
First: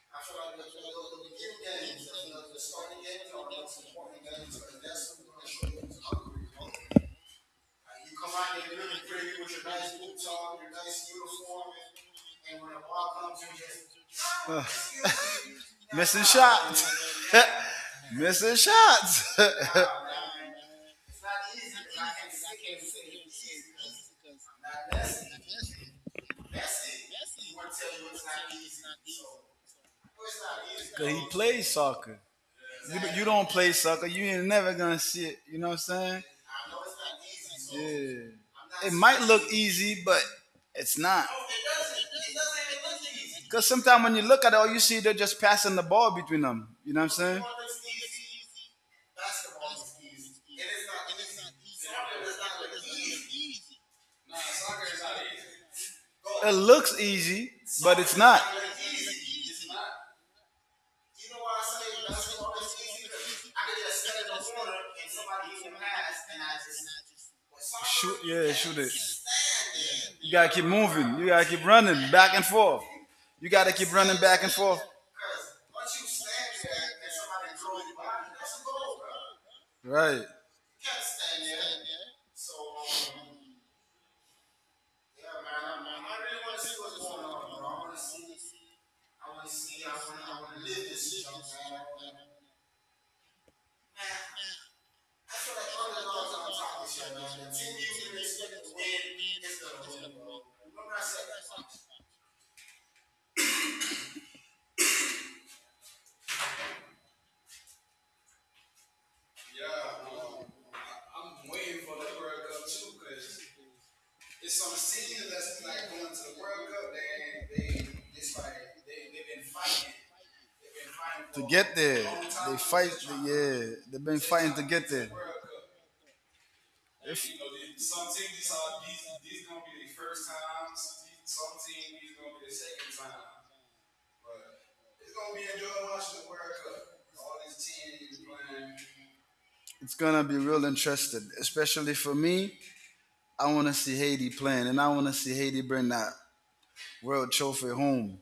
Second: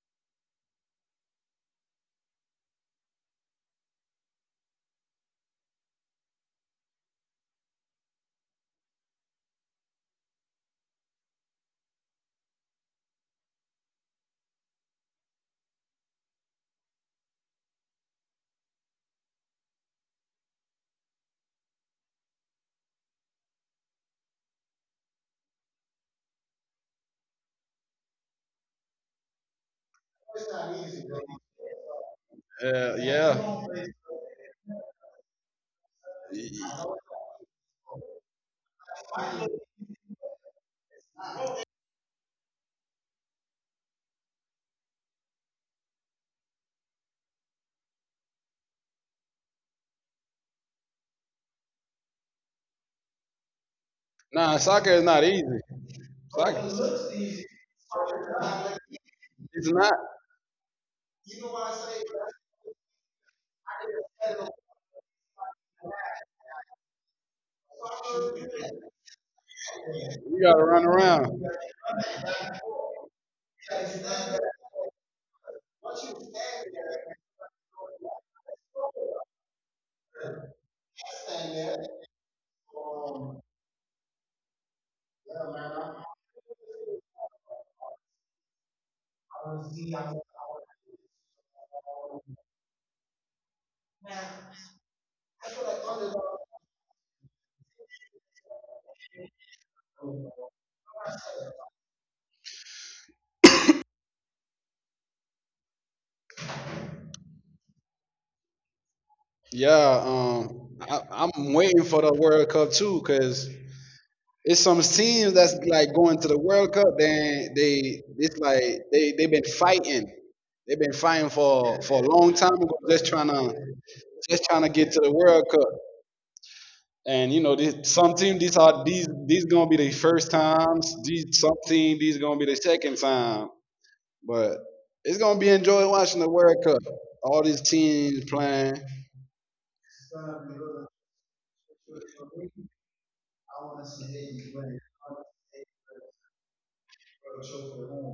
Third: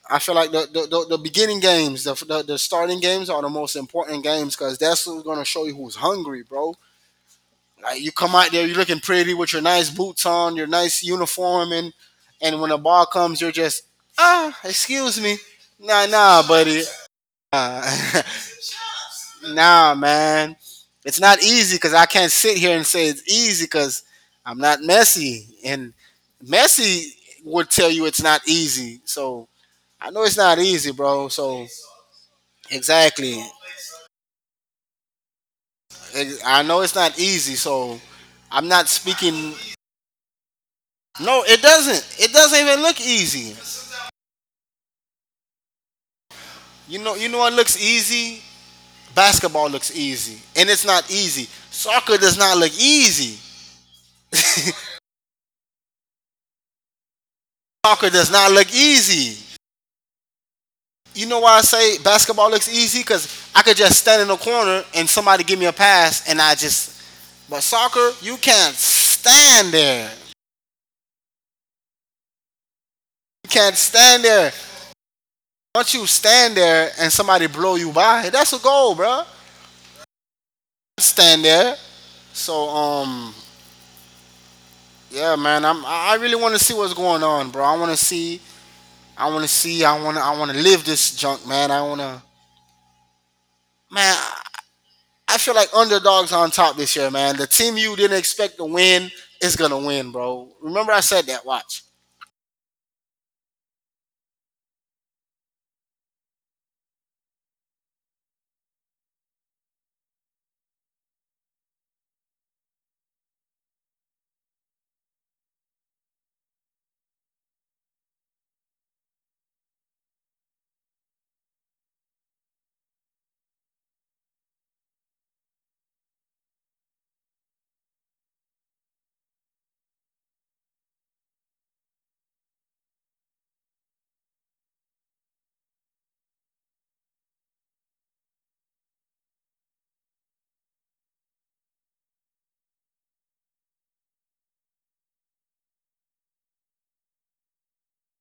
[SPEAKER 3] I feel like the beginning games, the starting games are the most important games because that's what's gonna show you who's hungry, bro. Like, you come out there, you're looking pretty with your nice boots on, your nice uniform, and when the ball comes, you're just
[SPEAKER 2] (laughs)
[SPEAKER 3] excuse me, nah,
[SPEAKER 2] Missing
[SPEAKER 3] nah, buddy,
[SPEAKER 2] shots.
[SPEAKER 3] nah,
[SPEAKER 2] (laughs) Missing shots.
[SPEAKER 3] (laughs)
[SPEAKER 2] (laughs)
[SPEAKER 3] nah, man. It's not easy, because I can't sit here and say it's easy, because I'm not Messi, and Messi would tell you it's not easy. So I know it's not easy,
[SPEAKER 2] 'Cause
[SPEAKER 3] bro.
[SPEAKER 2] he
[SPEAKER 3] So
[SPEAKER 2] plays soccer. You
[SPEAKER 3] exactly.
[SPEAKER 2] don't play
[SPEAKER 1] Yeah.
[SPEAKER 2] soccer, you ain't never gonna see it. You know what I'm saying?
[SPEAKER 3] I know it's not easy, so
[SPEAKER 2] Yeah.
[SPEAKER 3] I'm not.
[SPEAKER 2] It might look easy, but it's not.
[SPEAKER 3] No, it doesn't. It doesn't even look easy.
[SPEAKER 2] Because sometimes when you look at it, all you see they're just passing the ball between them. You know what I'm
[SPEAKER 3] You know
[SPEAKER 2] saying?
[SPEAKER 3] what looks easy? Basketball looks easy, and it's not easy. Soccer does not look easy.
[SPEAKER 1] Nah, soccer
[SPEAKER 3] (laughs)
[SPEAKER 1] is not easy.
[SPEAKER 2] It
[SPEAKER 1] Soccer,
[SPEAKER 2] looks easy, but
[SPEAKER 3] Soccer
[SPEAKER 2] it's
[SPEAKER 3] does
[SPEAKER 2] not.
[SPEAKER 3] not look easy.
[SPEAKER 1] it's not.
[SPEAKER 3] You know why I say basketball looks easy? Cause I could just stand in a corner and somebody give me a pass, and I just. But soccer,
[SPEAKER 2] Shoot,
[SPEAKER 3] you
[SPEAKER 2] yeah,
[SPEAKER 3] can't
[SPEAKER 2] shoot it.
[SPEAKER 3] stand there.
[SPEAKER 2] You
[SPEAKER 1] You
[SPEAKER 2] gotta keep
[SPEAKER 1] gotta run
[SPEAKER 2] moving. You gotta
[SPEAKER 1] around.
[SPEAKER 2] keep running back and forth.
[SPEAKER 3] You
[SPEAKER 2] You gotta
[SPEAKER 3] can't
[SPEAKER 2] keep running
[SPEAKER 3] stand
[SPEAKER 2] back
[SPEAKER 3] there.
[SPEAKER 2] and forth.
[SPEAKER 3] Once you stand there and somebody blow you by, that's a goal, bro.
[SPEAKER 2] Right.
[SPEAKER 3] Stand there. So yeah, man, I really want to see what's going on, bro. I want to see I want to see I want to live this junk, man. I want to Man, I feel like underdogs on top this year, man. The team you didn't expect to win is going to win, bro. Remember I said that, watch.
[SPEAKER 1] Yeah, I'm waiting for the World Cup too, cause it's some teams that's like going to the World Cup. Then they, it's like they've been fighting. They've been fighting
[SPEAKER 2] To get
[SPEAKER 1] for
[SPEAKER 2] there,
[SPEAKER 1] a long
[SPEAKER 2] they
[SPEAKER 1] time ago,
[SPEAKER 2] fight. Yeah, they've been
[SPEAKER 1] just
[SPEAKER 2] fighting to
[SPEAKER 1] trying to
[SPEAKER 2] get
[SPEAKER 1] get to
[SPEAKER 2] there.
[SPEAKER 1] the World Cup. And you know, this, some team these are these gonna be the first times. These some team these gonna be the second time. But it's gonna be enjoy watching the World Cup. All these teams playing.
[SPEAKER 2] It's gonna be real interesting, especially for me. I want to see Haiti playing, and I want to see Haiti bring that world trophy home.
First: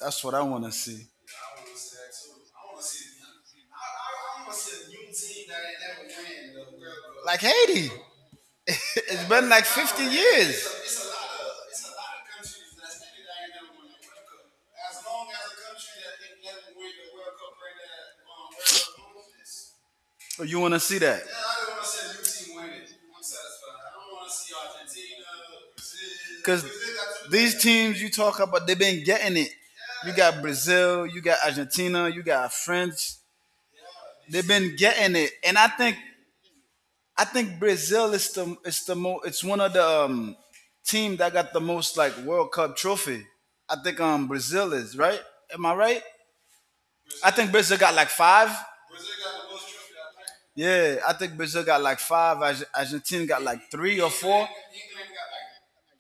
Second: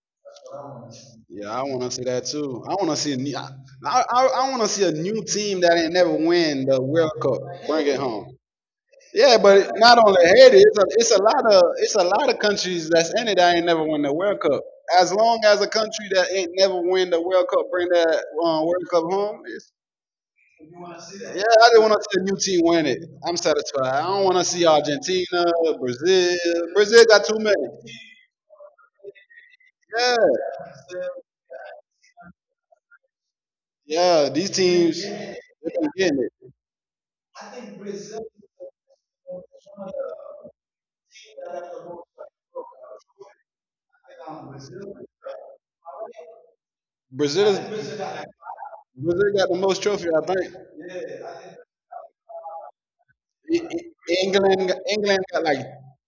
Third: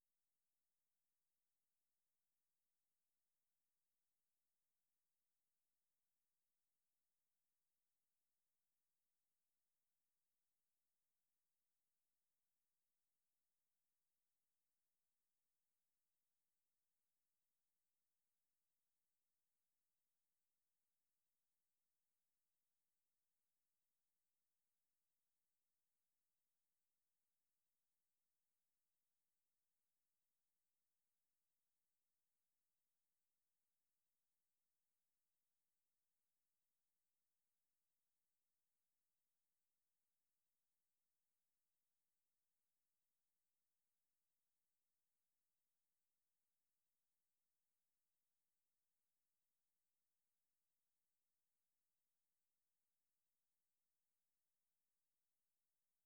[SPEAKER 2] That's what I want to see. I
[SPEAKER 1] Yeah, I want to see that
[SPEAKER 2] want
[SPEAKER 1] too.
[SPEAKER 2] want to see.
[SPEAKER 1] I want to see a new
[SPEAKER 2] See
[SPEAKER 1] team
[SPEAKER 2] that
[SPEAKER 1] that ain't
[SPEAKER 2] that
[SPEAKER 1] never win
[SPEAKER 2] too.
[SPEAKER 1] the World Cup. Bring
[SPEAKER 2] Haiti,
[SPEAKER 1] it home.
[SPEAKER 2] (laughs) it's
[SPEAKER 1] Yeah,
[SPEAKER 2] been like
[SPEAKER 1] but not
[SPEAKER 2] 50 a
[SPEAKER 1] only
[SPEAKER 2] a
[SPEAKER 1] Haiti,
[SPEAKER 2] lot
[SPEAKER 1] it's a lot of countries that's in it that
[SPEAKER 2] the
[SPEAKER 1] ain't never
[SPEAKER 2] World
[SPEAKER 1] win
[SPEAKER 2] World
[SPEAKER 1] the World Cup.
[SPEAKER 2] Cup.
[SPEAKER 1] As
[SPEAKER 2] Long
[SPEAKER 1] long as a country that ain't never
[SPEAKER 2] that
[SPEAKER 1] win the World Cup bring that World Cup home, it's,
[SPEAKER 2] Oh, you want to see that?
[SPEAKER 1] yeah, I just want to
[SPEAKER 2] Yeah,
[SPEAKER 1] see a new team win it. I'm satisfied. I don't want to see Argentina, Brazil.
[SPEAKER 2] Because
[SPEAKER 1] Brazil got too many.
[SPEAKER 2] these teams you talk about, they've been getting it.
[SPEAKER 1] Yeah,
[SPEAKER 2] Yeah. You got Brazil, you got Argentina, you got France.
[SPEAKER 1] yeah, these
[SPEAKER 2] They've been
[SPEAKER 1] teams
[SPEAKER 2] getting it, and
[SPEAKER 1] they've
[SPEAKER 2] I
[SPEAKER 1] been
[SPEAKER 2] think
[SPEAKER 1] getting it.
[SPEAKER 2] I think Brazil is the it's the mo it's one of the team that got the most like World Cup trophy. I think Brazil is right. Am I right? I
[SPEAKER 1] Brazil
[SPEAKER 2] think Brazil
[SPEAKER 1] is
[SPEAKER 2] got like five.
[SPEAKER 1] Brazil got the most trophy, I think.
[SPEAKER 2] Yeah, I think Brazil got like five. Argentina got
[SPEAKER 1] E-
[SPEAKER 2] like three or four.
[SPEAKER 1] England, England got like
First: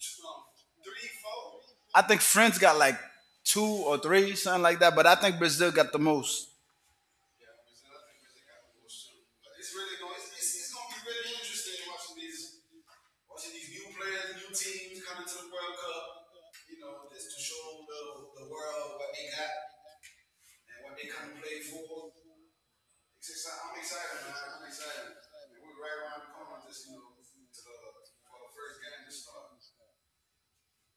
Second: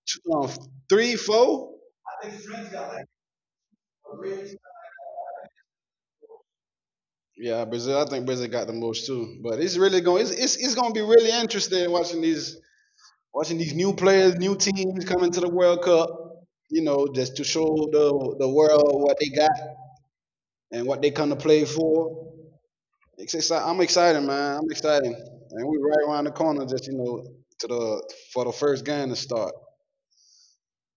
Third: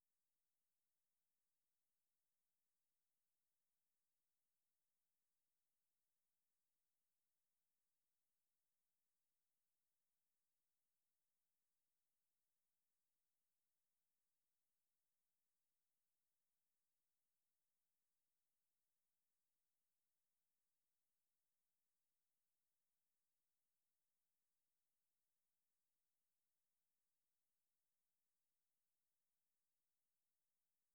[SPEAKER 1] two, three, four.
[SPEAKER 2] I think France got like two or three, something like that. But I think Brazil got the most.
[SPEAKER 1] Yeah, Brazil. I think Brazil got the most too. But it's really going. It's going to be really interesting watching these new players, new teams coming to the World Cup. You know, just to show the world what they got and what they come to play for. I'm excited, man. I'm excited, and we right around the corner. Just you know, to the for the first game to start.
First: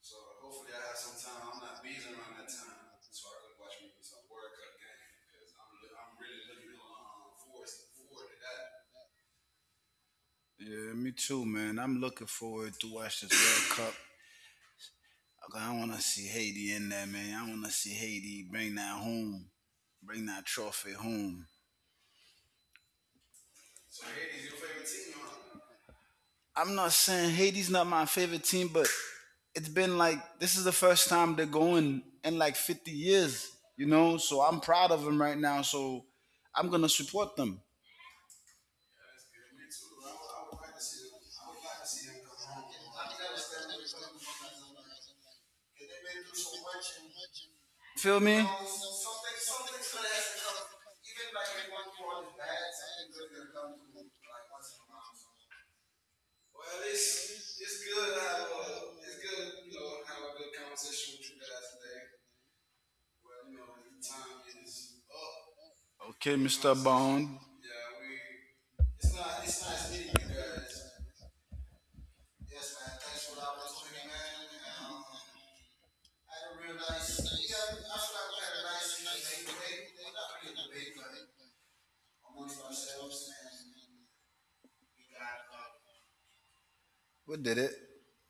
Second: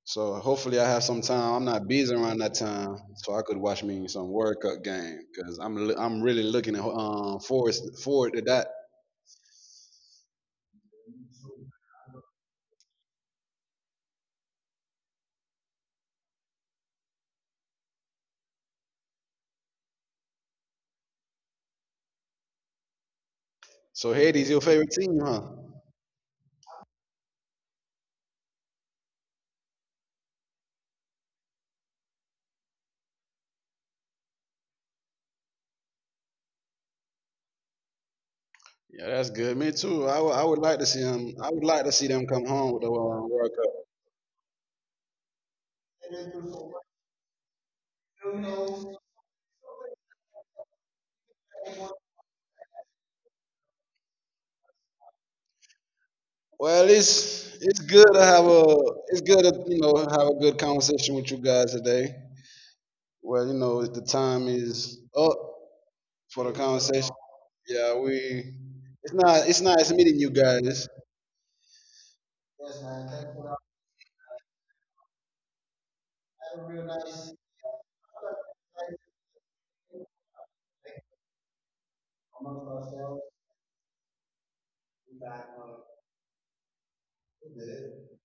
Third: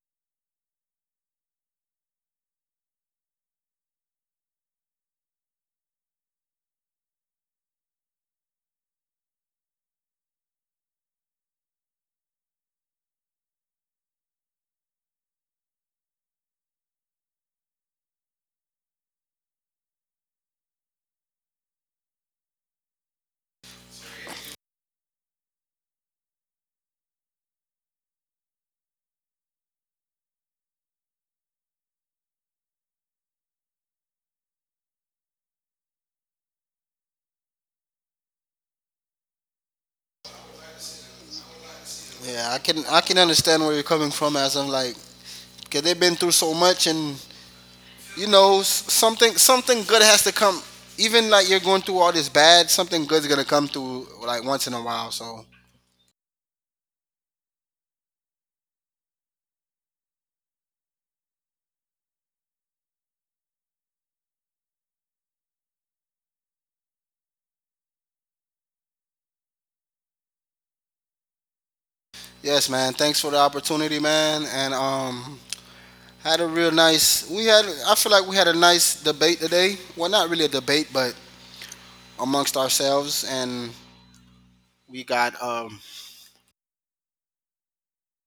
[SPEAKER 1] So hopefully I have some time. I'm not busy around that time, so I could watch me some World Cup game because I'm really looking at, forward to that.
[SPEAKER 2] Yeah, me too, man. I'm looking forward to watch this World Cup. Okay, I want to see Haiti in there, man. I want to see Haiti bring that home, bring that trophy home.
[SPEAKER 1] So Haiti's your favorite team, huh?
[SPEAKER 2] I'm not saying Haiti's not my favorite team, but it's been like this is the first time they're going in like 50 years, you know. So I'm proud of them right now. So I'm gonna support them.
[SPEAKER 1] Yeah, that's good. Me too. I would like to see them. I would like to see them come
[SPEAKER 3] Yeah, I
[SPEAKER 1] home with
[SPEAKER 3] can
[SPEAKER 1] the
[SPEAKER 3] I can
[SPEAKER 1] World
[SPEAKER 3] understand
[SPEAKER 1] Cup.
[SPEAKER 3] where you're coming from, as I'm like, cause they've been through so much, and
[SPEAKER 2] Feel
[SPEAKER 3] you
[SPEAKER 2] me?
[SPEAKER 3] know, something good has to come. Even like you're going through all this bad, something good's gonna come through like once in a while. So
[SPEAKER 1] Well, it's good to have a it's good to you know have a good conversation with you guys today. Well, you know the time is up
[SPEAKER 2] Okay,
[SPEAKER 1] for the
[SPEAKER 2] Mr.
[SPEAKER 1] conversation.
[SPEAKER 2] Bond,
[SPEAKER 1] Yeah, we it's not it's nice meeting you guys.
[SPEAKER 3] yes, man. Thanks for the opportunity, man. And had a real nice. We had. I feel like we had a nice debate today. Well, not really a debate, but amongst ourselves, and we got
[SPEAKER 2] we did it.